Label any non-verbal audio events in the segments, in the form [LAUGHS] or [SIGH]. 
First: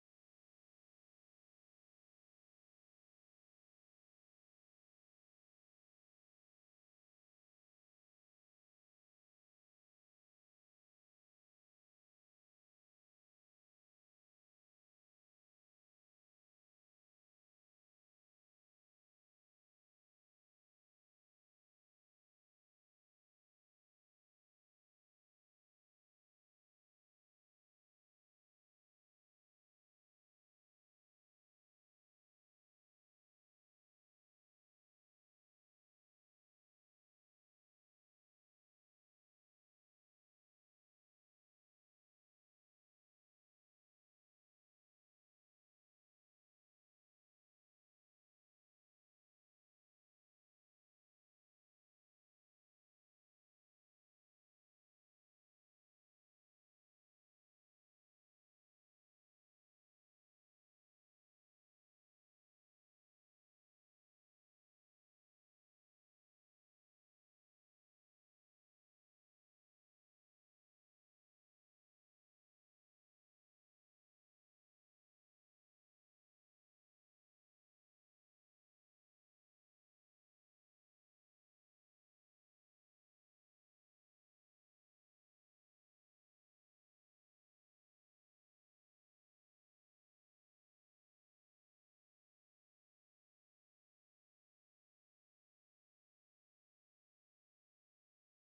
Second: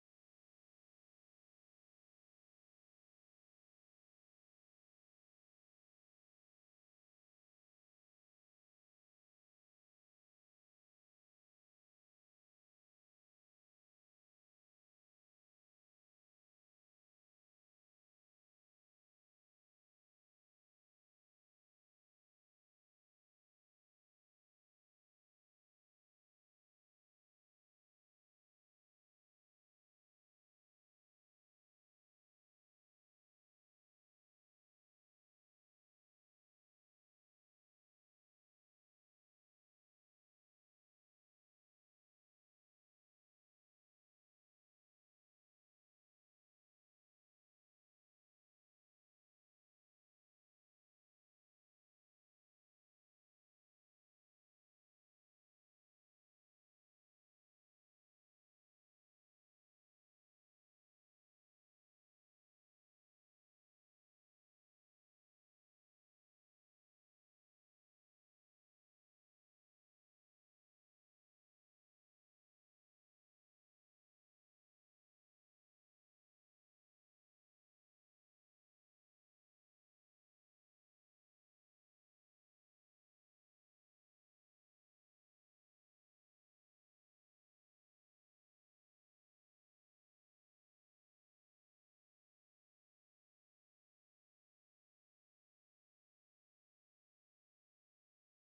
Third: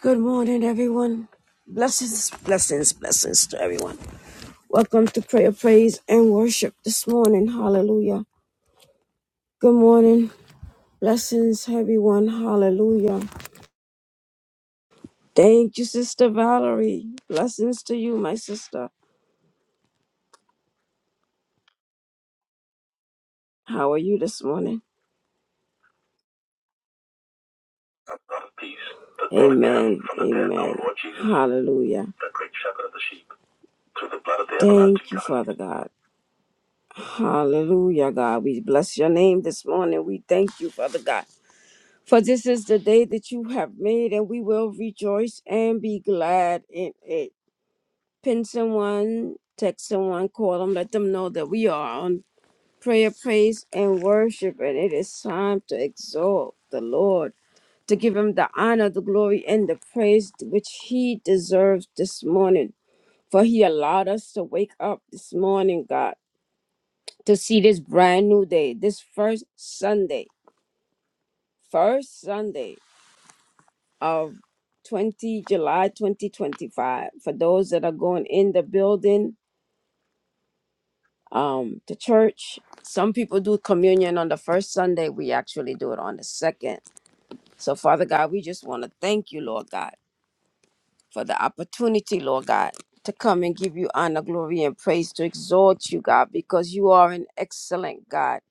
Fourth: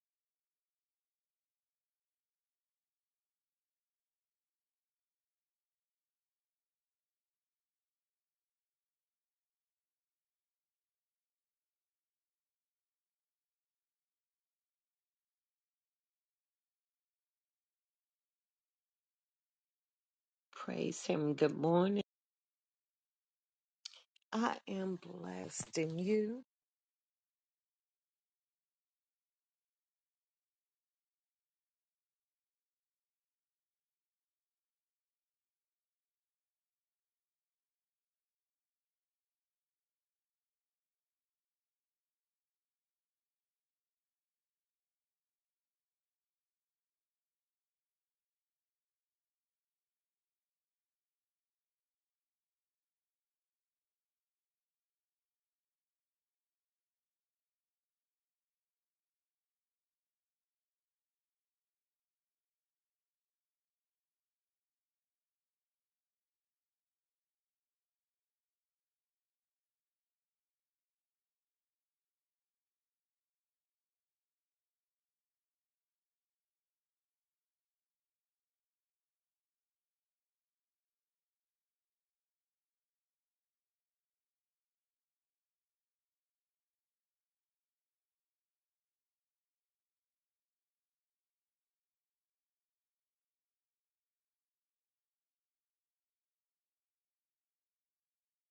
Good morning, everyone. Blessings, blessings, blessings to everyone. Welcome to prayer, praise, and worship this morning. Hallelujah. Good morning. Blessings, everyone. Hallelujah. Thank you, Sister Valerie. Blessings to you, my sister. Praise him. Good morning. How are you this I morning? am blessed in you. Amen. Amen. Hallelujah. Thank you, Father God. Hallelujah, God. We bless your name this morning. We thank you, Father God. For this is the day that you have made, and we will rejoice and be glad in it. Pin someone, text someone, call them, let them know that we are on prayer, praise, and worship, and it is time to exalt the Lord, to give him the honor, the glory, and the praise which he deserves this morning. For he allowed us to wake up this morning, God, to see this brand new day, this first Sunday. First Sunday of 20 July 2025 for those that are going in the building um the church some people do communion on the first Sunday we actually do it on the second so father God we just want to thank you Lord God for the opportunity Lord God to come and give you honor glory and praise to exalt you God because you are an excellent God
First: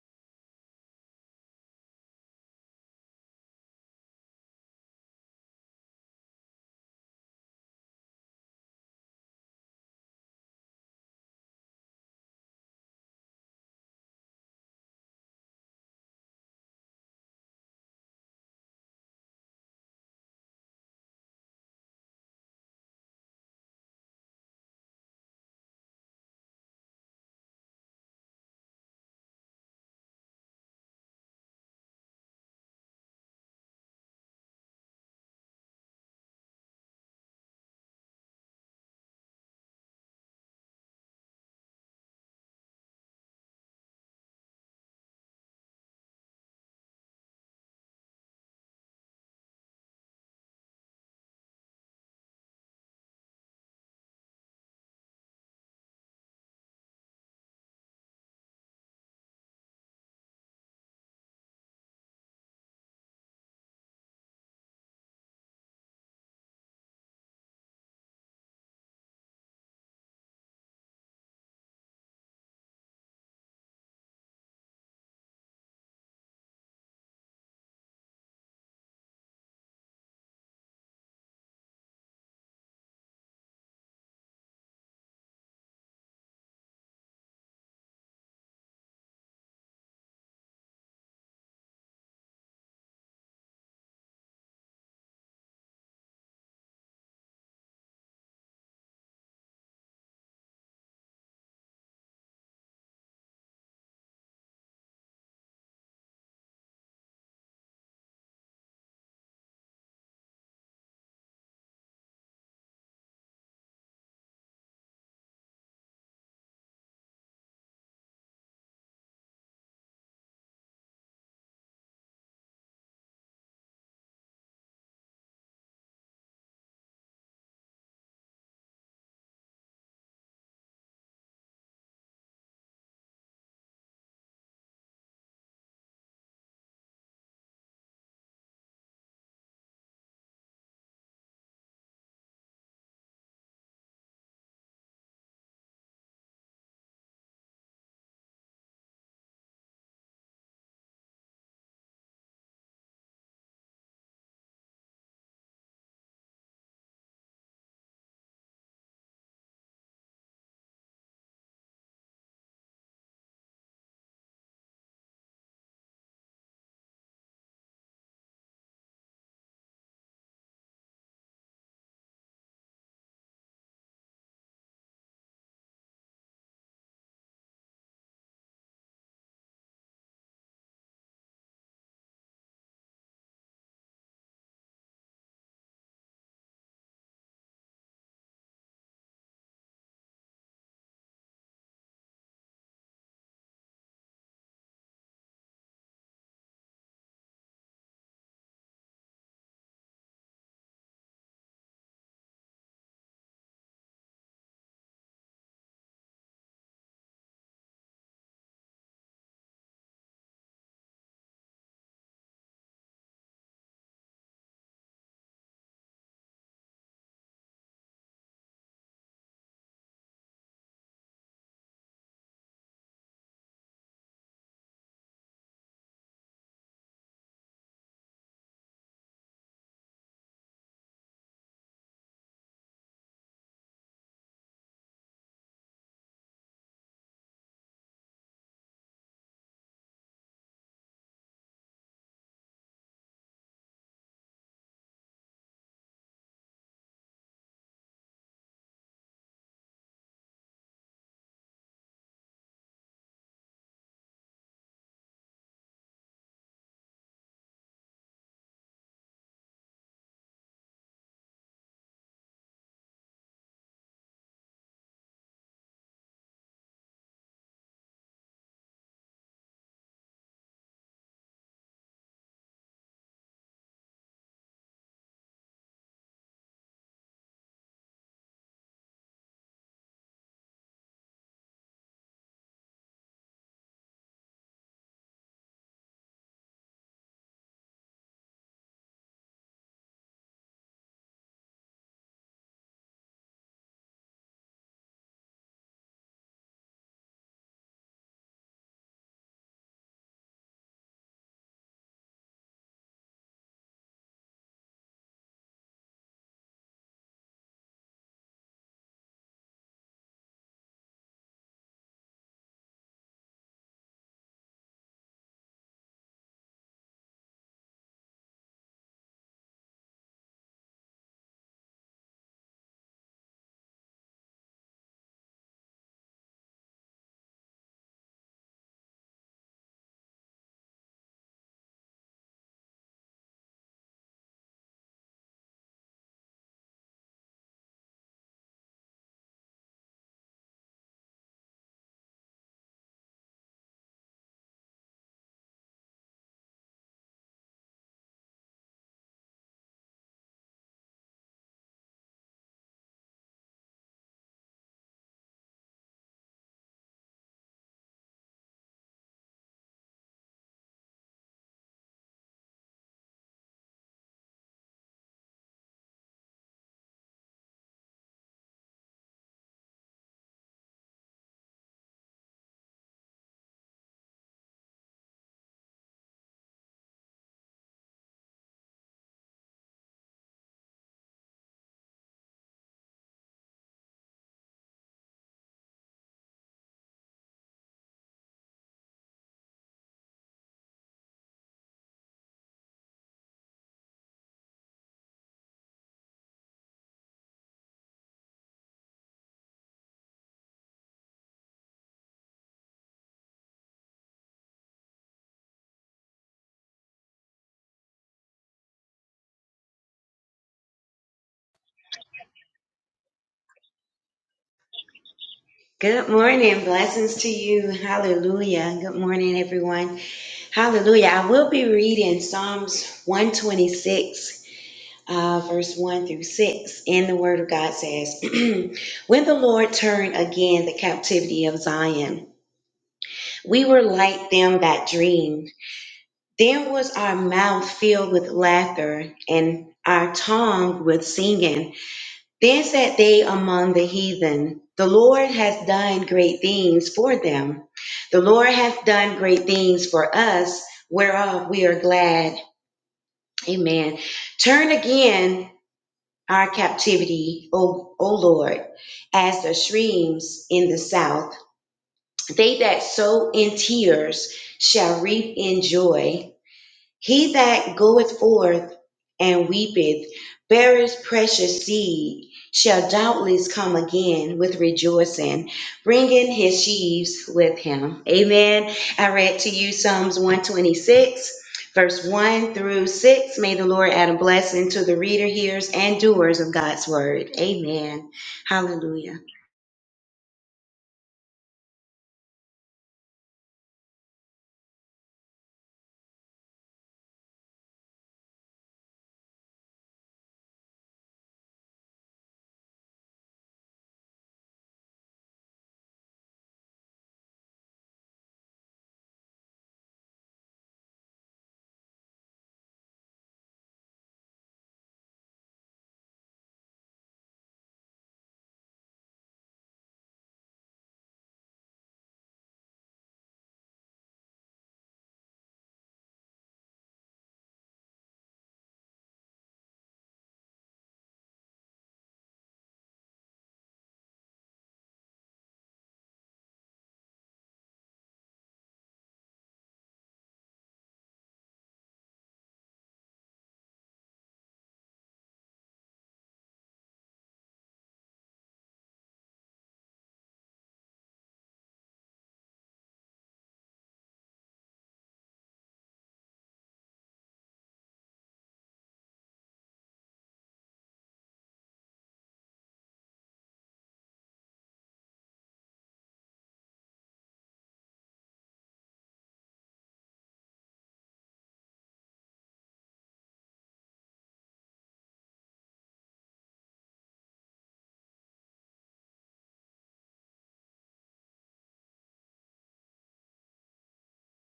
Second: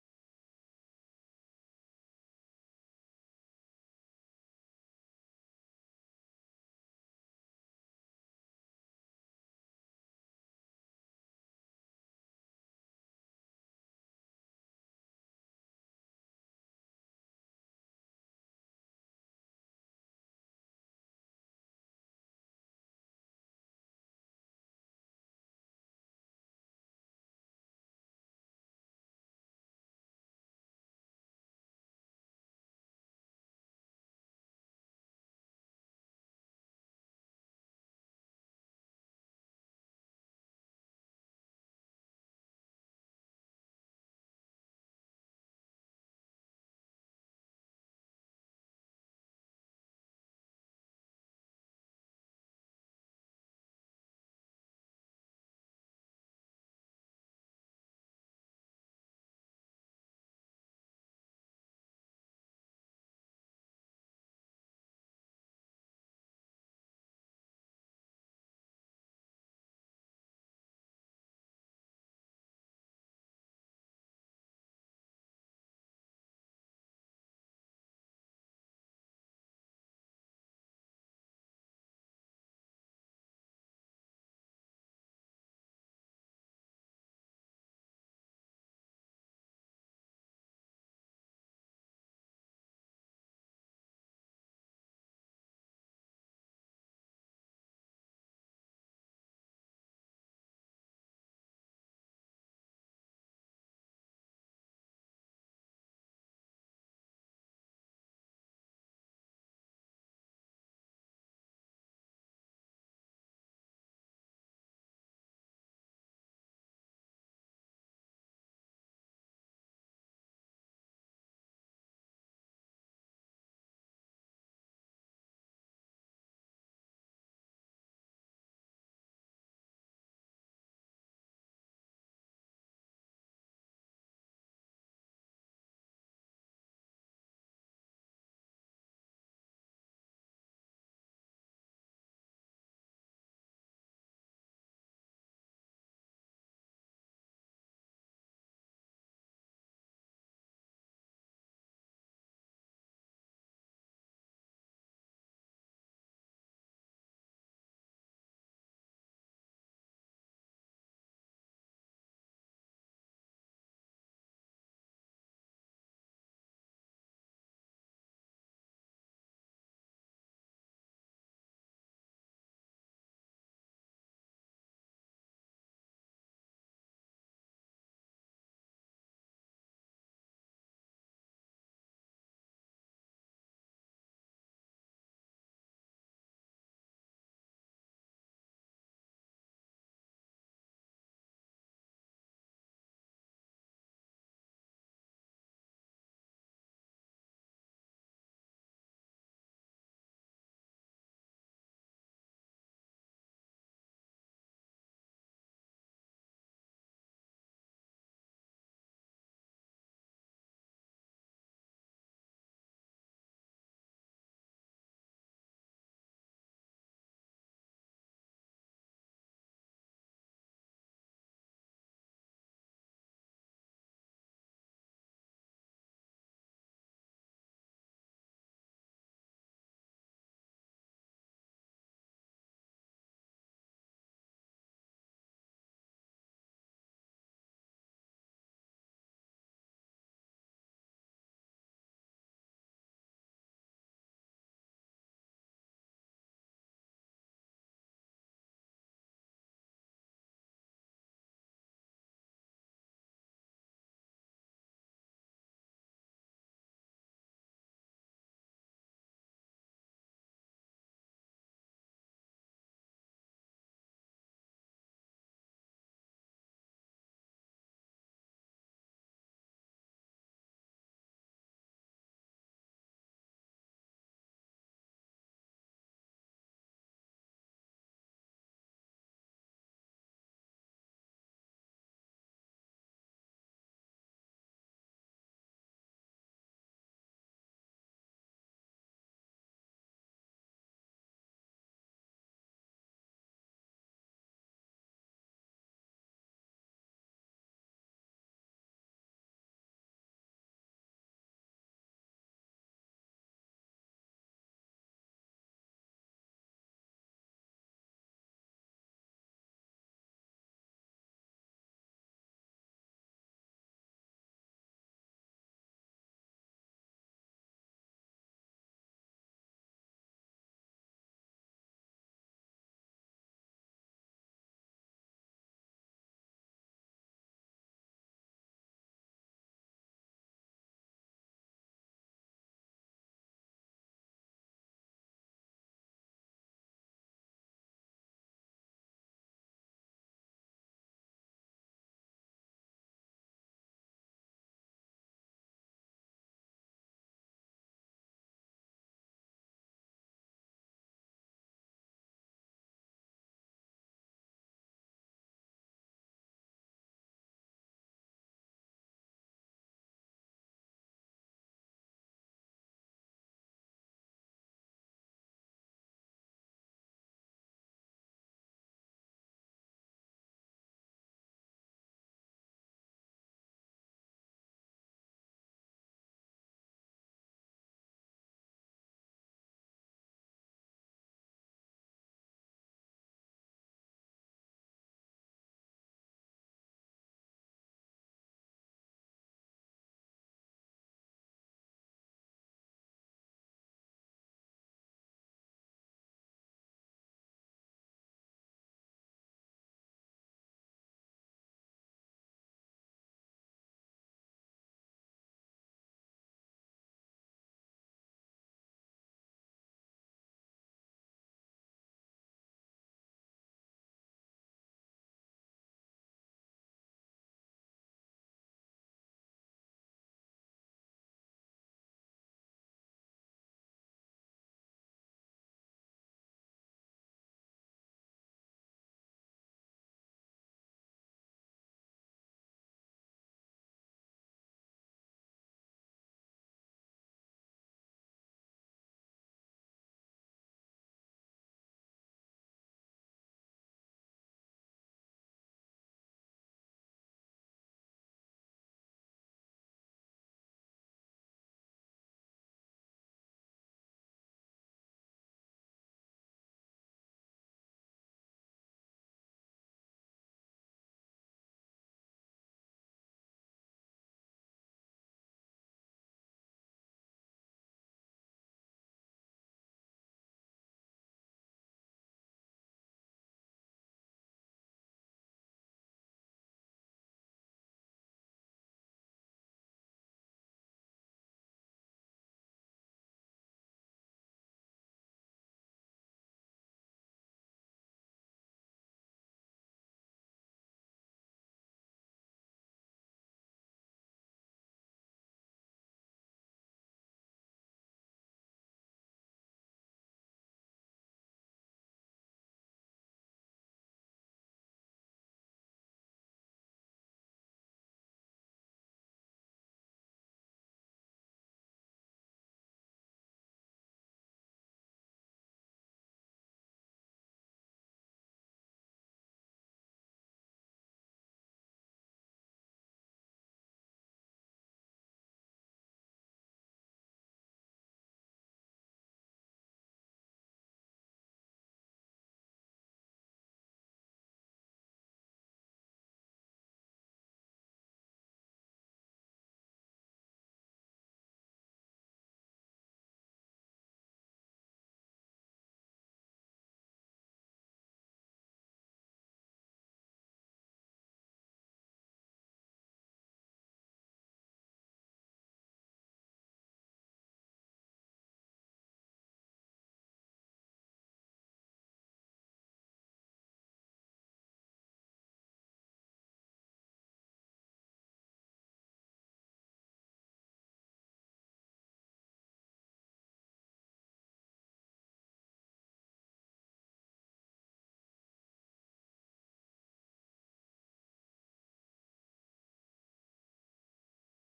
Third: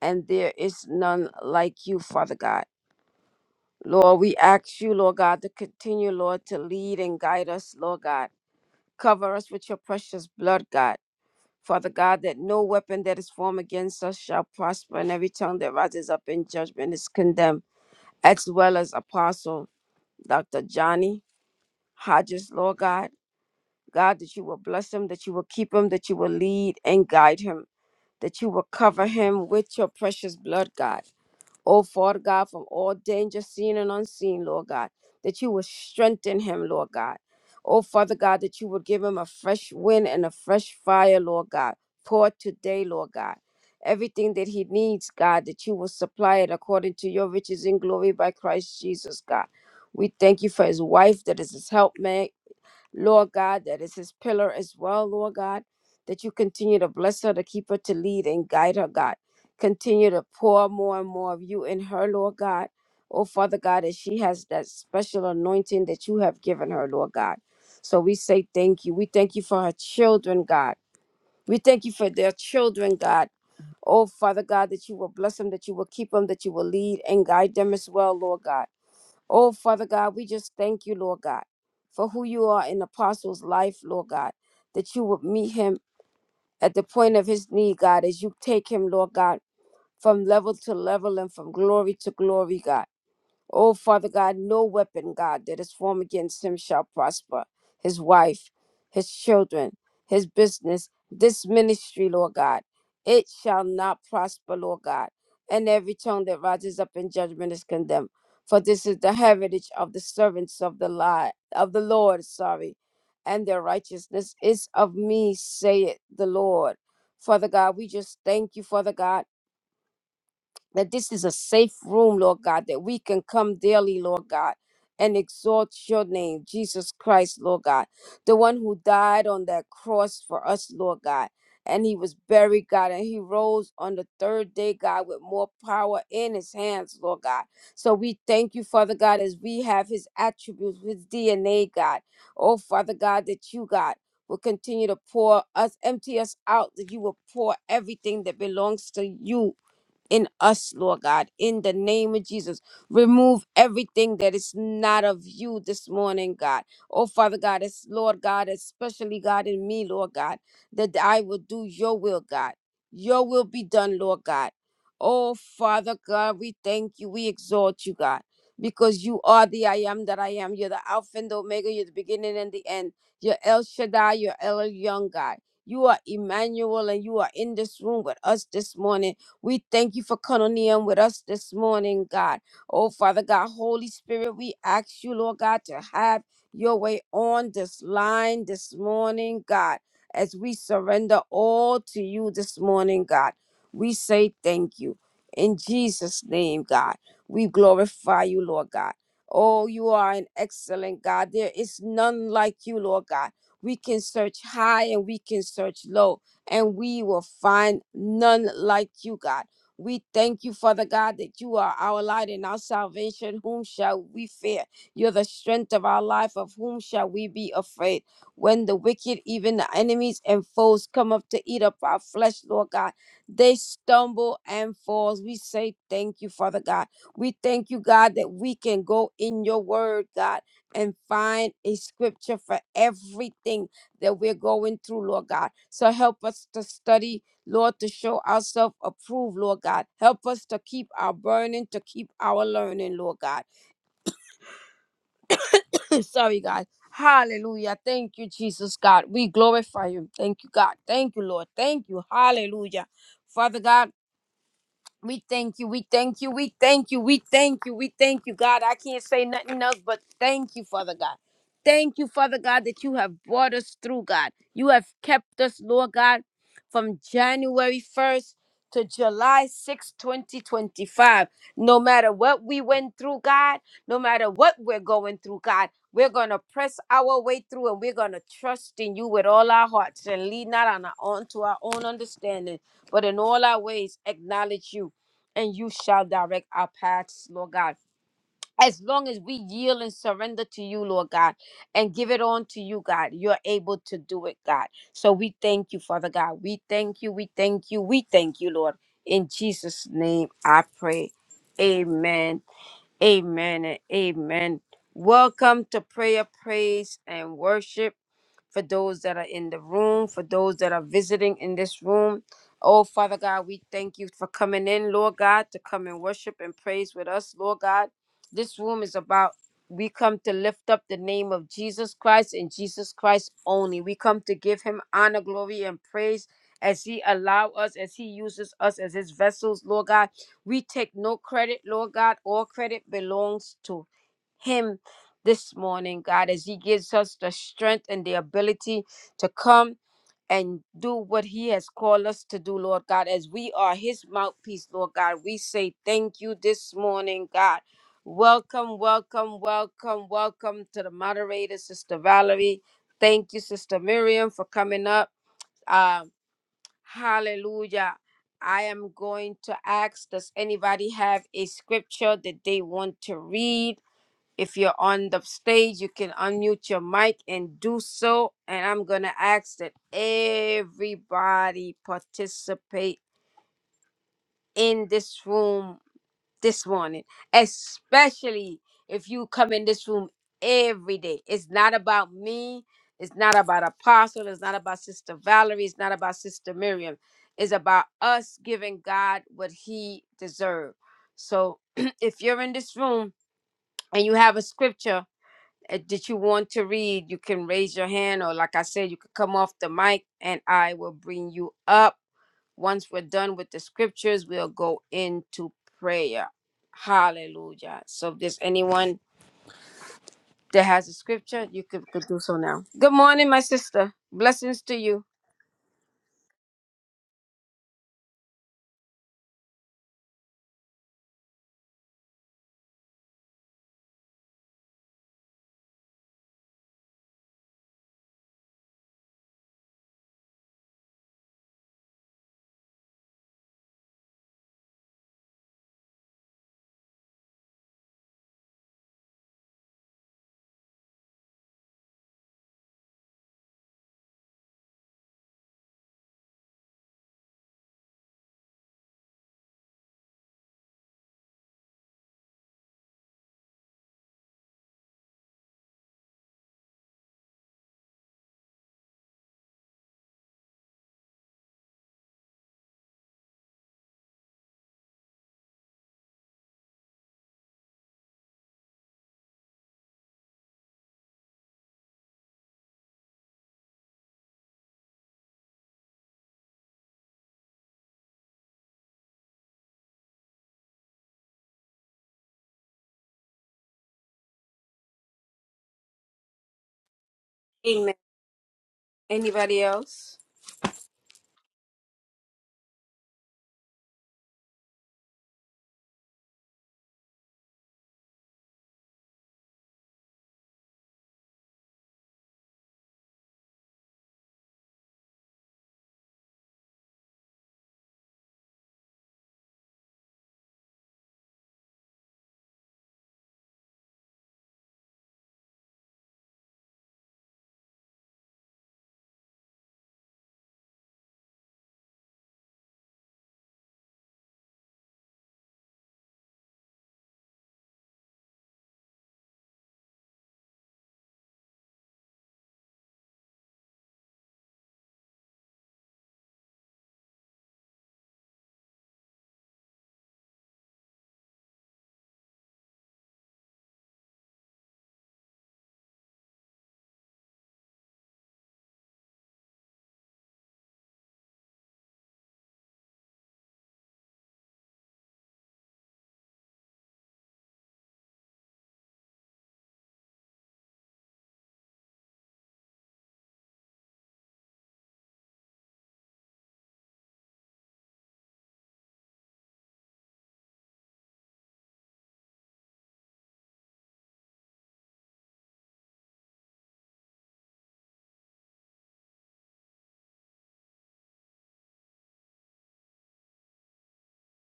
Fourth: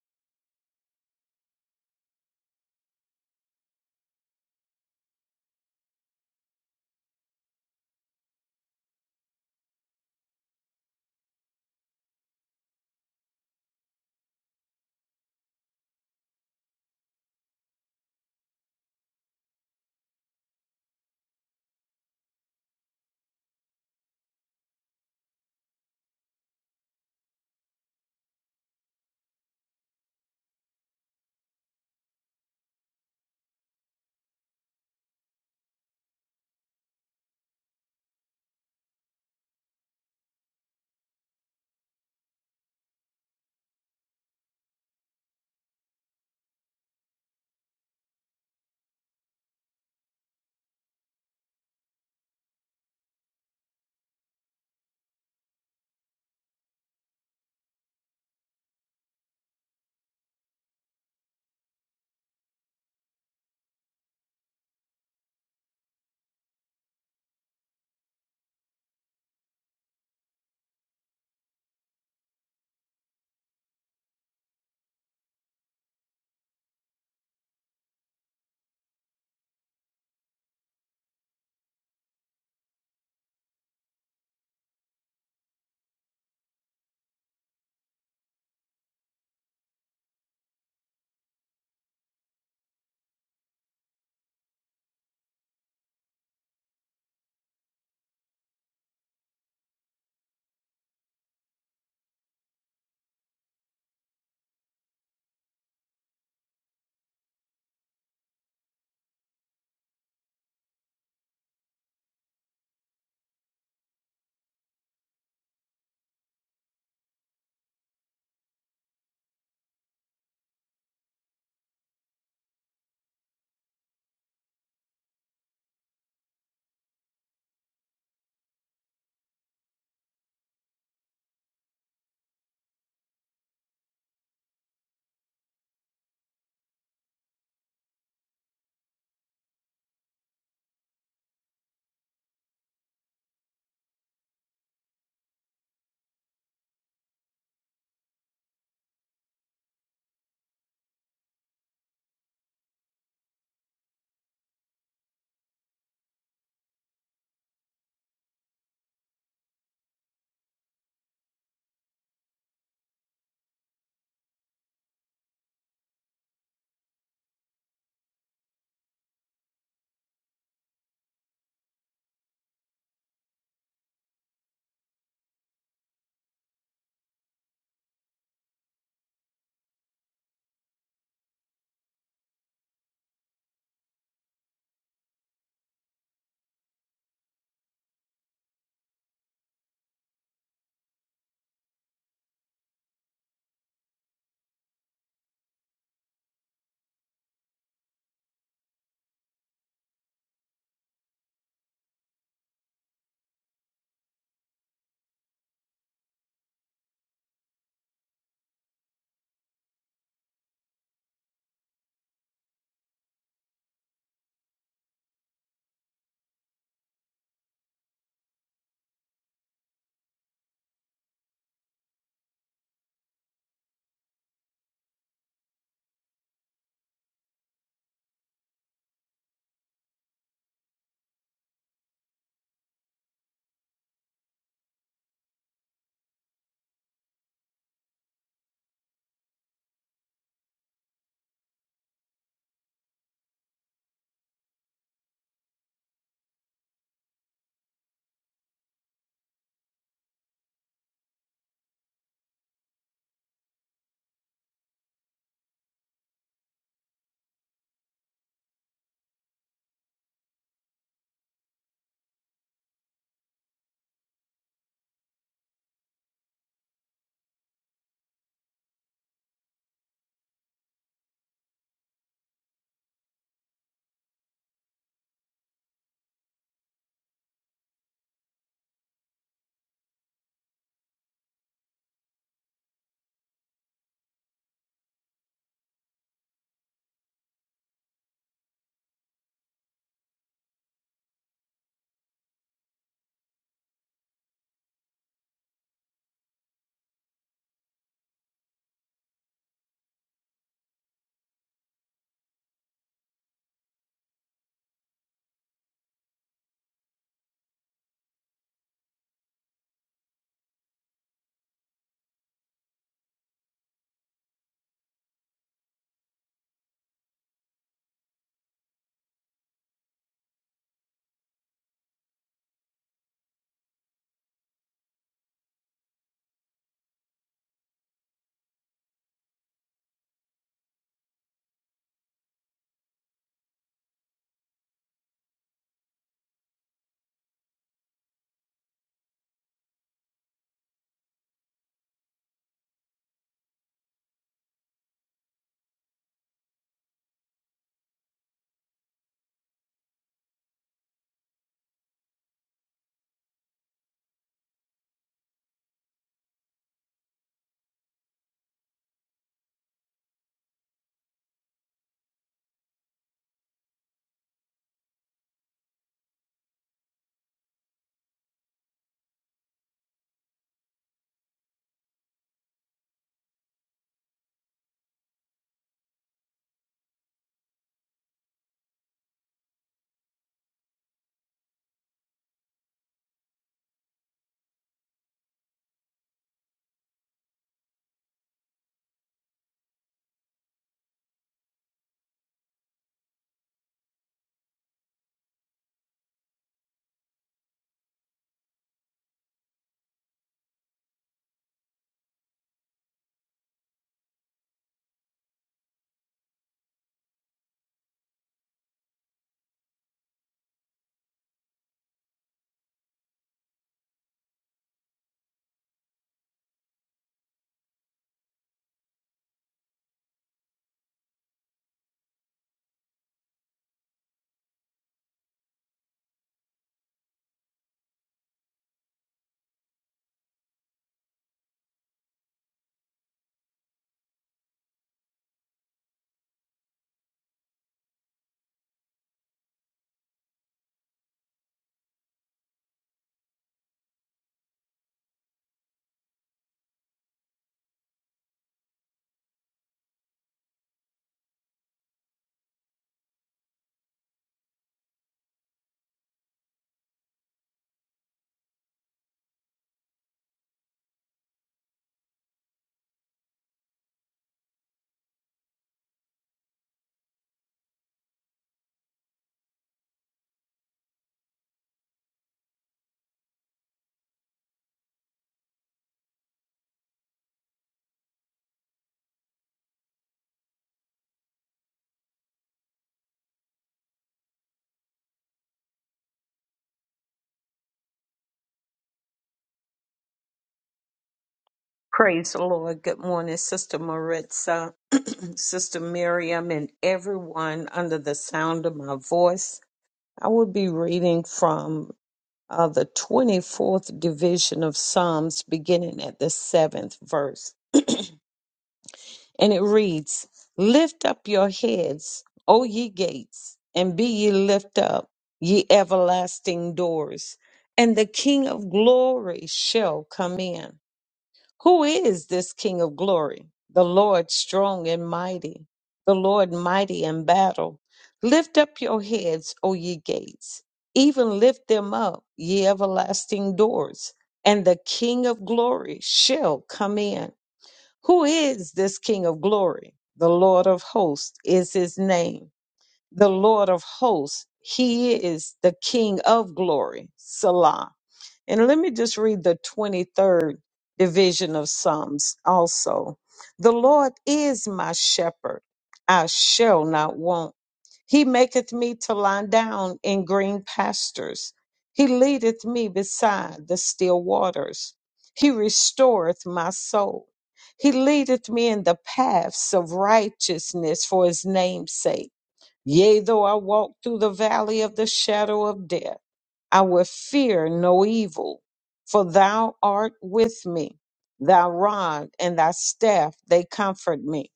and there is none like you Father God Lord, we ask you, Lord God, to continue, Lord, to lead and guide us, Lord God Cover us with your precious blood, God. Father God, that no weapon that is formed against us shall prosper, and every tongue that rises up in judgment is condemned, as well as Apostle Dr. Johnny Hodges, Lord God. God, that you will bless him, that you will keep him, that you will lead and guide him, that you will cover him with your precious blood, God. Oh, Father God, from all danger, seen and unseen, Lord God, that you would strengthen him, Lord God. Oh, Father God, that you would give him a fresh wind and a fresh fire, Lord God. Pour today, Lord God. Everything that he needs, God, that you will supply it according to your riches in glory by Christ Jesus, God. We thank you for his wife that is his helpmate Lord God, that is his pillar as well, Lord God, that you continue to bless her, to keep her, to lead and guide her, God. Continue to pour more and more of you in her, Lord God. Oh, Father God, that she has that special anointing that you have given her, Lord God. So we say thank you. We thank you for her children, God. We thank you for their children, God. Oh, Father God, that you will bless them, that you will keep them, that you will lead and guide them as well, Lord God. Oh, Father God, we just thank you, Lord God, for who you are in Apostle's life, Lord God, that you would meet him at the point of his need, God, as you take him, Lord God, from level to level and from glory to glory, God. Oh, Father God, no weapon, God, that is formed against him shall prosper. His wife, his children, his business, this ministry, Lord God, it shall not prosper, Lord God. And every tongue that rises up in judgment is condemned. For this is the heritage of the servants of the lie of the Lord, sorry, and their righteousness is of me, saith the Lord. Father God, we just thank you, Father God that this is a safe room, Lord God, that we can come daily, Lord God, and exalt your name, Jesus Christ, Lord God, the one who died on that cross for us, Lord God. And he was buried, God, and he rose on the third day, God, with more power in his hands, Lord God. So we thank you, Father God, as we have his attributes, his DNA, God. Oh, Father God, that you, God, will continue to pour us, empty us out, that you will pour everything that belongs to you in us, Lord God, in the name of Jesus. Remove everything that is not of you this morning, God. Oh, Father God, it's Lord God, especially God in me, Lord God, that I will do your will, God. Your will be done, Lord God. Oh, Father God, we thank you. We exalt you, God, because you are the I am that I am. You're the Alpha and the Omega. You're the beginning and the end. You're El Shaddai. You're El Young, God. You are Emmanuel, and you are in this room with us this morning. We thank you for Cononium with us this morning, God. Oh, Father God, Holy Spirit, we ask you, Lord God, to have your way on this line this morning, God, as we surrender all to you this morning, God. We say thank you. In Jesus' name, God, we glorify you, Lord God. Oh, you are an excellent God. There is none like you, Lord God. We can search high and we can search low and we will find none like you, God. We thank you, Father God, that you are our light and our salvation. Whom shall we fear? You're the strength of our life. Of whom shall we be afraid? When the wicked, even the enemies and foes, come up to eat up our flesh, Lord God, they stumble and fall. We say thank you, Father God. We thank you, God, that we can go in your word, God, and find a scripture for everything that we're going through, Lord God. So help us to study, Lord, to show ourselves approved, Lord God. Help us to keep our burning, to keep our learning, Lord God. [LAUGHS] [CLEARS THROAT] Sorry, God. Hallelujah. Thank you, Jesus, God. We glorify you. Thank you, God. Thank you, Lord. Thank you. Hallelujah. Father God, We thank you. We thank you. We thank you. We thank you. We thank you, God. I can't say nothing else but thank you, Father God. Thank you, Father God, that you have brought us through, God. You have kept us, Lord God, from January 1st to July 6, 2025. No matter what we went through, God, no matter what we're going through, God, we're going to press our way through and we're going to trust in you with all our hearts and lean not on our own to our own understanding, but in all our ways acknowledge you and you shall direct our paths, Lord God. As long as we yield and surrender to you, Lord God, and give it on to you, God, you're able to do it, God. So we thank you, Father God. We thank you. We thank you. We thank you, Lord. In Jesus' name I pray. Amen. Amen and amen. Welcome to prayer, praise, and worship for those that are in the room, for those that are visiting in this room. Oh, Father God, we thank you for coming in, Lord God, to come and worship and praise with us, Lord God. This room is about, we come to lift up the name of Jesus Christ and Jesus Christ only. We come to give him honor, glory, and praise as he allow us, as he uses us as his vessels, Lord God. We take no credit, Lord God. All credit belongs to him this morning, God, as he gives us the strength and the ability to come and do what he has called us to do, Lord God, as we are his mouthpiece, Lord God. We say thank you this morning, God. Welcome, welcome, welcome, welcome to the moderator, Sister Valerie. Thank you, Sister Miriam, for coming up. Um, hallelujah. I am going to ask, does anybody have a scripture that they want to read? If you're on the stage, you can unmute your mic and do so. And I'm going to ask that everybody participate in this room this morning, especially if you come in this room every day. It's not about me. It's not about Apostle. It's not about Sister Valerie. It's not about Sister Miriam. It's about us giving God what he deserves. So [CLEARS THROAT] if you're in this room and you have a scripture, uh, did you want to read, you can raise your hand, or like I said, you could come off the mic and I will bring you up. Once we're done with the scriptures, we'll go into prayer. Hallelujah. So, if there's anyone that has a scripture, you could, could do so now. Good morning, my sister. Blessings to you. Good morning. Blessings to you. Hallelujah. Good morning, everyone. Hallelujah. I will be reading Psalms 126, uh, verse 1 through 6. And the Word of God says, [CLEARS THROAT] When the Lord turned again the captivity of Zion, we were like them that dreamed. Then was our mouth filled with laughter and our tongue with singing. Then said they among the heathen, The Lord hath done great things for them. The Lord hath done great things for us, whereof we are glad. Amen. Turn again our captivity, O, o Lord, as the streams in the south. They that sow in tears shall reap in joy. He that goeth forth and weepeth, beareth precious seed, shall doubtless come again with rejoicing, bringing his sheaves with him. Amen. I read to you Psalms 126. Verse 1 through 6, may the Lord add a blessing to the reader, hearers, and doers of God's word. Amen. Amen. Hallelujah. Anybody else? Praise the Lord. Good morning, Sister Maritza, [CLEARS THROAT] Sister Miriam, and everyone under the sound of my voice. I will be reading from uh, the 24th division of Psalms, beginning at the seventh verse. And it reads, Lift up your heads, O ye gates, and be ye lift up, ye everlasting doors, and the King of glory shall come in. Who is this King of glory? The Lord strong and mighty, the Lord mighty in battle. Lift up your heads, O ye gates, even lift them up, ye everlasting doors, and the King of glory shall come in. Who is this King of glory? The Lord of hosts is his name the Lord of hosts. He is the King of glory. Salah. And let me just read the 23rd division of Psalms also. The Lord is my shepherd. I shall not want. He maketh me to lie down in green pastures. He leadeth me beside the still waters. He restoreth my soul. He leadeth me in the paths of righteousness for his name's sake. Yea, though I walk through the valley of the shadow of death, I will fear no evil, for thou art with me. Thy rod and thy staff, they comfort me.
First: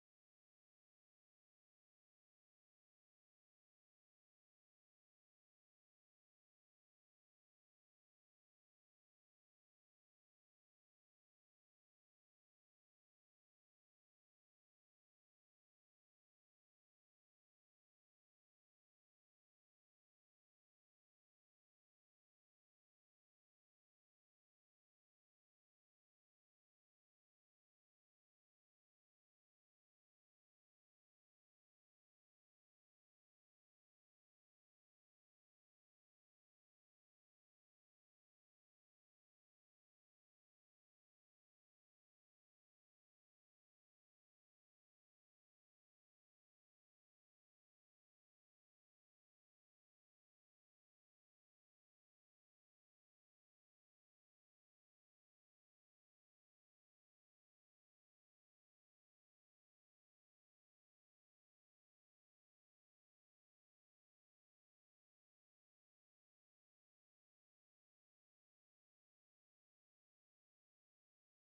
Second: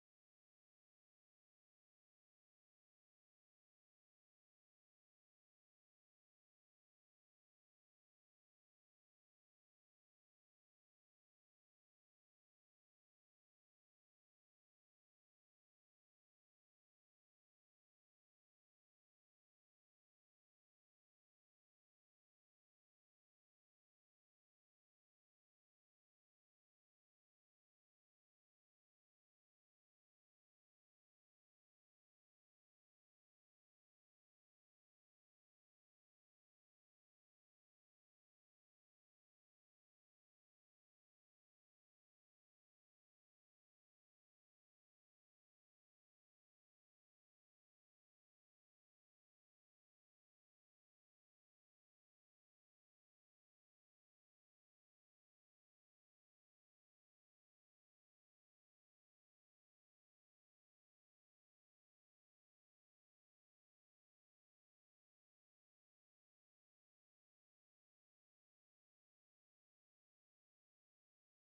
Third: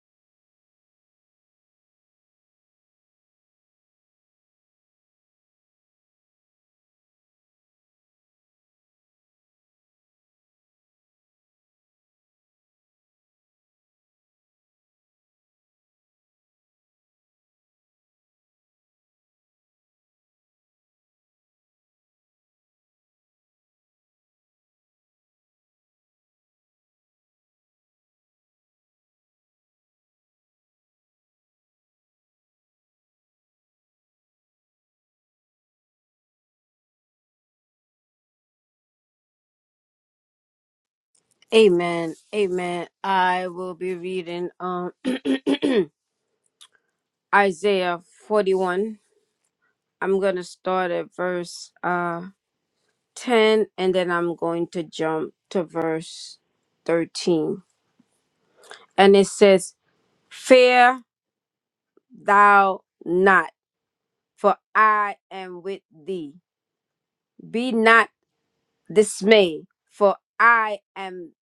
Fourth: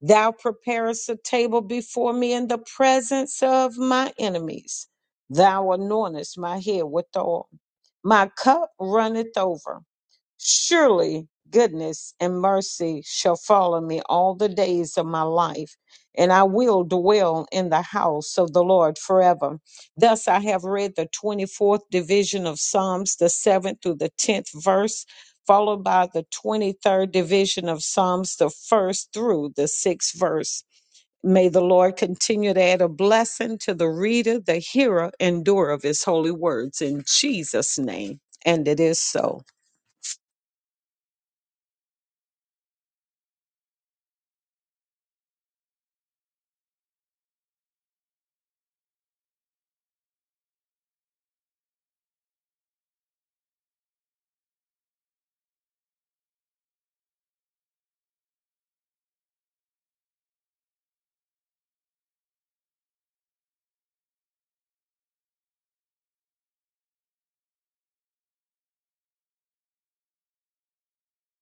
Thou preparest a table before me in the presence of my enemies. Thou anointest my head with oil. My cup runneth over. Surely goodness and mercy shall follow me all the days of my life, and I will dwell in the house of the Lord forever. Thus I have read the 24th division of Psalms, the 7th through the 10th verse, followed by the 23rd division of Psalms, the 1st through the 6th verse. May the Lord continue to add a blessing to the reader, the hearer, and doer of his holy words. In Jesus' name. And it is so. Amen. Amen. I will be reading um [CLEARS THROAT] Isaiah 41. I'm going to start at verse uh 10 and then I'm going to jump to verse 13. And it says, Fear thou not, for I am with thee. Be not dismayed, for I am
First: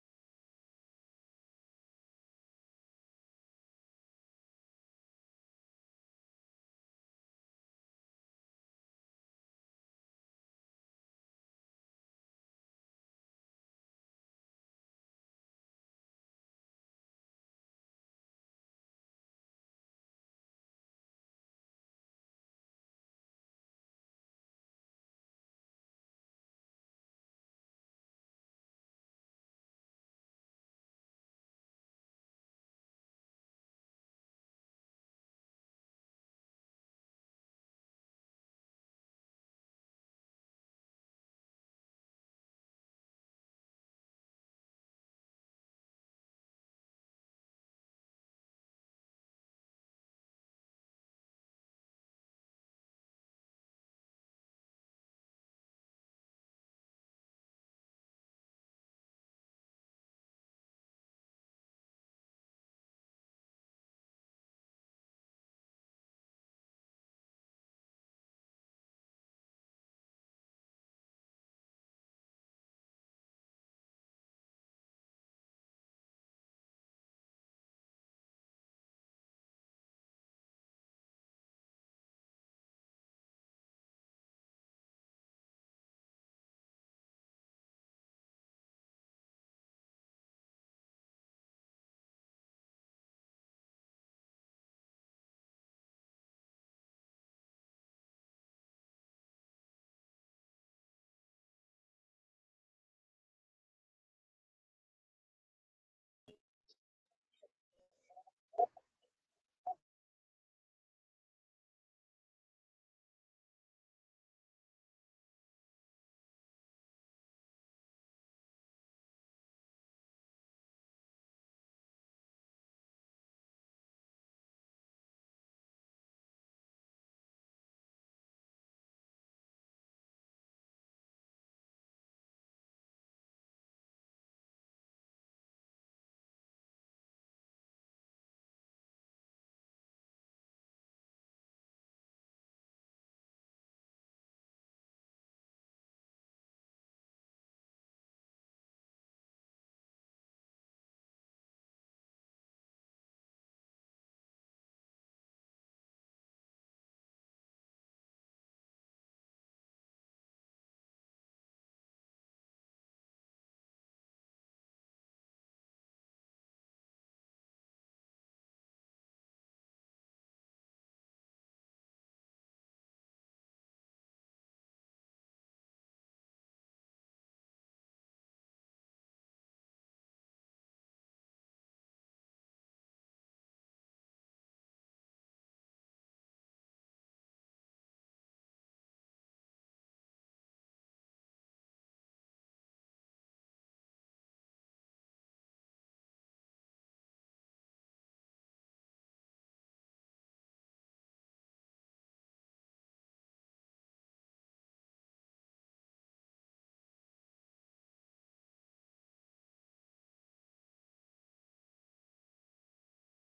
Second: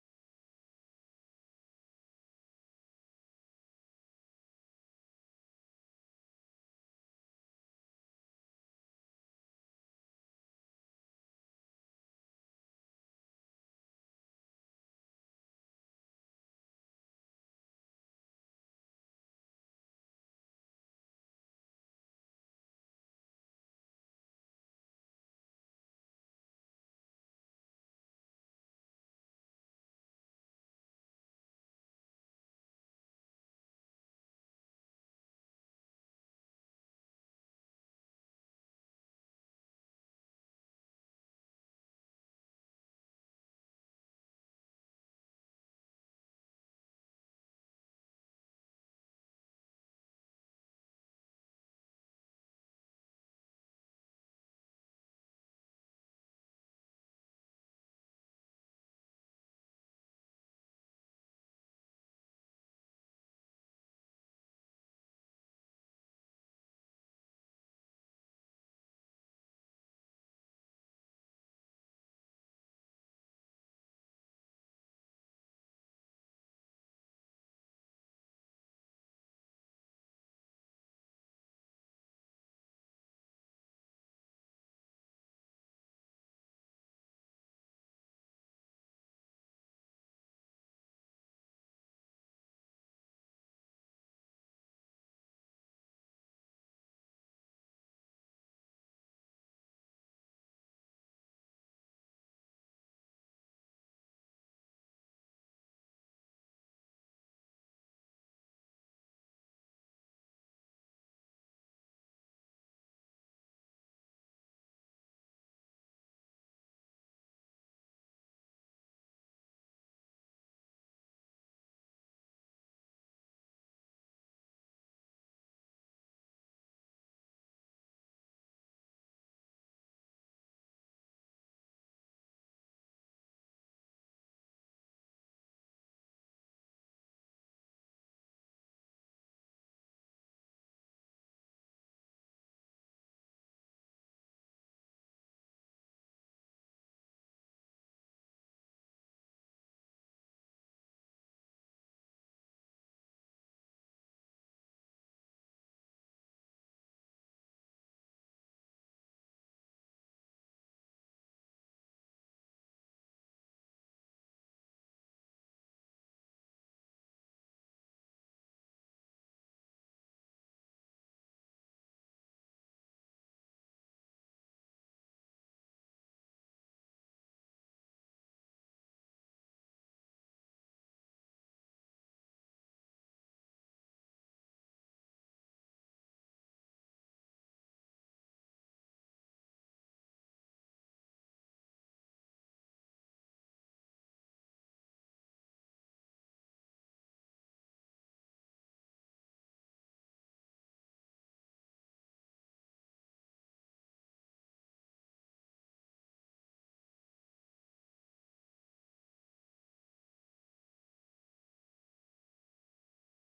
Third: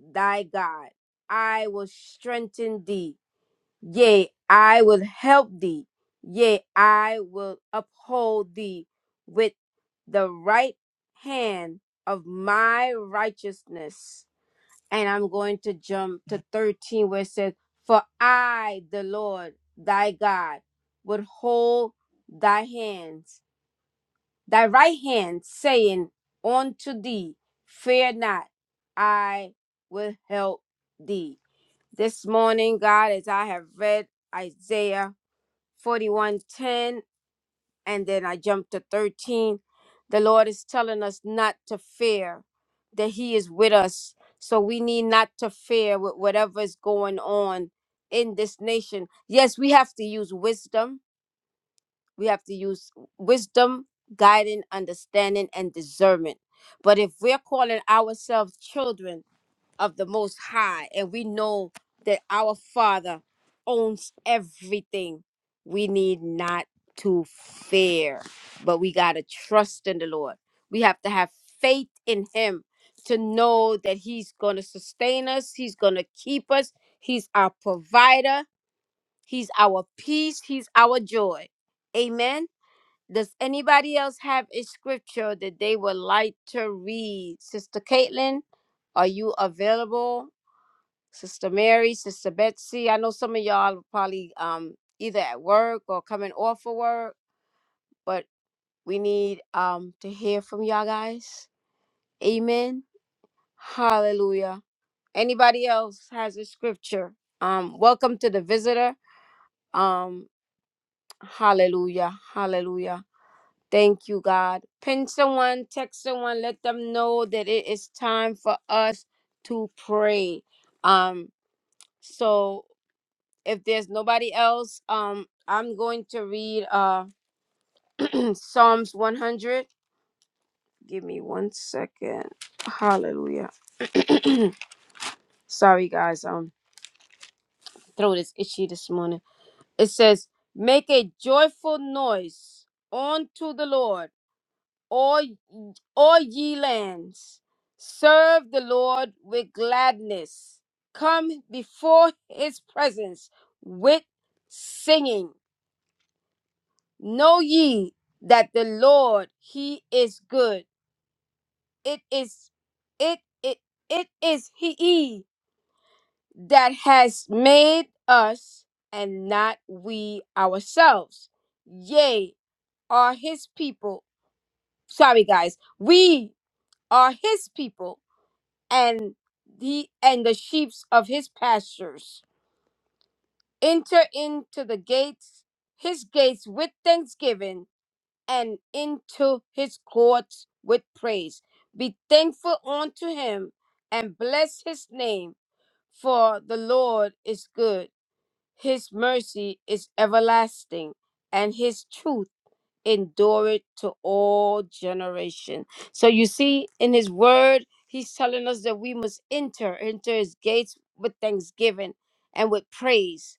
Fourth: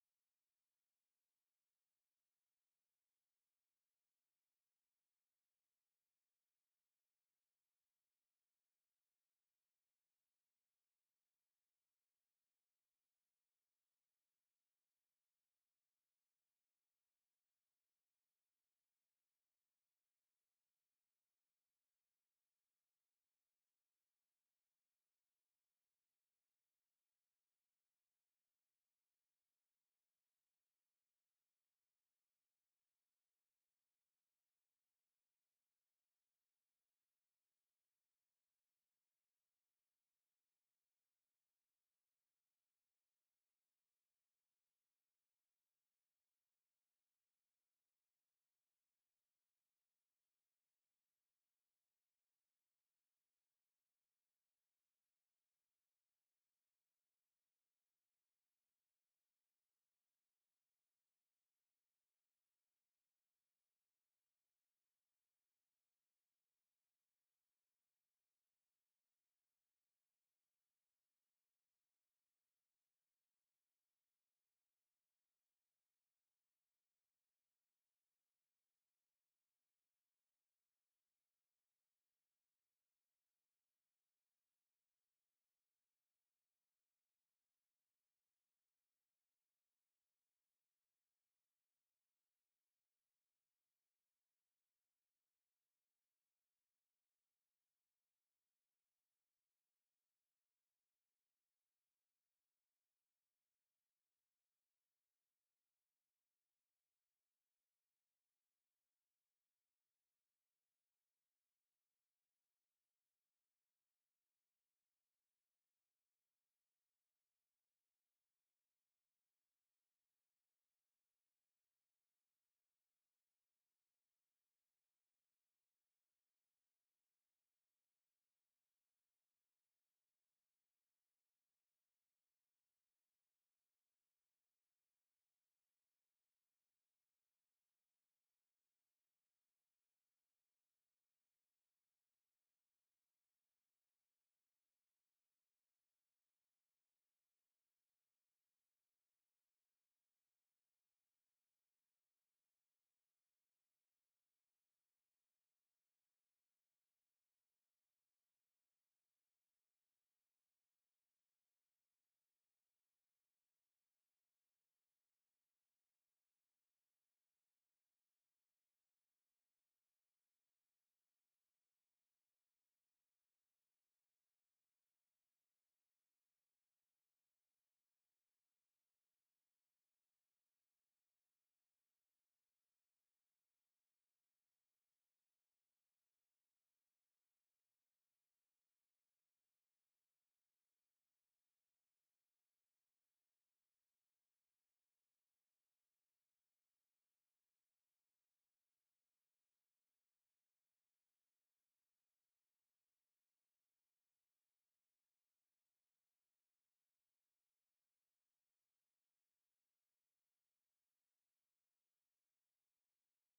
thy God. I will strengthen thee. Yea, I will help thee. Yea, I will uphold thee with the right hand of my righteousness and I'm going to jump to 13 where it says, For I, the Lord thy God, would hold thy hands, thy right hand, saying unto thee, Fear not, I will help thee. This morning, God, as I have read Isaiah 41:10 and then I jumped to 13. The Lord is telling us not to fear, that He is with us. So we need not to fear with whatever is going on in this nation. Yes, we have to use wisdom. We have to use wisdom, guiding, understanding, and discernment. But if we're calling ourselves children, of the Most High, and we know that our Father owns everything. We need not to fear, but we got to trust in the Lord. We have to have faith in Him to know that He's going to sustain us, He's going to keep us, He's our provider, He's our peace, He's our joy. Amen. Does anybody else have a scripture that they would like to read? Sister Caitlin, are you available? Sister Mary, Sister Betsy. I know some of y'all are probably um, either at work or coming off of work, but we need um, to hear from y'all guys. Amen. Hallelujah. Anybody else has a scripture? Um, welcome to the visitor. Um, hallelujah. Hallelujah. Thank you, God. Pin someone, text someone, let them know that it is time for us to pray. Um, so if there's nobody else, um, I'm going to read uh [CLEARS THROAT] Psalms 100. Give me one second. Hallelujah. [CLEARS THROAT] Sorry, guys. Um, throat is itchy this morning. It says, "Make a joyful noise unto the Lord, all all ye lands. Serve the Lord with gladness. Come before His presence with singing." Know ye that the Lord he is good. It is it it it is he that has made us and not we ourselves. Yea, are his people. Sorry guys, we are his people and he and the sheep of his pastures. Enter into the gates, his gates with thanksgiving and into his courts with praise. Be thankful unto him and bless his name, for the Lord is good. His mercy is everlasting, and his truth endureth to all generation. So you see, in his word, he's telling us that we must enter into his gates with thanksgiving and with praise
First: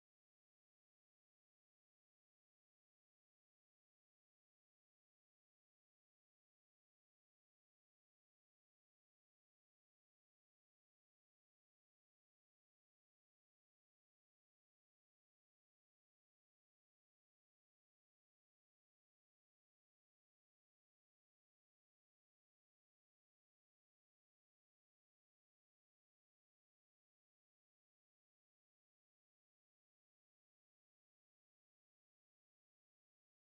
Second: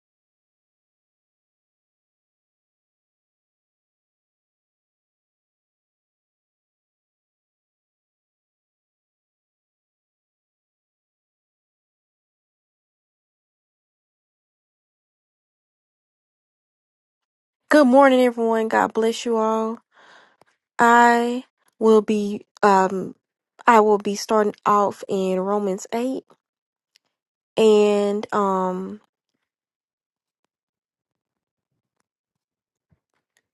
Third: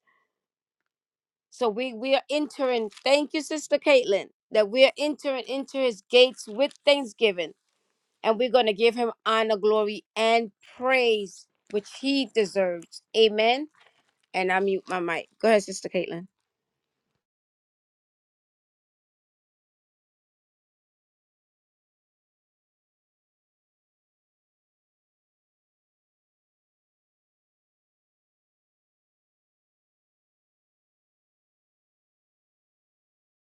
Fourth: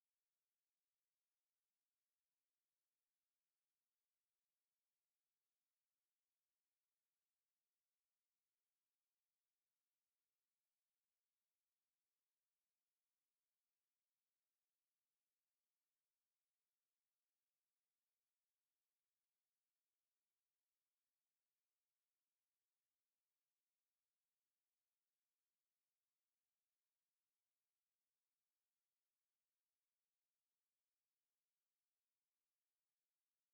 so we we are entering. Thank you, Sister Caitlin, that we are entering into His gates with thanksgiving, and we're going to give Him honor, glory, and praise, which He deserves. Amen. And I mute my mic. Go ahead, Sister Caitlin. Good morning, everyone. God bless you all. I will be um I will be starting off in Romans 8 and um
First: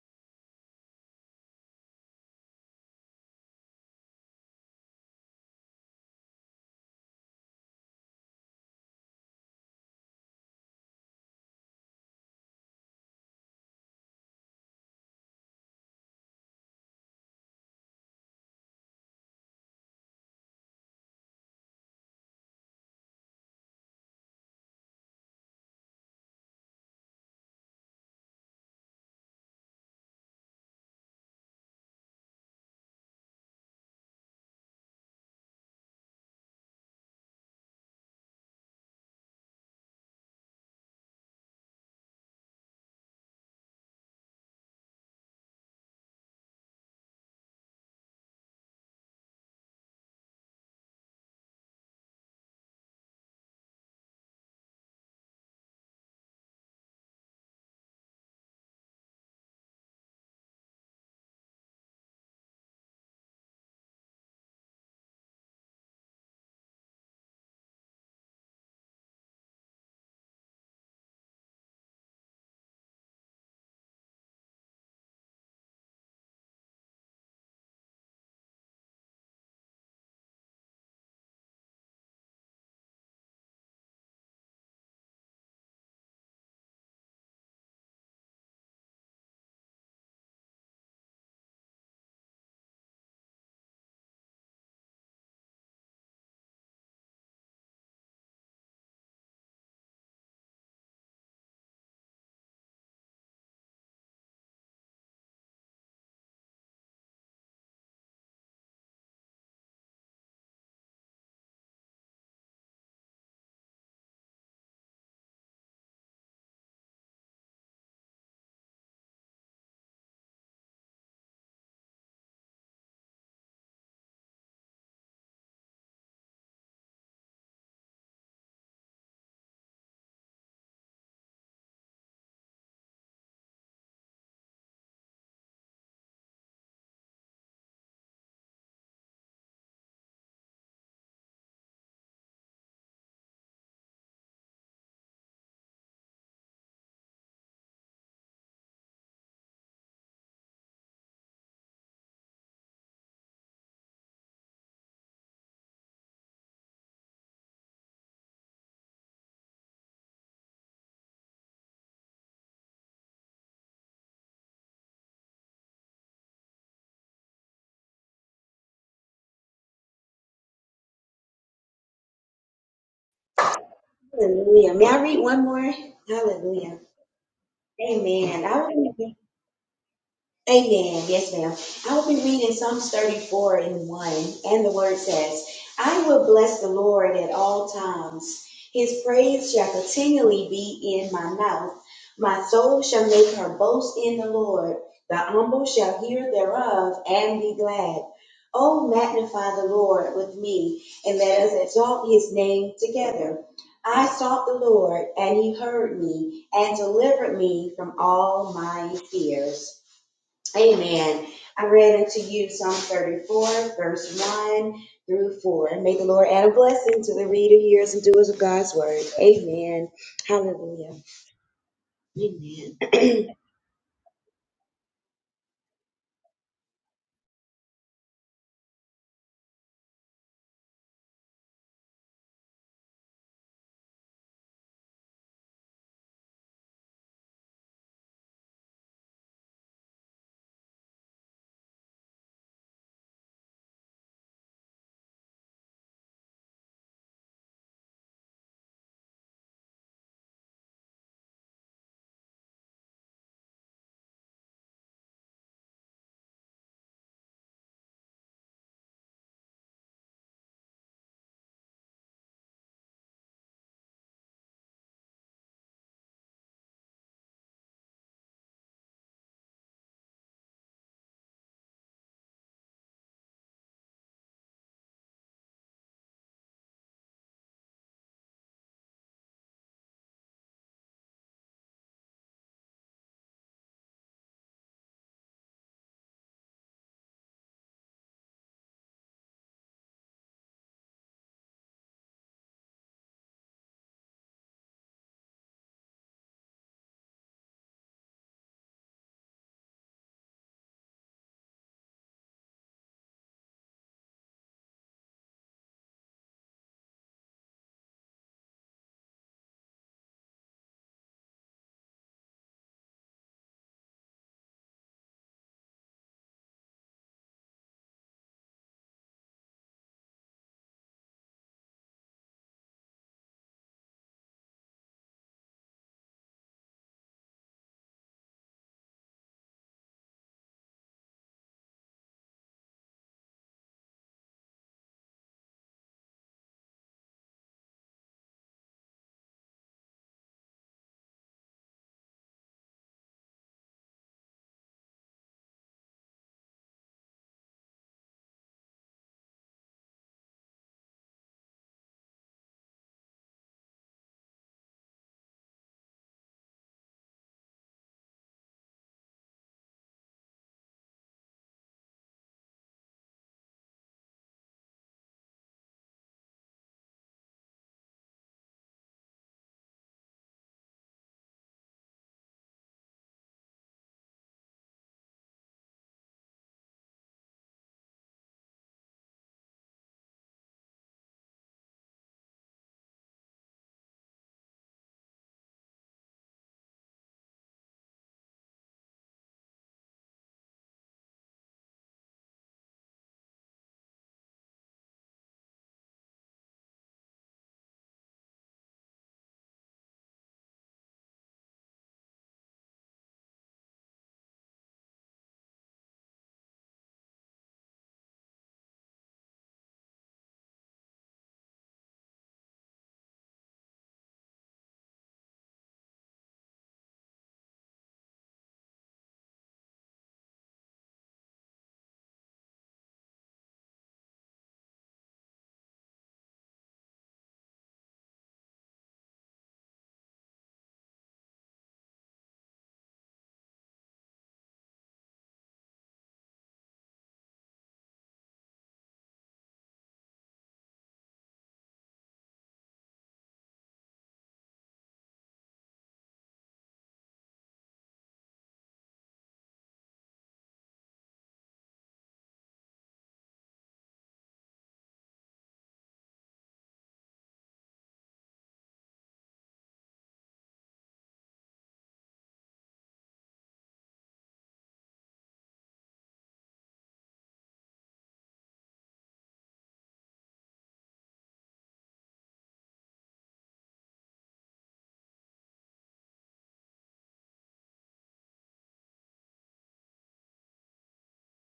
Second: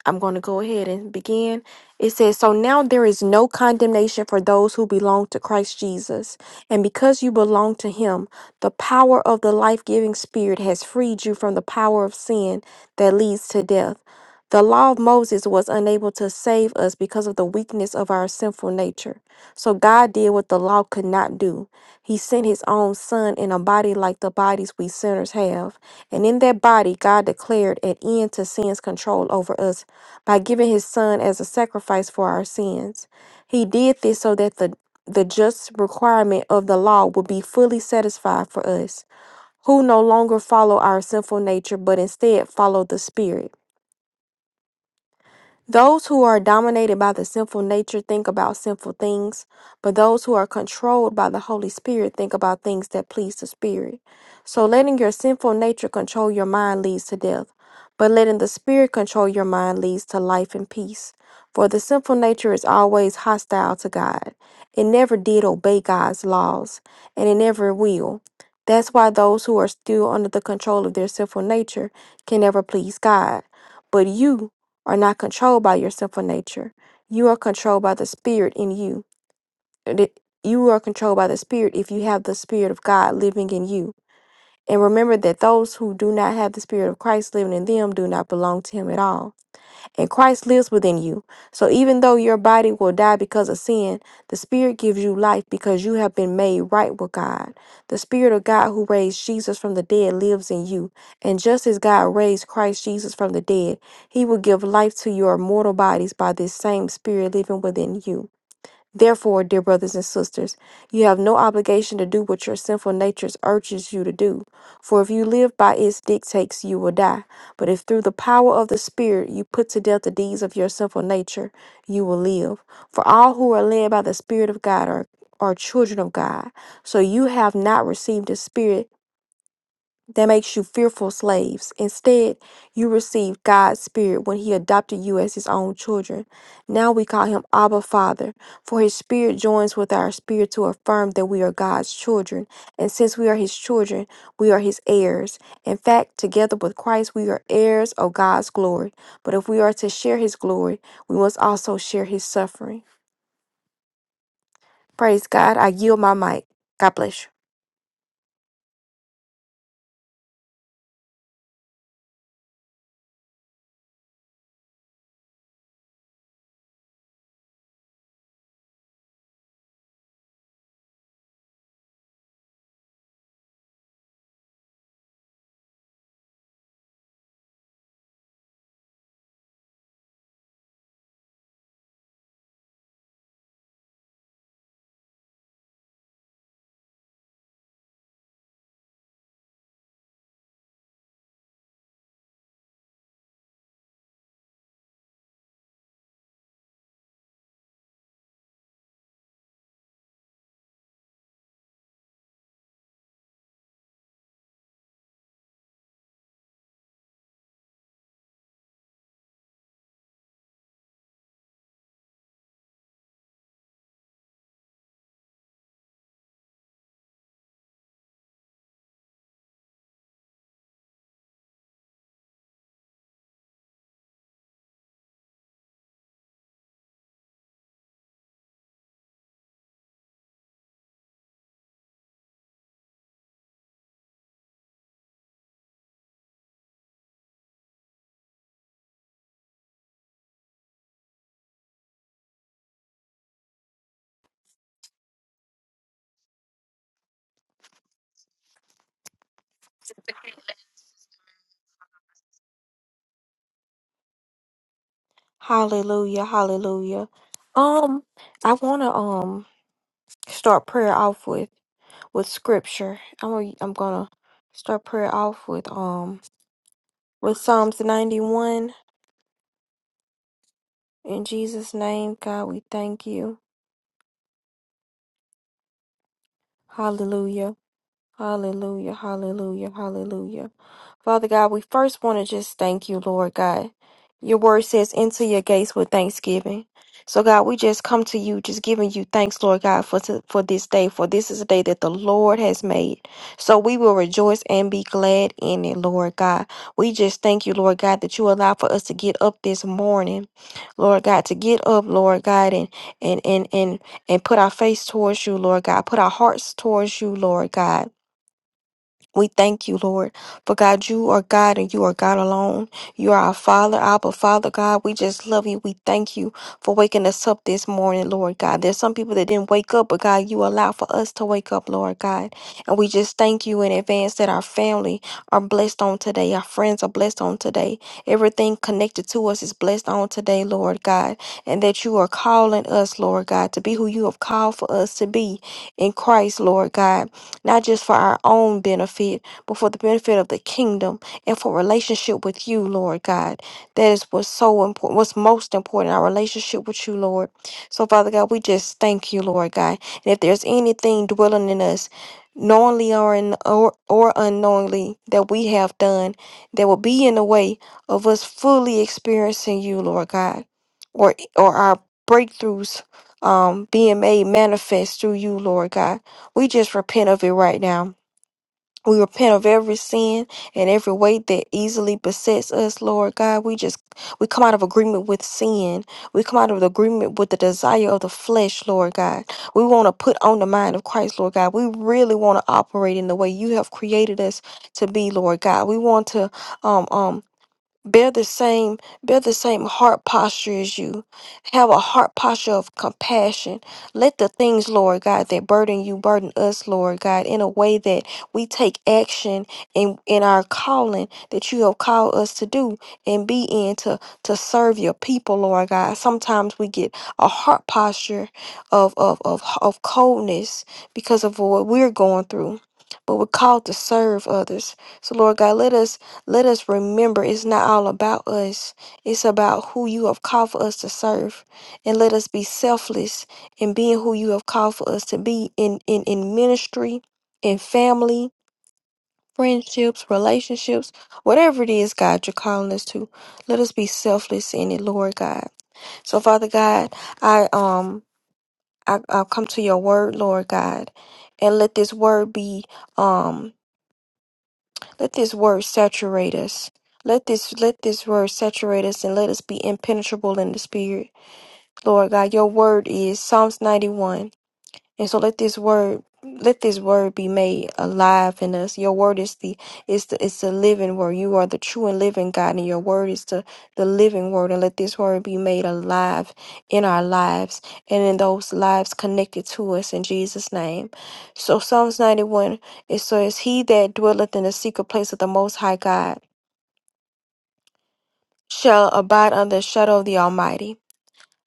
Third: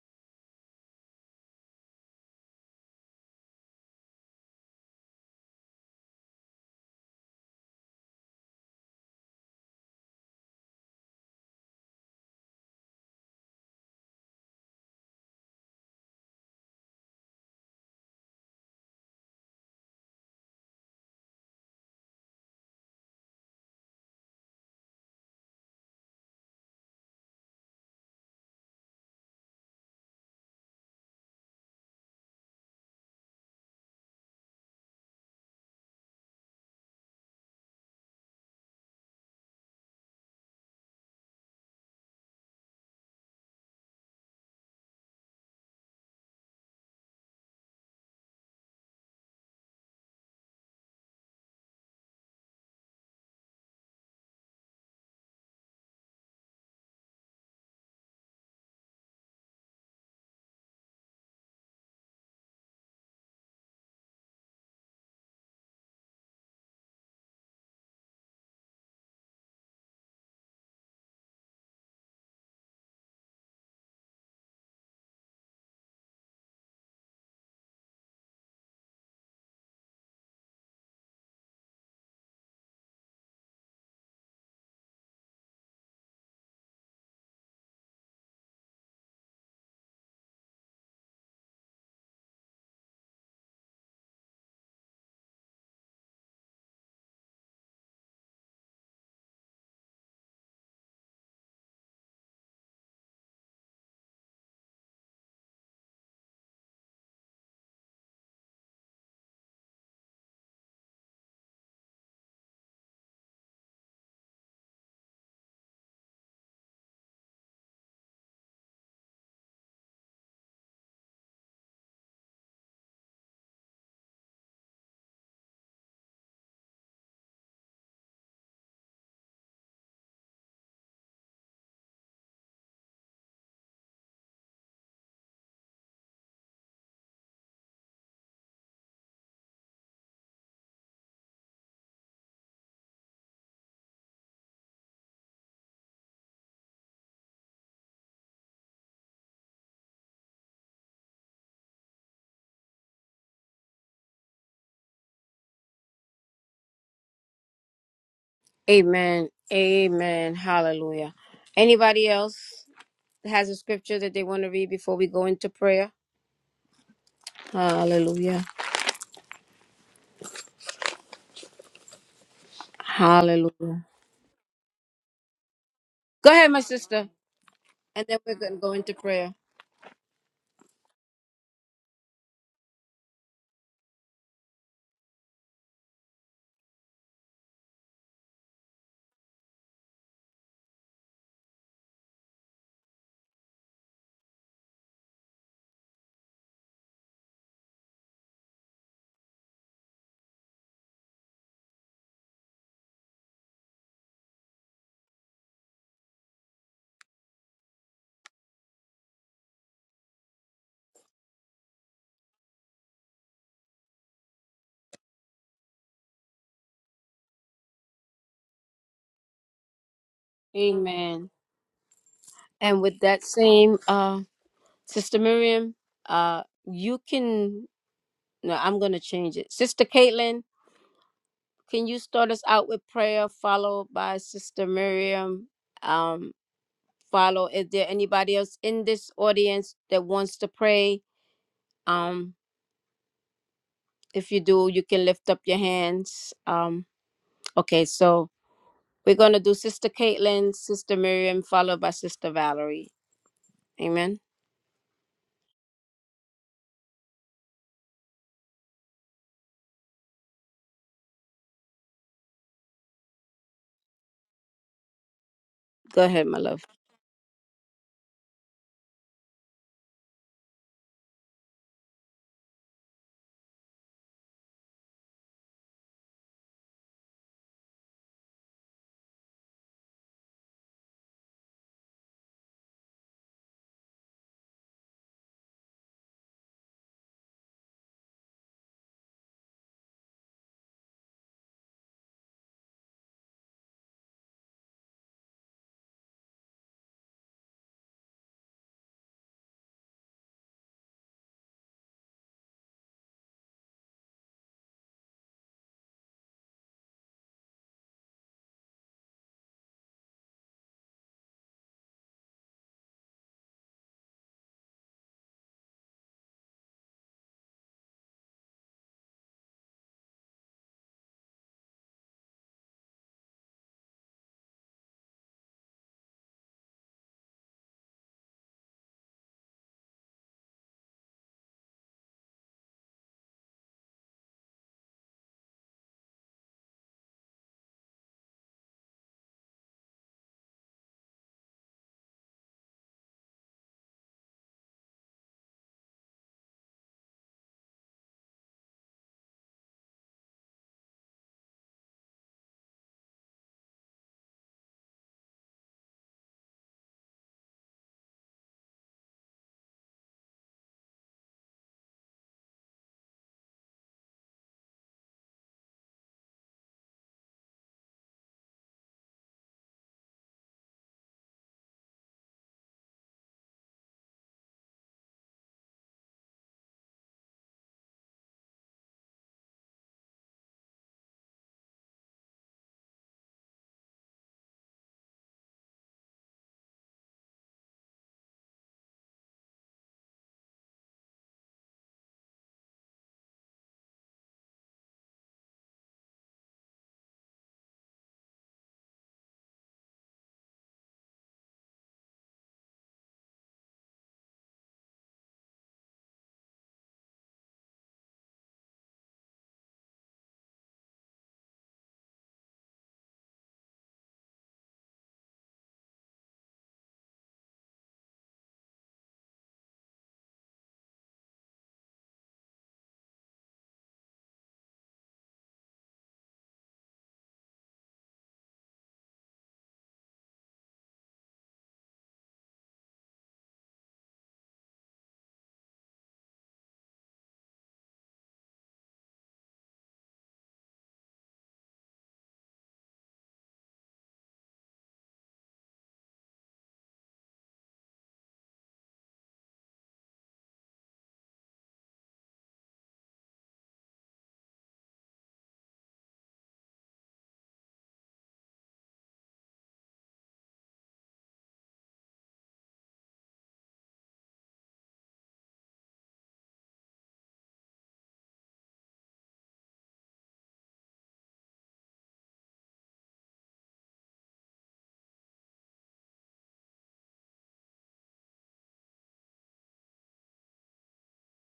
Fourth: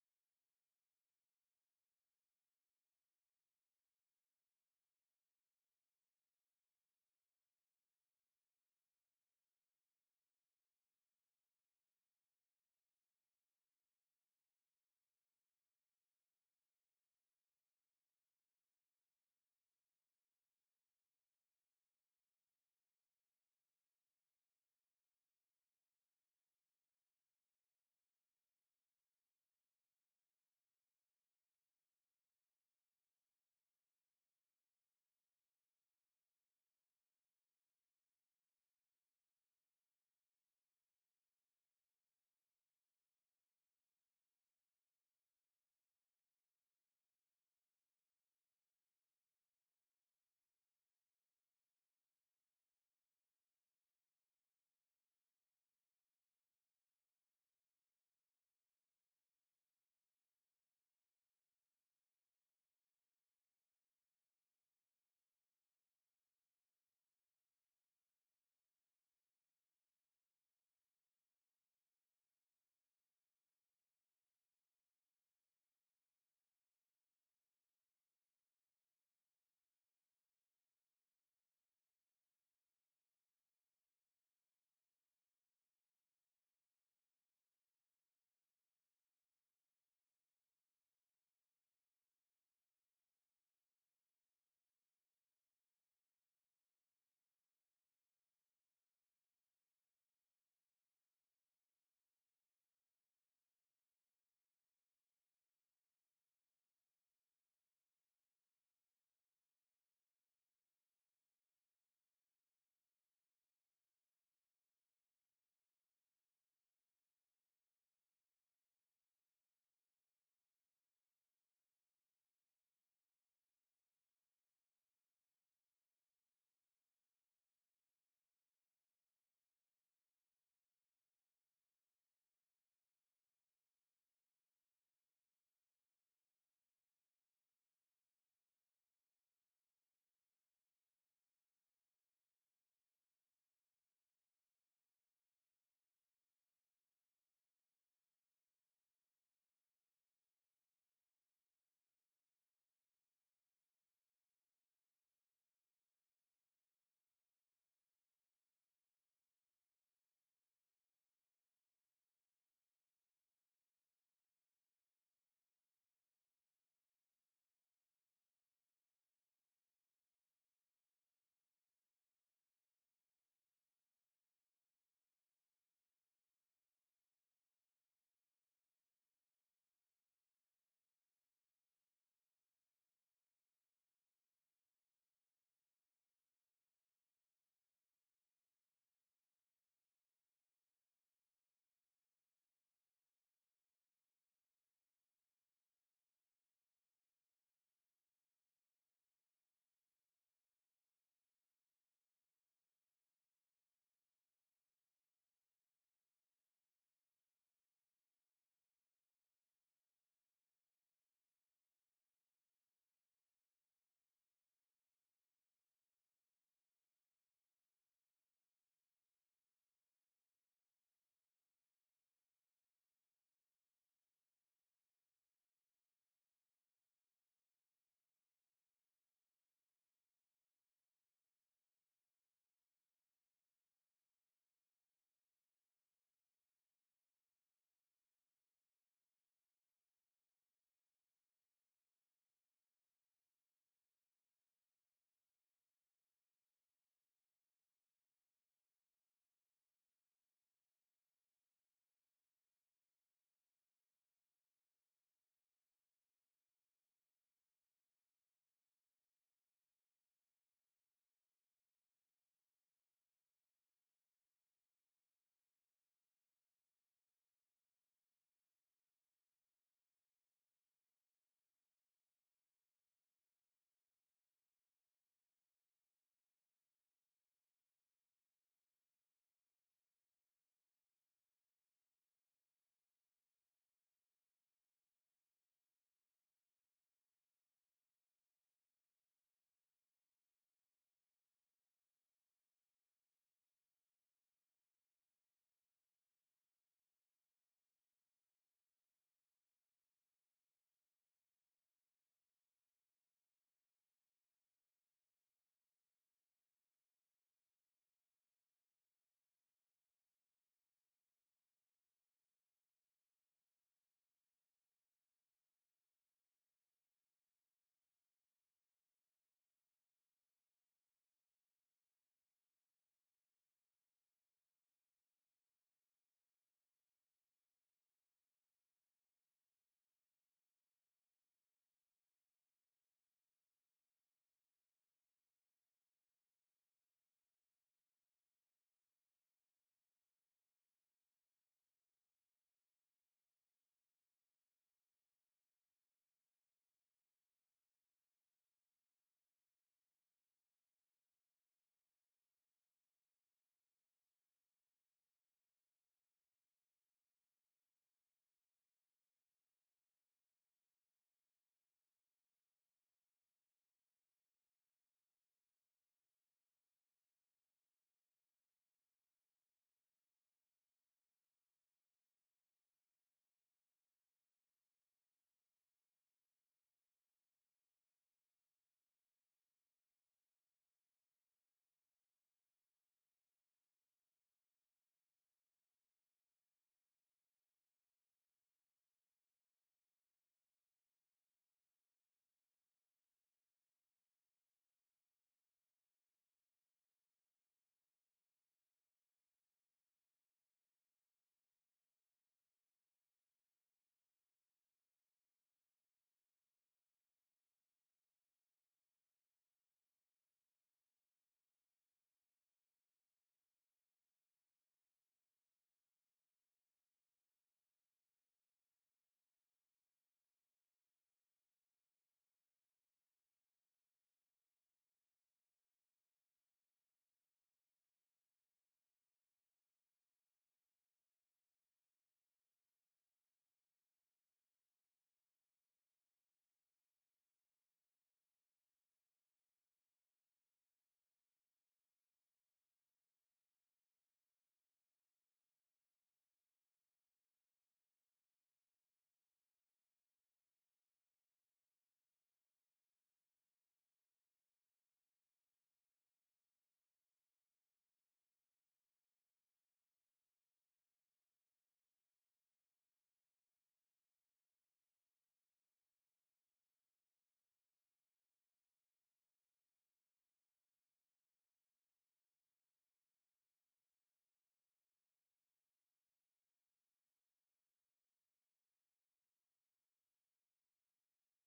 I'm going to go ahead and begin. It says, So now there is no condemnation for those who belong to Christ Jesus. And because you belong to him, the power of the life giving spirit has freed you from the power of sin that leads to death. The law of Moses was unable to save us because of the weakness of our sinful nature. So God did what the law could not do. He sent his own son in a body like the bodies we sinners have. And in that body, God declared an end to sin's control over us by giving his son as a sacrifice for our sins. He did this so that the, the just requirement of the law would be fully satisfied for us, who no longer follow our sinful nature, but instead follow the Spirit. Those who are dominated by the sinful nature think about sinful things, but those who are controlled by the Holy Spirit think about things that please the Spirit. So letting your sinful nature control your mind leads to death, but letting the Spirit control your mind leads to life and peace. For the sinful nature is always hostile to God. It never did obey God's laws, and it never will. That's why those who are still under the control of their sinful nature can never please God. But you, are not controlled by your sinful nature. You are controlled by the Spirit in you. And it- You are controlled by the Spirit if you have the Spirit of God living in you. And remember that those who do not have the Spirit of Christ living in them do not belong to Him at all and Christ lives within you. So even though your body will die because of sin, the Spirit gives you life because you have been made right with God. The Spirit of God who raised Jesus from the dead lives in you. And just as God raised Christ Jesus from the dead, He will give life to your mortal bodies by this same Spirit living within you. Therefore, dear brothers and sisters, you have no obligation to do what your sinful nature urges you to do. For if you live by its dictates, you will die. But if through the power of the Spirit you put to death the deeds of your sinful nature, you will live. For all who are led by the Spirit of God are are children of God. So you have not received the spirit that makes you fearful slaves. Instead, you received God's Spirit when He adopted you as His own children. Now we call Him Abba Father, for His Spirit joins with our spirit to affirm that we are God's children. And since we are His children, we are His heirs. In fact, together with Christ, we are heirs of God's glory. But if we are to share His glory, we must also share His suffering. Praise God. I yield my mic. God bless you. Amen. Amen. Hallelujah. Anybody else has a scripture that they want to read before we go into prayer? Hallelujah. Hallelujah. Hallelujah. May I read one more? Go ahead, my Hallelujah. sister, and then we're Amen. I going to go into want prayer. Amen. Yes, ma'am. I will be reading Psalms 34 and 1, and the word says, I will bless the Lord at all times. His praise shall continually be in my mouth. My soul shall make her boast in the Lord. The humble shall hear thereof and be glad. Oh, magnify the Lord with me, and let us exalt his name together. I sought the Lord, and he heard me, and delivered me from all my fears. Amen. I read unto you Psalm 34, verse 1 through 4. And may the Lord add a blessing to the reader, hearers, and doers of God's word. Amen. Hallelujah. Amen. Amen. And with that same uh Sister Miriam, uh, you can. No, I'm going to change it. Sister Caitlin, can you start us out with prayer, followed by Sister Miriam? Um, follow. Is there anybody else in this audience that wants to pray? Um, if you do, you can lift up your hands. Um, okay, so we're going to do Sister Caitlin, Sister Miriam, followed by Sister Valerie. Amen. Hallelujah. Hallelujah. Um, I want to um start prayer off with with scripture. I'm gonna, I'm gonna start prayer off with Go um ahead, my love. with Psalms 91. In Jesus' name, God, we thank you. Hallelujah. Hallelujah. Hallelujah. Hallelujah. Father God, we first want to just thank you, Lord God. Your word says, enter your gates with thanksgiving. So, God, we just come to you, just giving you thanks, Lord God, for, for this day, for this is a day that the Lord has made. So, we will rejoice and be glad in it, Lord God. We just thank you, Lord God, that you allow for us to get up this morning, Lord God, to get up, Lord God, and, and, and, and, and put our face towards you, Lord God, put our hearts towards you, Lord God. We thank you, Lord, for God, you are God and you are God alone. You are our Father, Abba, Father God. We just love you. We thank you for waking us up this morning, Lord God. There's some people that didn't wake up, but God, you allow for us to wake up, Lord God. And we just thank you in advance that our family are blessed on today. Our friends are blessed on today. Everything connected to us is blessed on today, Lord God. And that you are calling us, Lord God, to be who you have called for us to be in Christ, Lord God not just for our own benefit, but for the benefit of the kingdom and for relationship with you, Lord God. That is what's so important, what's most important, our relationship with you, Lord. So, Father God, we just thank you, Lord God. And if there's anything dwelling in us, knowingly or, in, or or unknowingly that we have done that will be in the way of us fully experiencing you lord god or or our breakthroughs um being made manifest through you lord god we just repent of it right now. We repent of every sin and every weight that easily besets us, Lord God. We just we come out of agreement with sin. We come out of agreement with the desire of the flesh, Lord God. We want to put on the mind of Christ, Lord God. We really want to operate in the way you have created us to be, Lord God. We want to um um bear the same bear the same heart posture as you have a heart posture of compassion let the things lord god that burden you burden us lord god in a way that we take action in in our calling that you have called us to do and be in to to serve your people lord god sometimes we get a heart posture of of of, of coldness because of what we're going through but we're called to serve others so lord god let us let us remember it's not all about us, it's about who you have called for us to serve. And let us be selfless in being who you have called for us to be in, in, in ministry, in family, friendships, relationships, whatever it is, God, you're calling us to. Let us be selfless in it, Lord God. So, Father God, I um I, I come to your word, Lord God, and let this word be um let this word saturate us. Let this let this word saturate us and let us be impenetrable in the spirit. Lord God, your word is Psalms 91. And so let this word let this word be made alive in us. Your word is the is the it's the living word. You are the true and living God, and your word is the the living word. And let this word be made alive in our lives and in those lives connected to us in Jesus' name. So Psalms ninety one it says, "He that dwelleth in the secret place of the Most High God shall abide under the shadow of the Almighty."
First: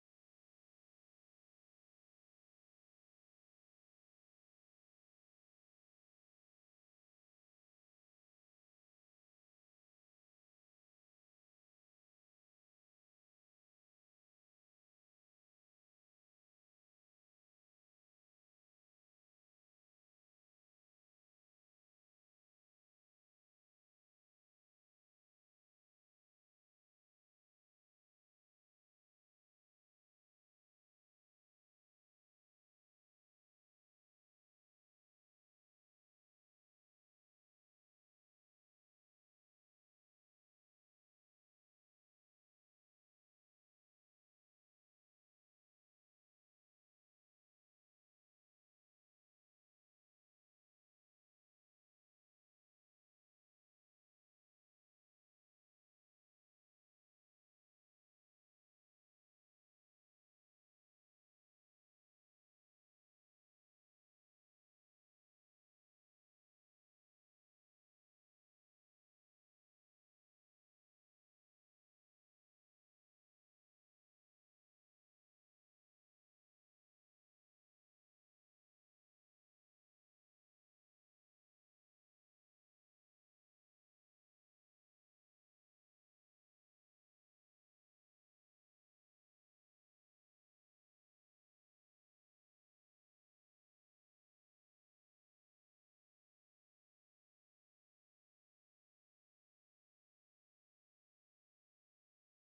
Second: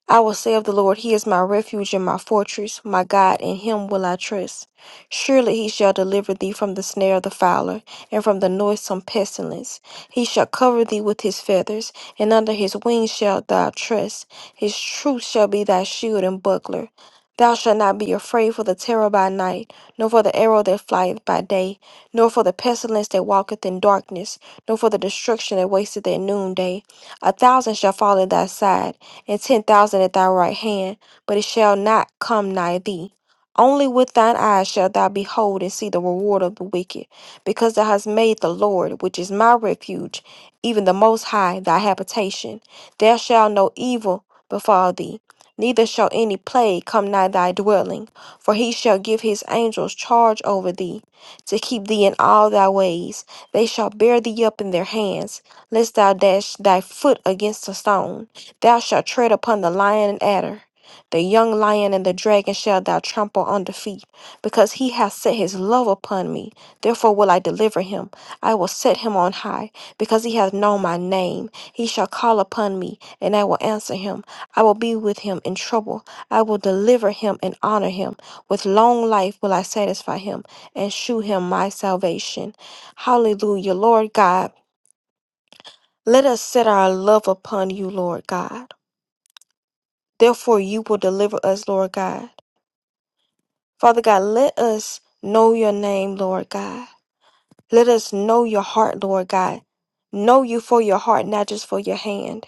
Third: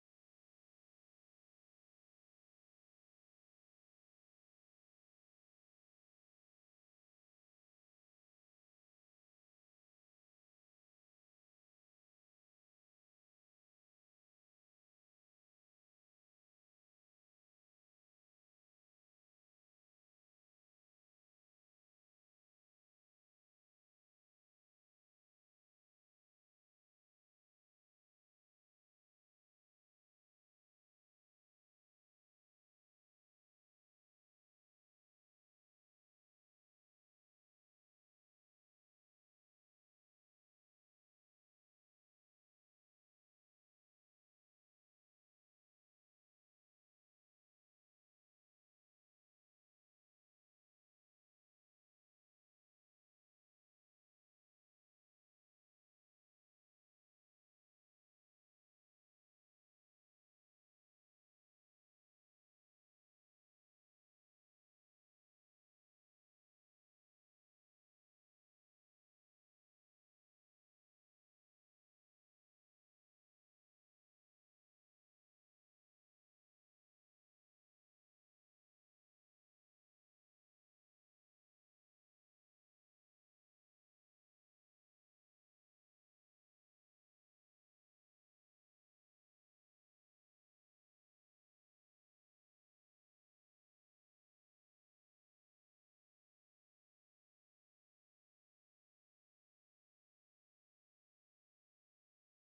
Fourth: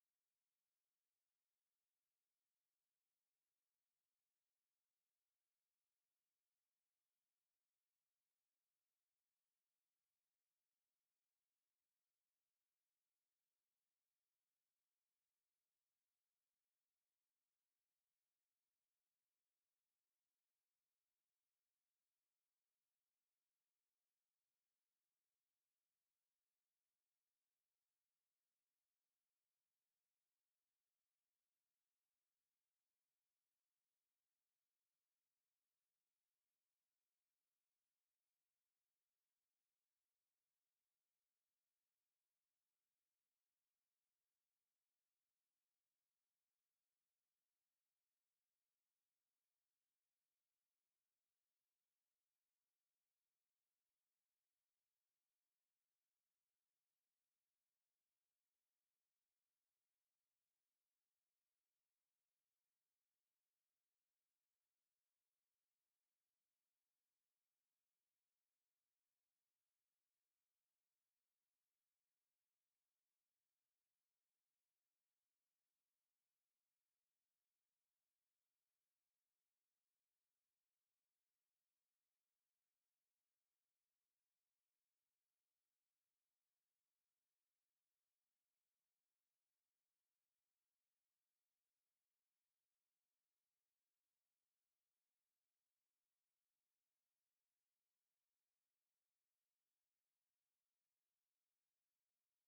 I will say of the Lord, He is my refuge and my fortress, my God, in Him will I trust. Surely He shall deliver thee from the snare of the fowler, and from the noisome pestilence. He shall cover thee with His feathers, and under His wings shalt thou trust. His truth shall be thy shield and buckler. Thou shalt not be afraid for the terror by night, nor for the arrow that flieth by day, nor for the pestilence that walketh in darkness, nor for the destruction that wasteth at noonday. A thousand shall fall at thy side and ten thousand at thy right hand, but it shall not come nigh thee. Only with thine eyes shalt thou behold and see the reward of the wicked, because thou hast made the Lord, which is my refuge, even the Most High, thy habitation. There shall no evil befall thee, neither shall any plague come nigh thy dwelling. For he shall give his angels charge over thee, to keep thee in all thy ways. They shall bear thee up in their hands, lest thou dash thy foot against a stone. Thou shalt tread upon the lion and adder. The young lion and the dragon shalt thou trample under feet, because he hath set his love upon me. Therefore will I deliver him. I will set him on high, because he hath known my name. He shall call upon me, and I will answer him. I will be with him in trouble. I will deliver him and honor him. With long life will I satisfy him, and shew him my salvation. Hallelujah, Lord God. Let us set our love upon you, Lord God. Therefore, you will deliver us, Lord God. Father God, let us know your name, Lord God. Let us know your heart, Lord God. Know you for your heart, not just for your hand.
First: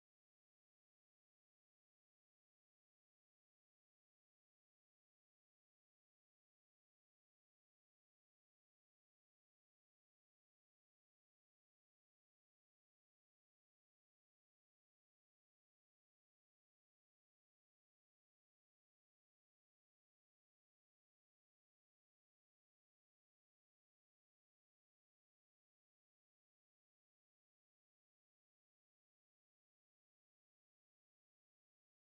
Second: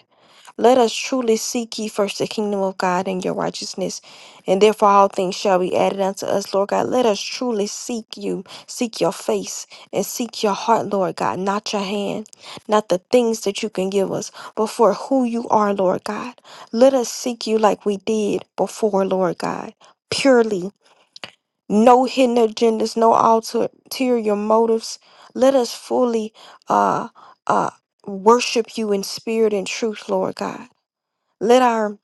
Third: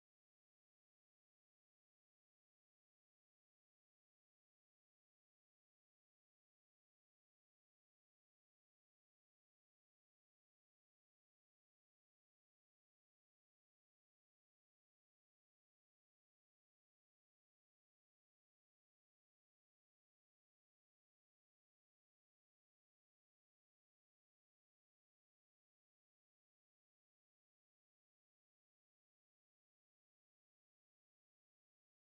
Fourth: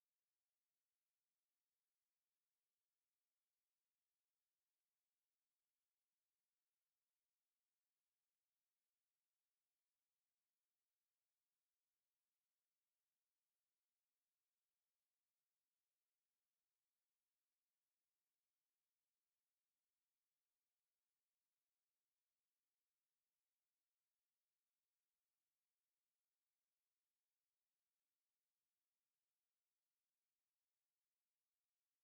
Let us truly seek ye first the kingdom of God and your righteousness, and therefore all things shall be added unto us, Lord God. Let us truly seek you, seek your face, and seek your heart, Lord God, not your hand, not the things that you can give us, but for who you are, Lord God. Let us seek you like we did before, Lord God, purely, no hidden agendas, no alter- ulterior motives. Let us fully uh, uh, worship you in spirit and truth, Lord God. Let our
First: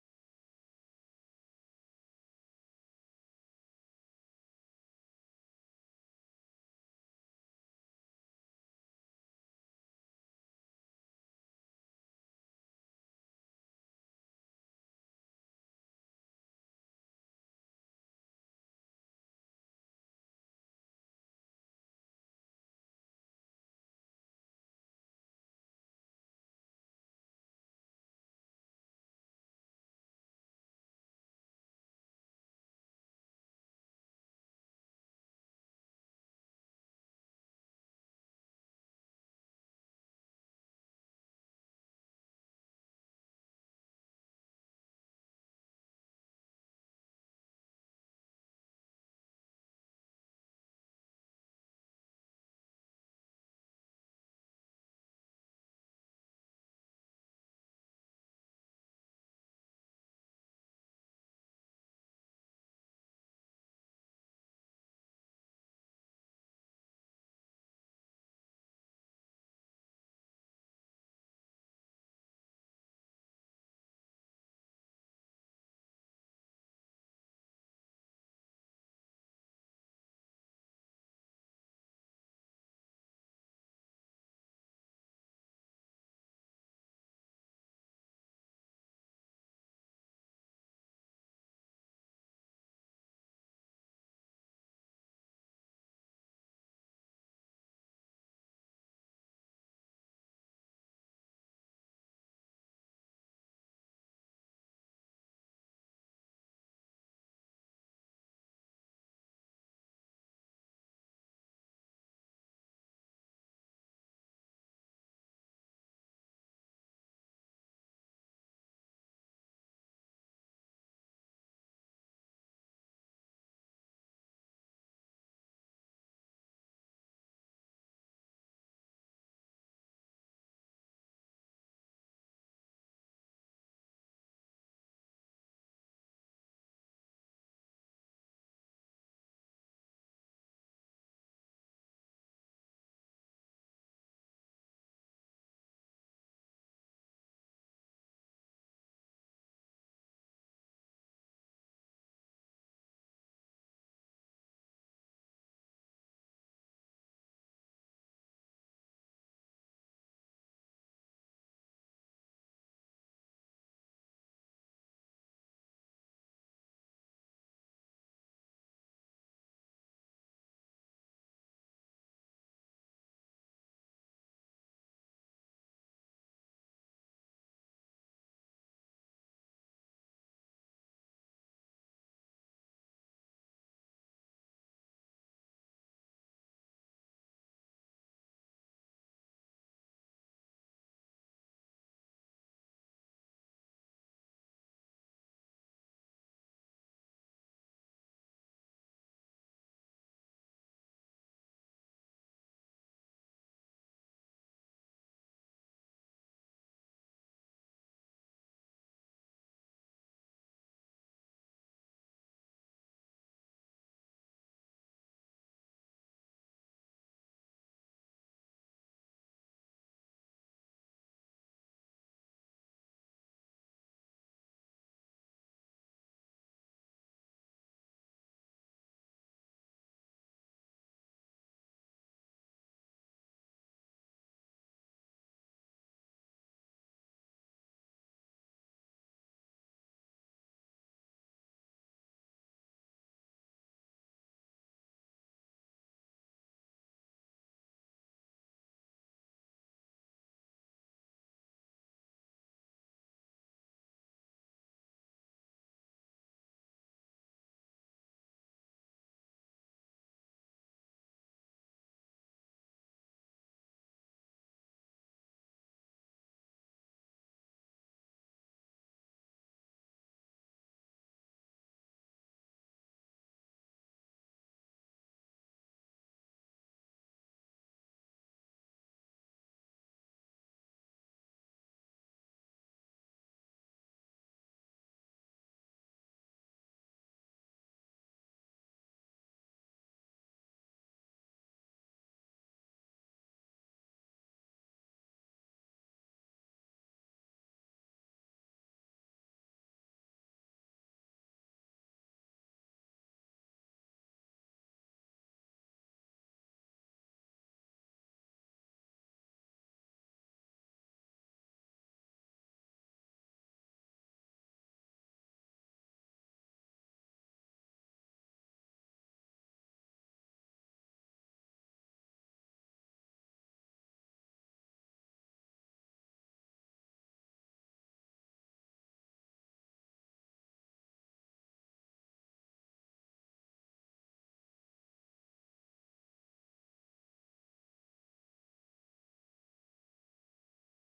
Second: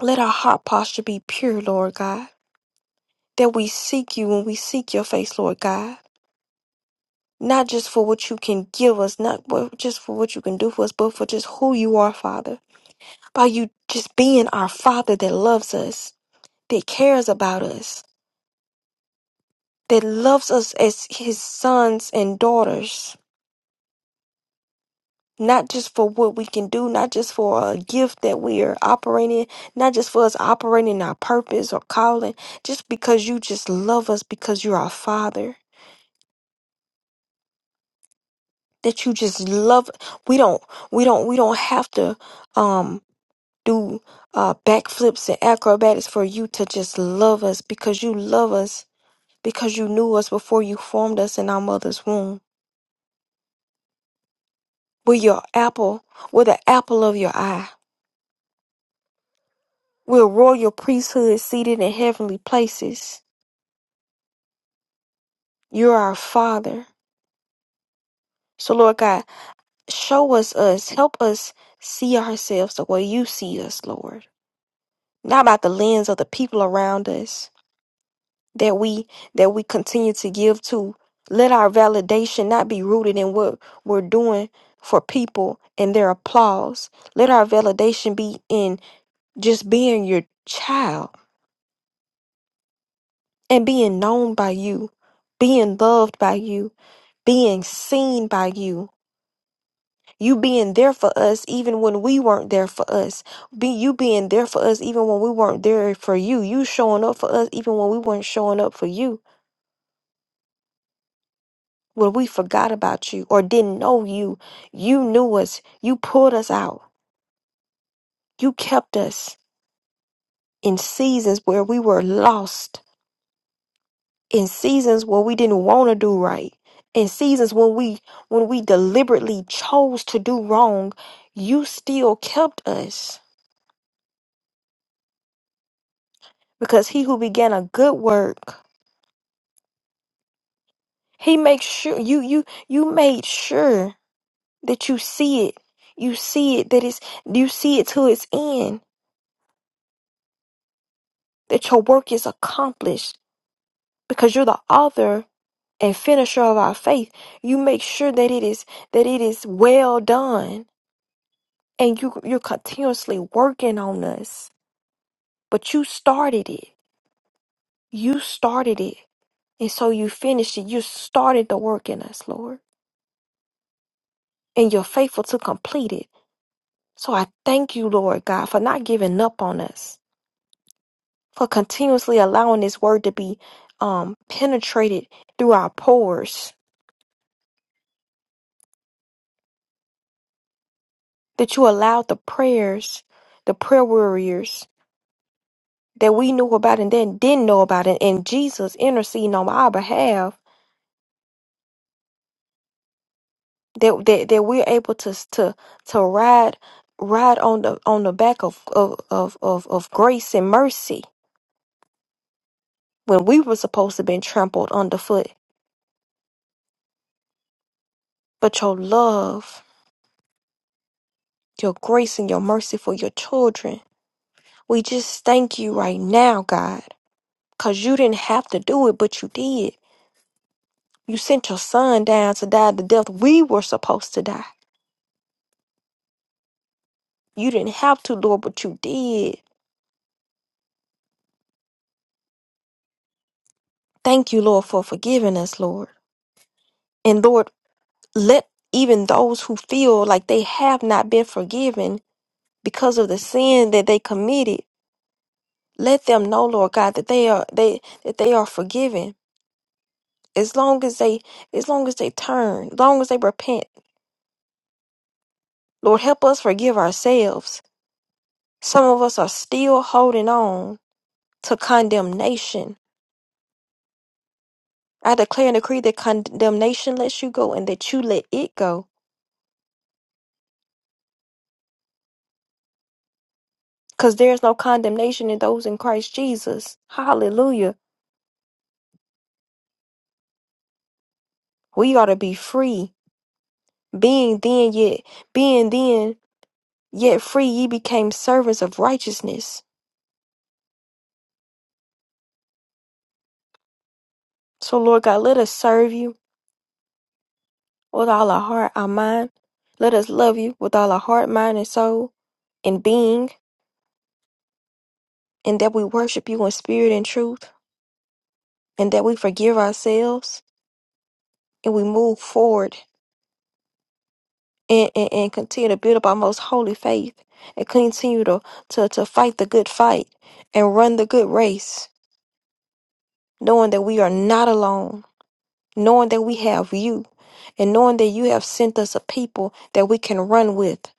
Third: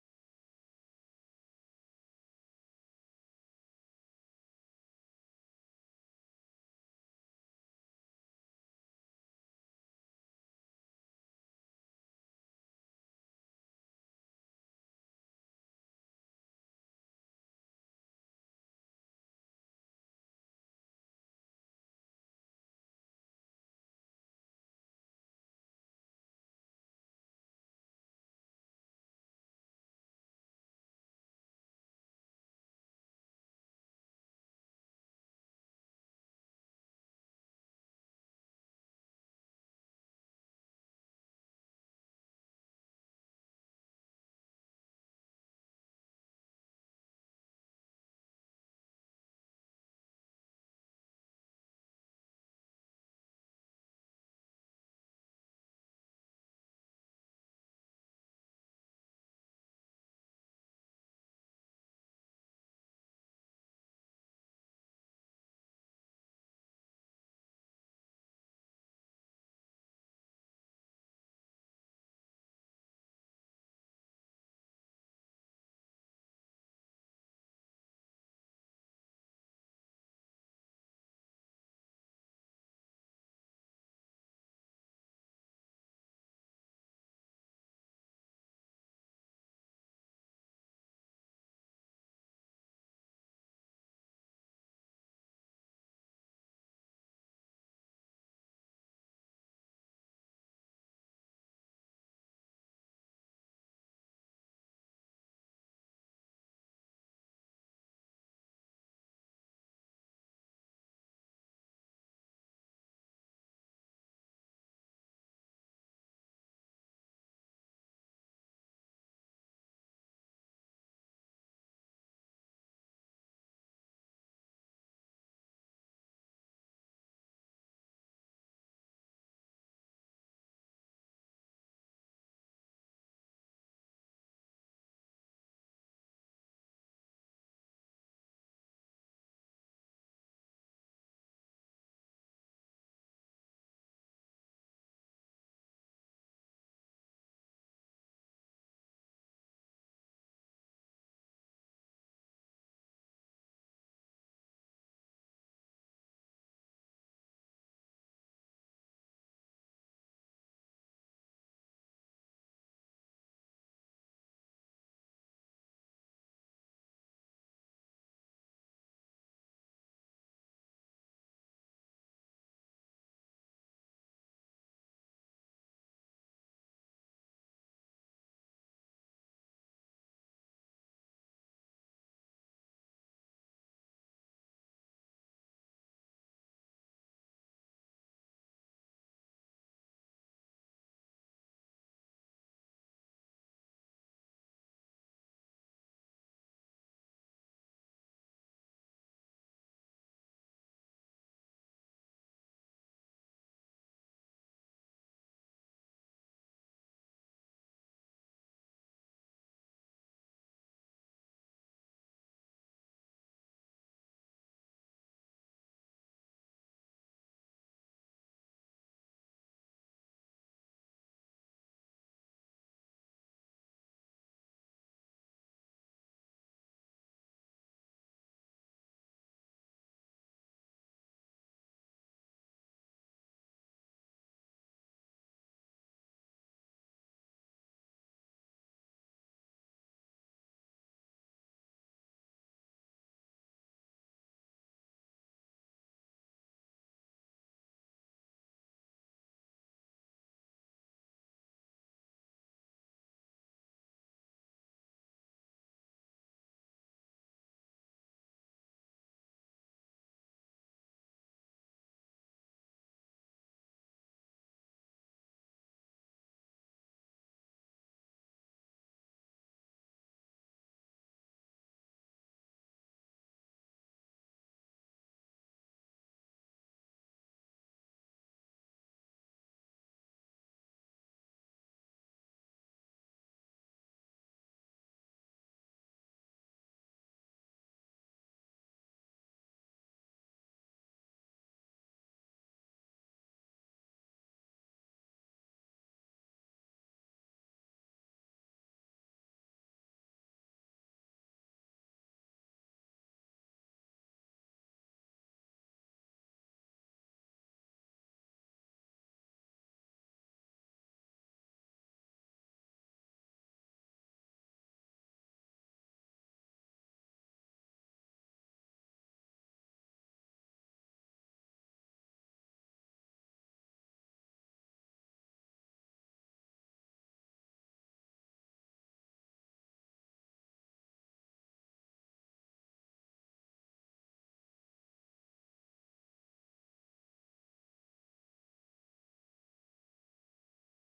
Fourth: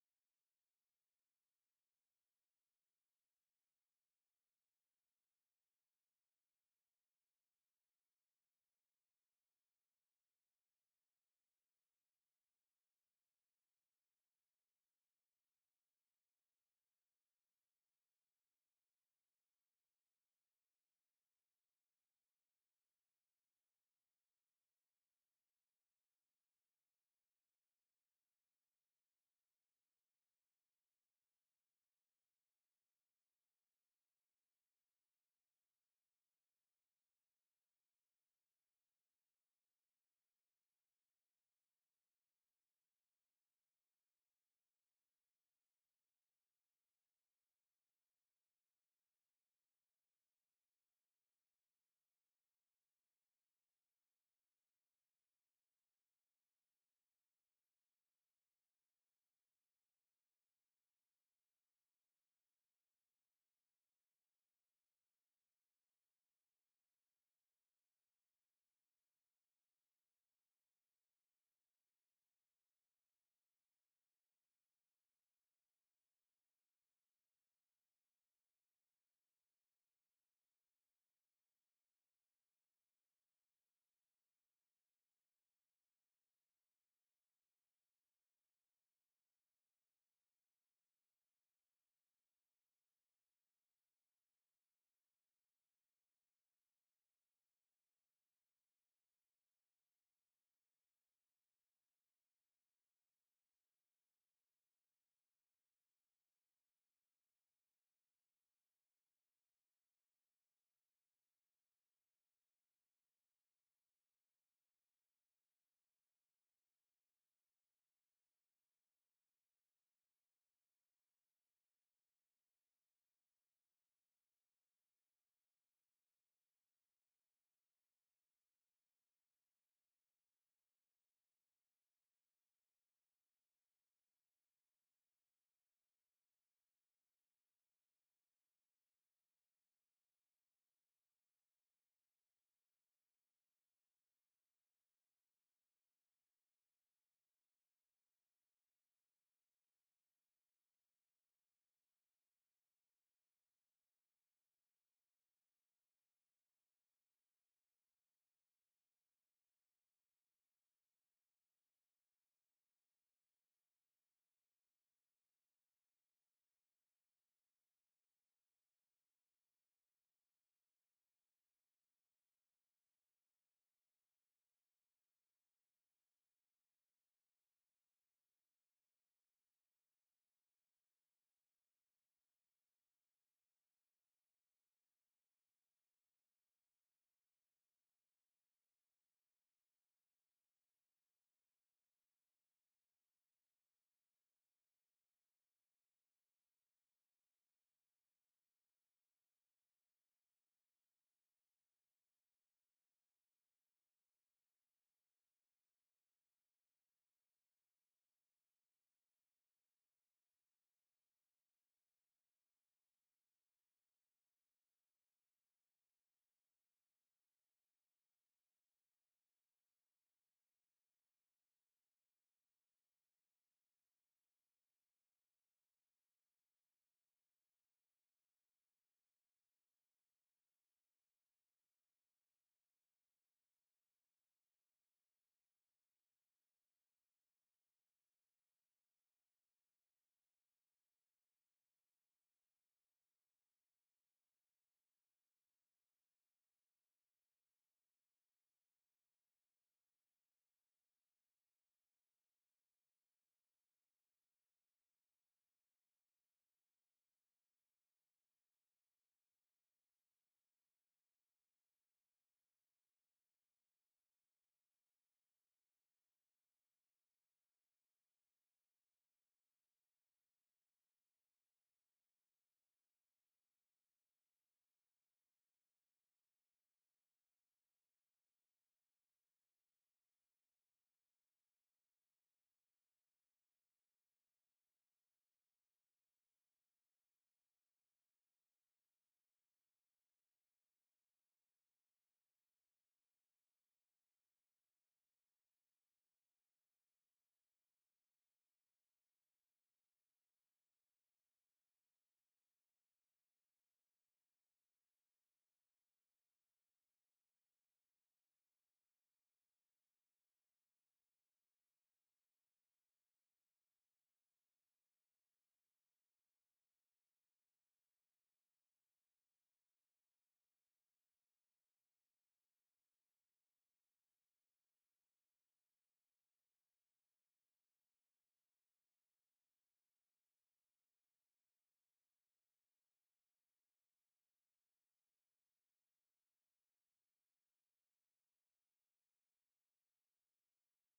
let our heart posture be pure, Lord God, that we seek you when we seek your face, Lord God. Not just for what you can give us, not what, just for what you can do for us, but for just who you are, Father. By you just being our Father that loves us, that cares about us, that loves us as his sons and daughters. not just for what we can do, not just for a gift that we are operating, not just for us operating our purpose or calling, just because you just love us because you're our father. That you just love we don't we don't we don't have to um do uh backflips and acrobatics for you to just love us because you love us because you knew us before you formed us in our mother's womb. We're your apple, we're the apple of your eye. We're royal priesthood seated in heavenly places. You are our Father. So, Lord God, show us us. Help us see ourselves the way you see us, Lord. Not about the lens of the people around us that we that we continue to give to. Let our validation not be rooted in what we're doing for people and their applause. Let our validation be in just being your child and being known by you, being loved by you, being seen by you You being there for us even when we weren't there for us. Be you being there for us even when we weren't there for you. You showing up for us even when we weren't showing up for you. When we forgot about you or didn't know you, you knew us. You pulled us out. You kept us in seasons where we were lost, in seasons where we didn't want to do right, in seasons when we when we deliberately chose to do wrong, you still kept us because he who began a good work He makes sure you you you made sure that you see it. You see it that it's you see it to its end, that your work is accomplished because you're the author and finisher of our faith. You make sure that it is that it is well done and you you're continuously working on us. But you started it. You started it. And so you finished it. You started the work in us, Lord. And you're faithful to complete it. So I thank you, Lord God, for not giving up on us, for continuously allowing this word to be um, penetrated through our pores, that you allowed the prayers, the prayer warriors that we knew about and then didn't know about, and, and Jesus interceding on our behalf, that, that, that we're able to, to, to ride ride on the on the back of, of, of, of, of grace and mercy when we were supposed to be trampled underfoot. But your love your grace and your mercy for your children. We just thank you right now, God, because you didn't have to do it, but you did. You sent your son down to die the death we were supposed to die. You didn't have to, Lord, but you did. Thank you, Lord, for forgiving us, Lord. And Lord, let even those who feel like they have not been forgiven because of the sin that they committed, let them know, Lord God, that they are they that they are forgiven as long as they as long as they turn as long as they repent lord help us forgive ourselves some of us are still holding on to condemnation i declare and decree that condemnation lets you go and that you let it go because there's no condemnation in those in christ jesus hallelujah we ought to be free being then yet being then yet free ye became servants of righteousness so lord god let us serve you With all our heart, our mind, let us love you with all our heart, mind, and soul, and being, and that we worship you in spirit and truth, and that we forgive ourselves, and we move forward and, and, and continue to build up our most holy faith, and continue to, to, to fight the good fight and run the good race, knowing that we are not alone, knowing that we have you, and knowing that you have sent us a people that we can run with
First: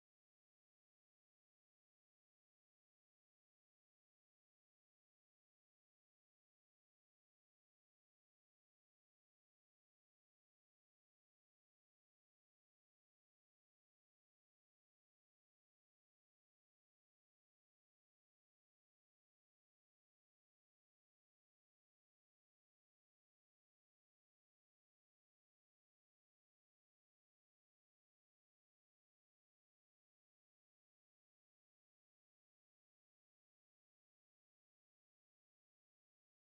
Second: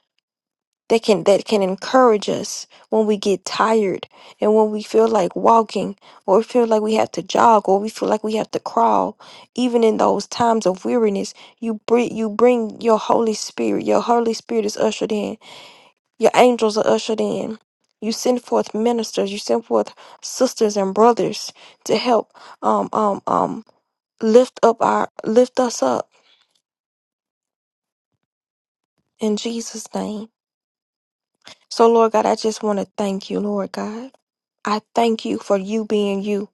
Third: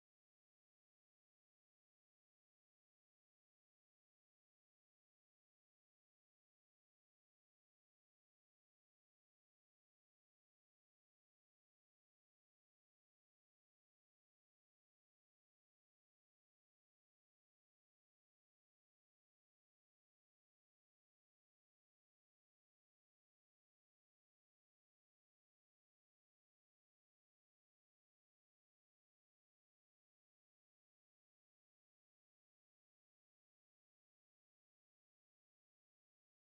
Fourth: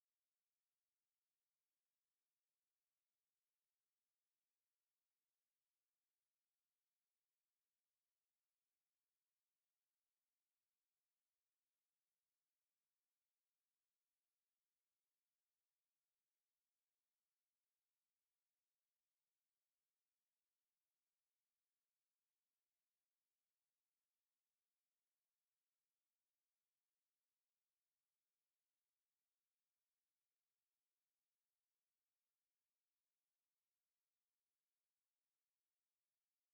that can that can encourage us when we get tired and when we feel like walking or feel like we have to jog or we feel like we have to crawl even in those times of weariness you bring you bring your holy spirit your holy spirit is ushered in your angels are ushered in you send forth ministers you send forth sisters and brothers to help um um um lift up our lift us up in Jesus name so Lord God I just want to thank you Lord God I thank you for you being you.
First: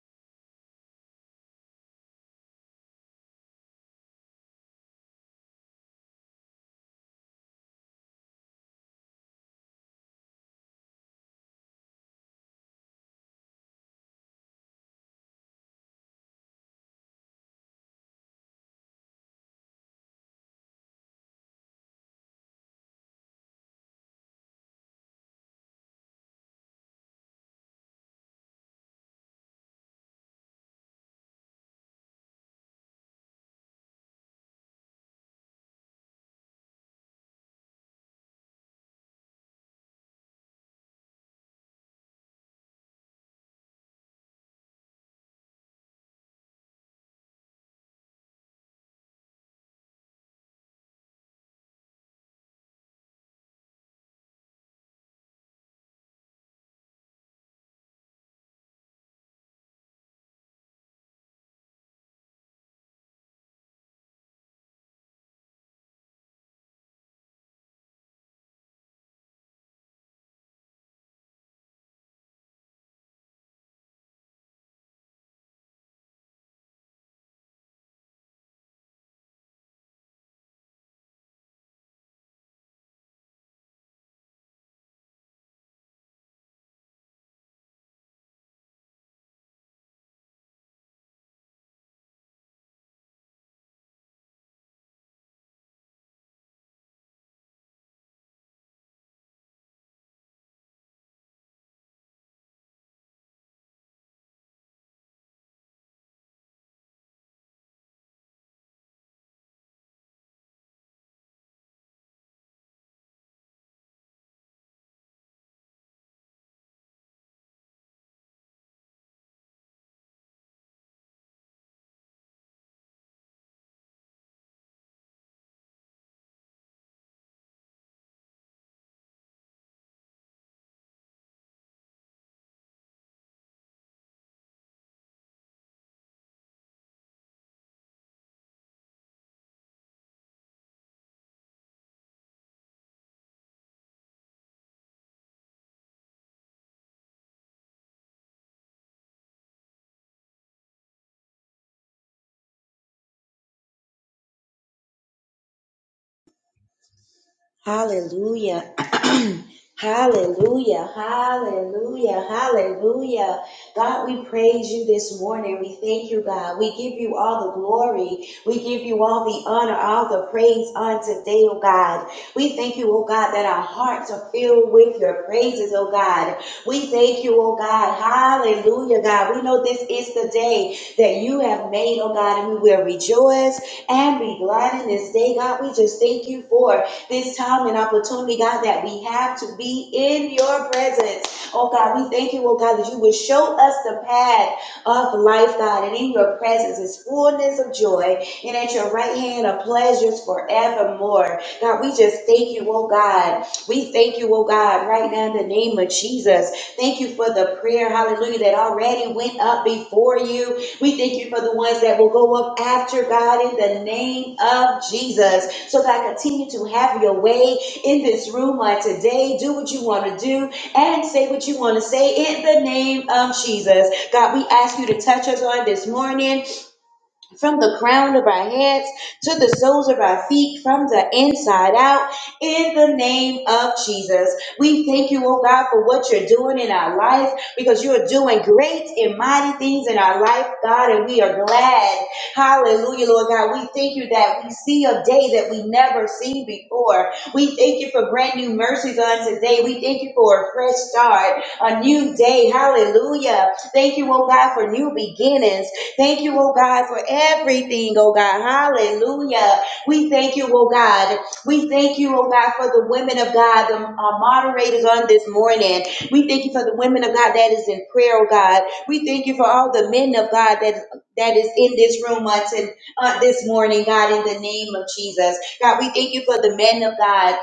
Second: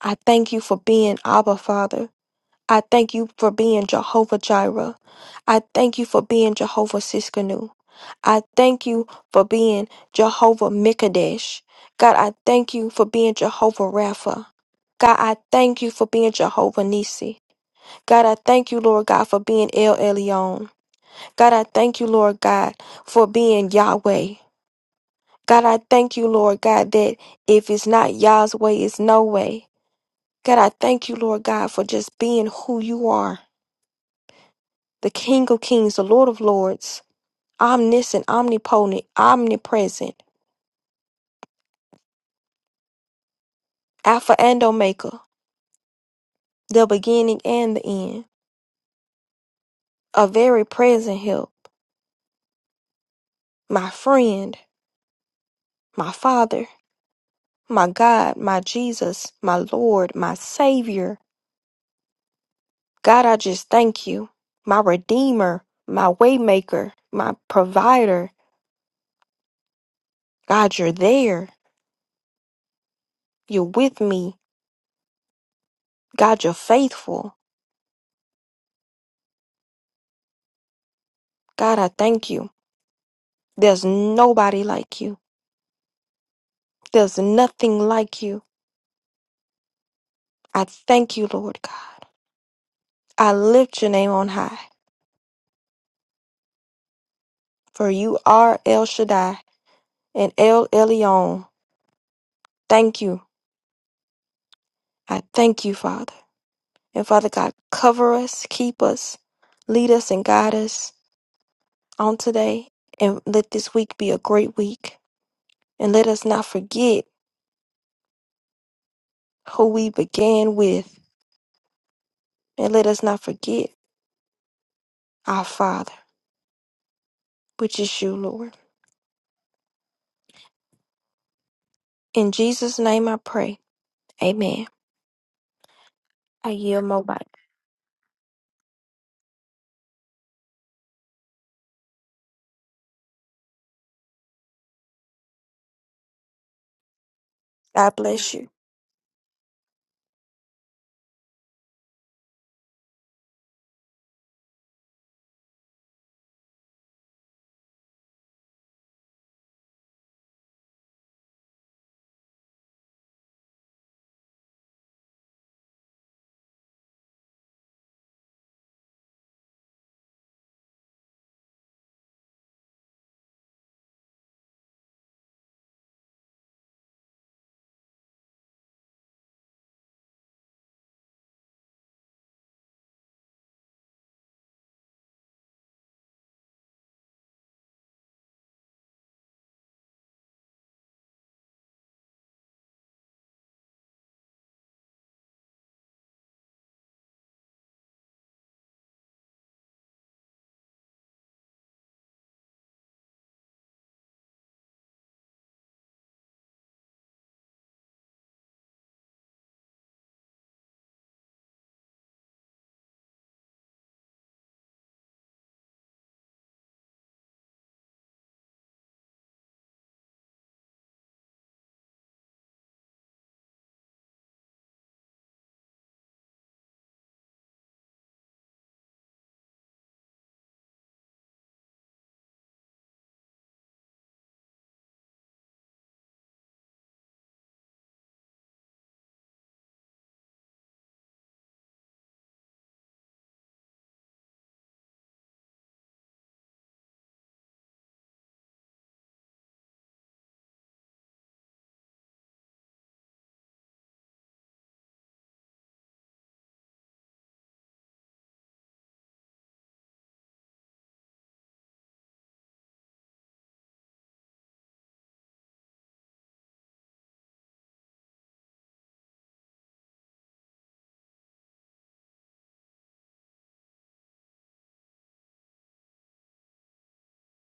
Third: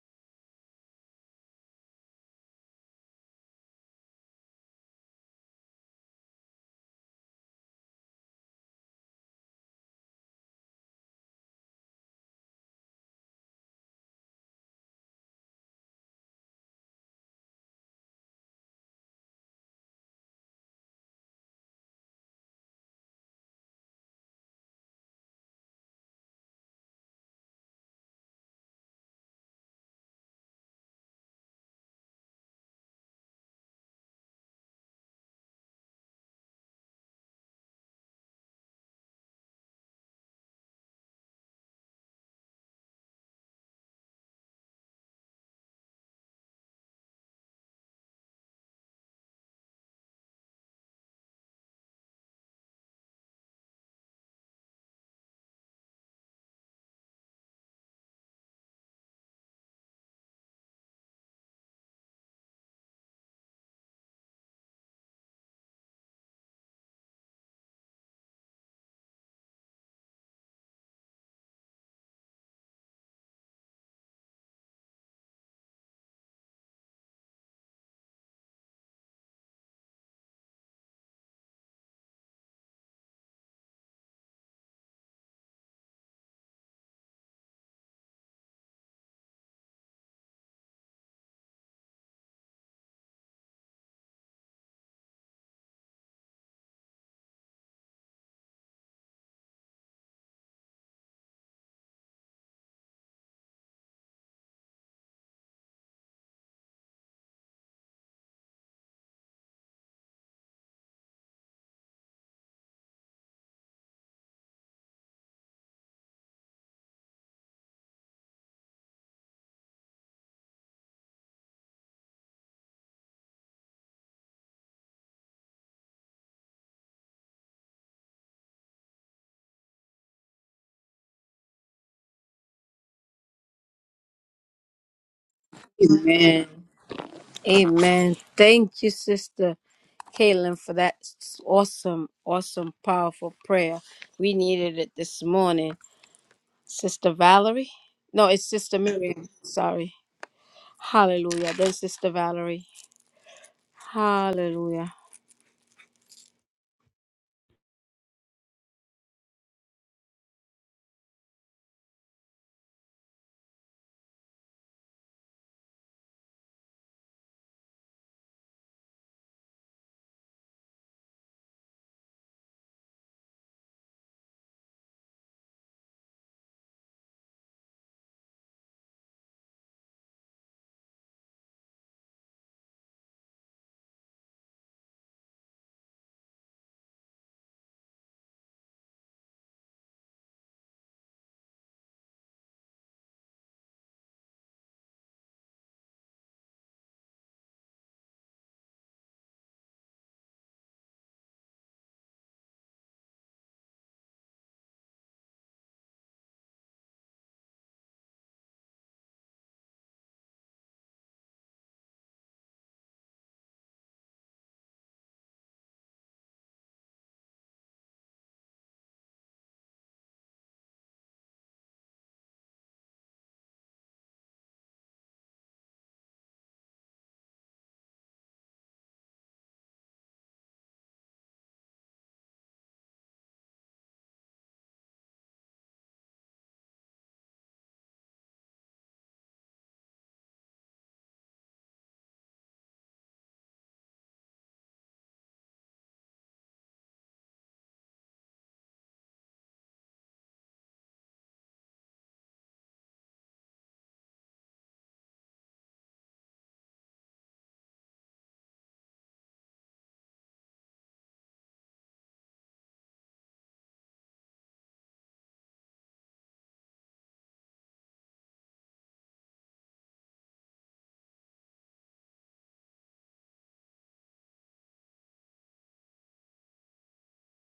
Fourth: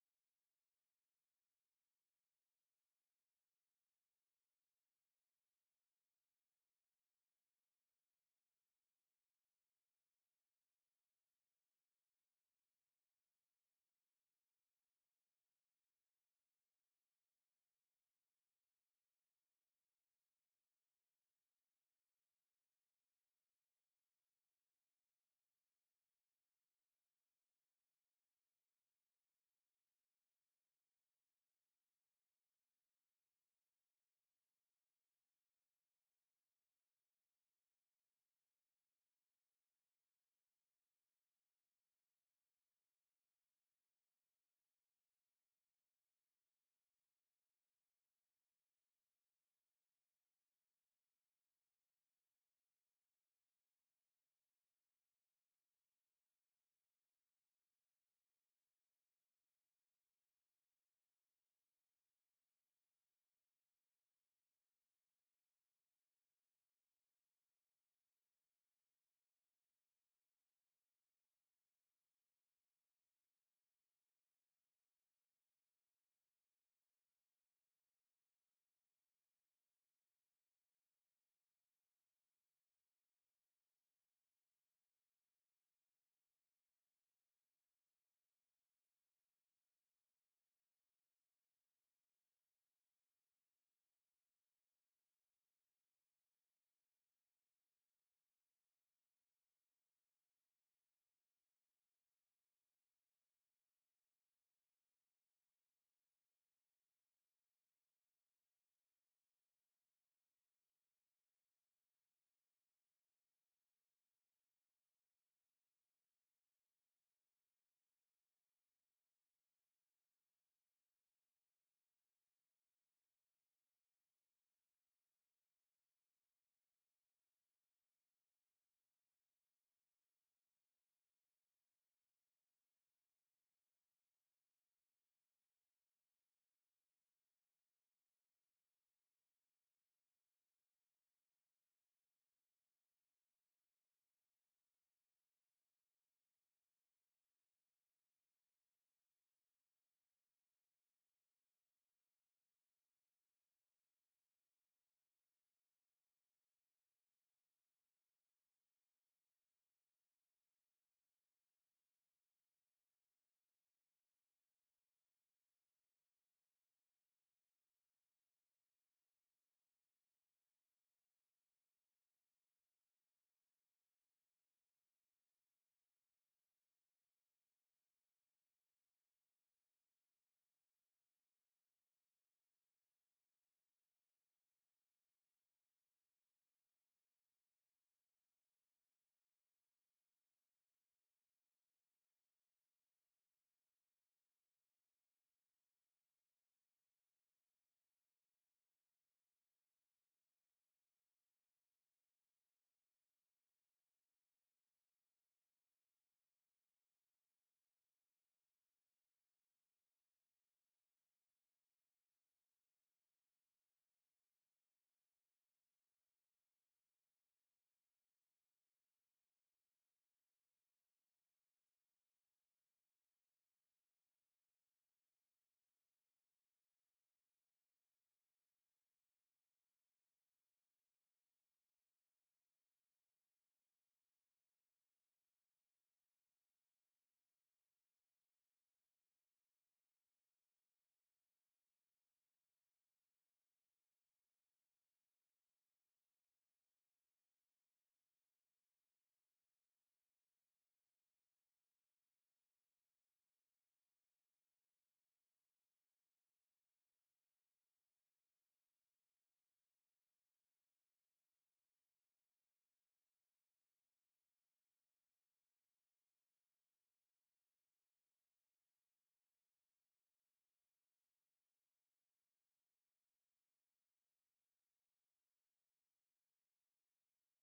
I thank you for being Abba Father. I thank you for being Jehovah Jireh. I thank you for being Jehovah Siskanu. I thank you for being Jehovah Mikadesh. God, I thank you for being Jehovah Rapha. God, I thank you for being Jehovah Nisi. God, I thank you, Lord God, for being El Elyon. God, I thank you, Lord God, for being Yahweh. God, I thank you, Lord God, that if it's not Yah's way, it's no way. God, I thank you, Lord God, for just being who you are the King of Kings, the Lord of Lords, omniscient, omnipotent, omnipresent, Alpha and Omega, the beginning and the end, a very present help, my friend, my Father, my God, my Jesus, my Lord, my Savior. God, I just thank you, my Redeemer, my Waymaker, my Provider. God, you're there. You're with me. God, you're faithful. God, I thank you. There's nobody like you. There's nothing like you. I thank you, Lord God. I lift your name on high, for you are El Shaddai and El Elyon. Thank you. I thank you, Father. And Father God, cover us, keep us, lead us, and guide us on today. And let this week be a great week. And let us not forget who we began with. And let us not forget our Father, which is you, Lord. In Jesus' name I pray. Amen. Amen. I yield my mic. Amen. Thank you, Sister. Caitlin, for that s- awesome, awesome, powerful prayer. We needed it this morning. Sister Valerie? God No, bless you. it's Sister Miriam. Sorry. Hallelujah. Then Sister Valerie. Hallelujah. Hallelujah. [CLEARS THROAT] Hallelujah, hallelujah, hallelujah. God, we praise you this morning. We thank you, God. We give you all the glory. We give you all the honor, all the praise on today, oh God. We thank you, oh God, that our hearts are filled with your praises, oh God. We thank you, oh God. Hallelujah, God. We know this is the day that you have made, oh God, and we will rejoice and be glad in this day, God. We just thank you for this time and opportunity, God, that we have to be in your presence. Oh God, we thank you, oh God, that you would show us the path of life, God, and in your presence is fullness of joy, and at your right hand are pleasures forevermore. God, we just thank you, oh God. We thank you, oh God, right now in the name of Jesus. Thank you for the prayer, hallelujah, that already went up before you. We thank you for the ones that will go up after God in the name of Jesus. So God, continue to have your way in this room on today. Do what you want to do and say what you want to say in the name of Jesus. God, we ask you to touch us on this morning from the crown of our heads to the soles of our feet, from the inside out, in the name of Jesus. We thank you, oh God, for what you're doing in our life because you're doing great and mighty things in our life, God, and we are glad. Hallelujah, Lord God. We thank you that we see a day that we never seen before. We thank you for brand new mercies on today. We thank you for a fresh start, a new day. Hallelujah. Thank you, oh God, for new beginnings. Thank you, oh God, for everything, oh God. Hallelujah. We thank you, oh God. We thank you, oh God, for the women of God, the uh, moderators on this morning. We thank you for the women of God that is in prayer, oh God. We thank you for all the men of God that that is in this room on, to, uh, this morning, God, in the name of Jesus. God, we thank you for the men of God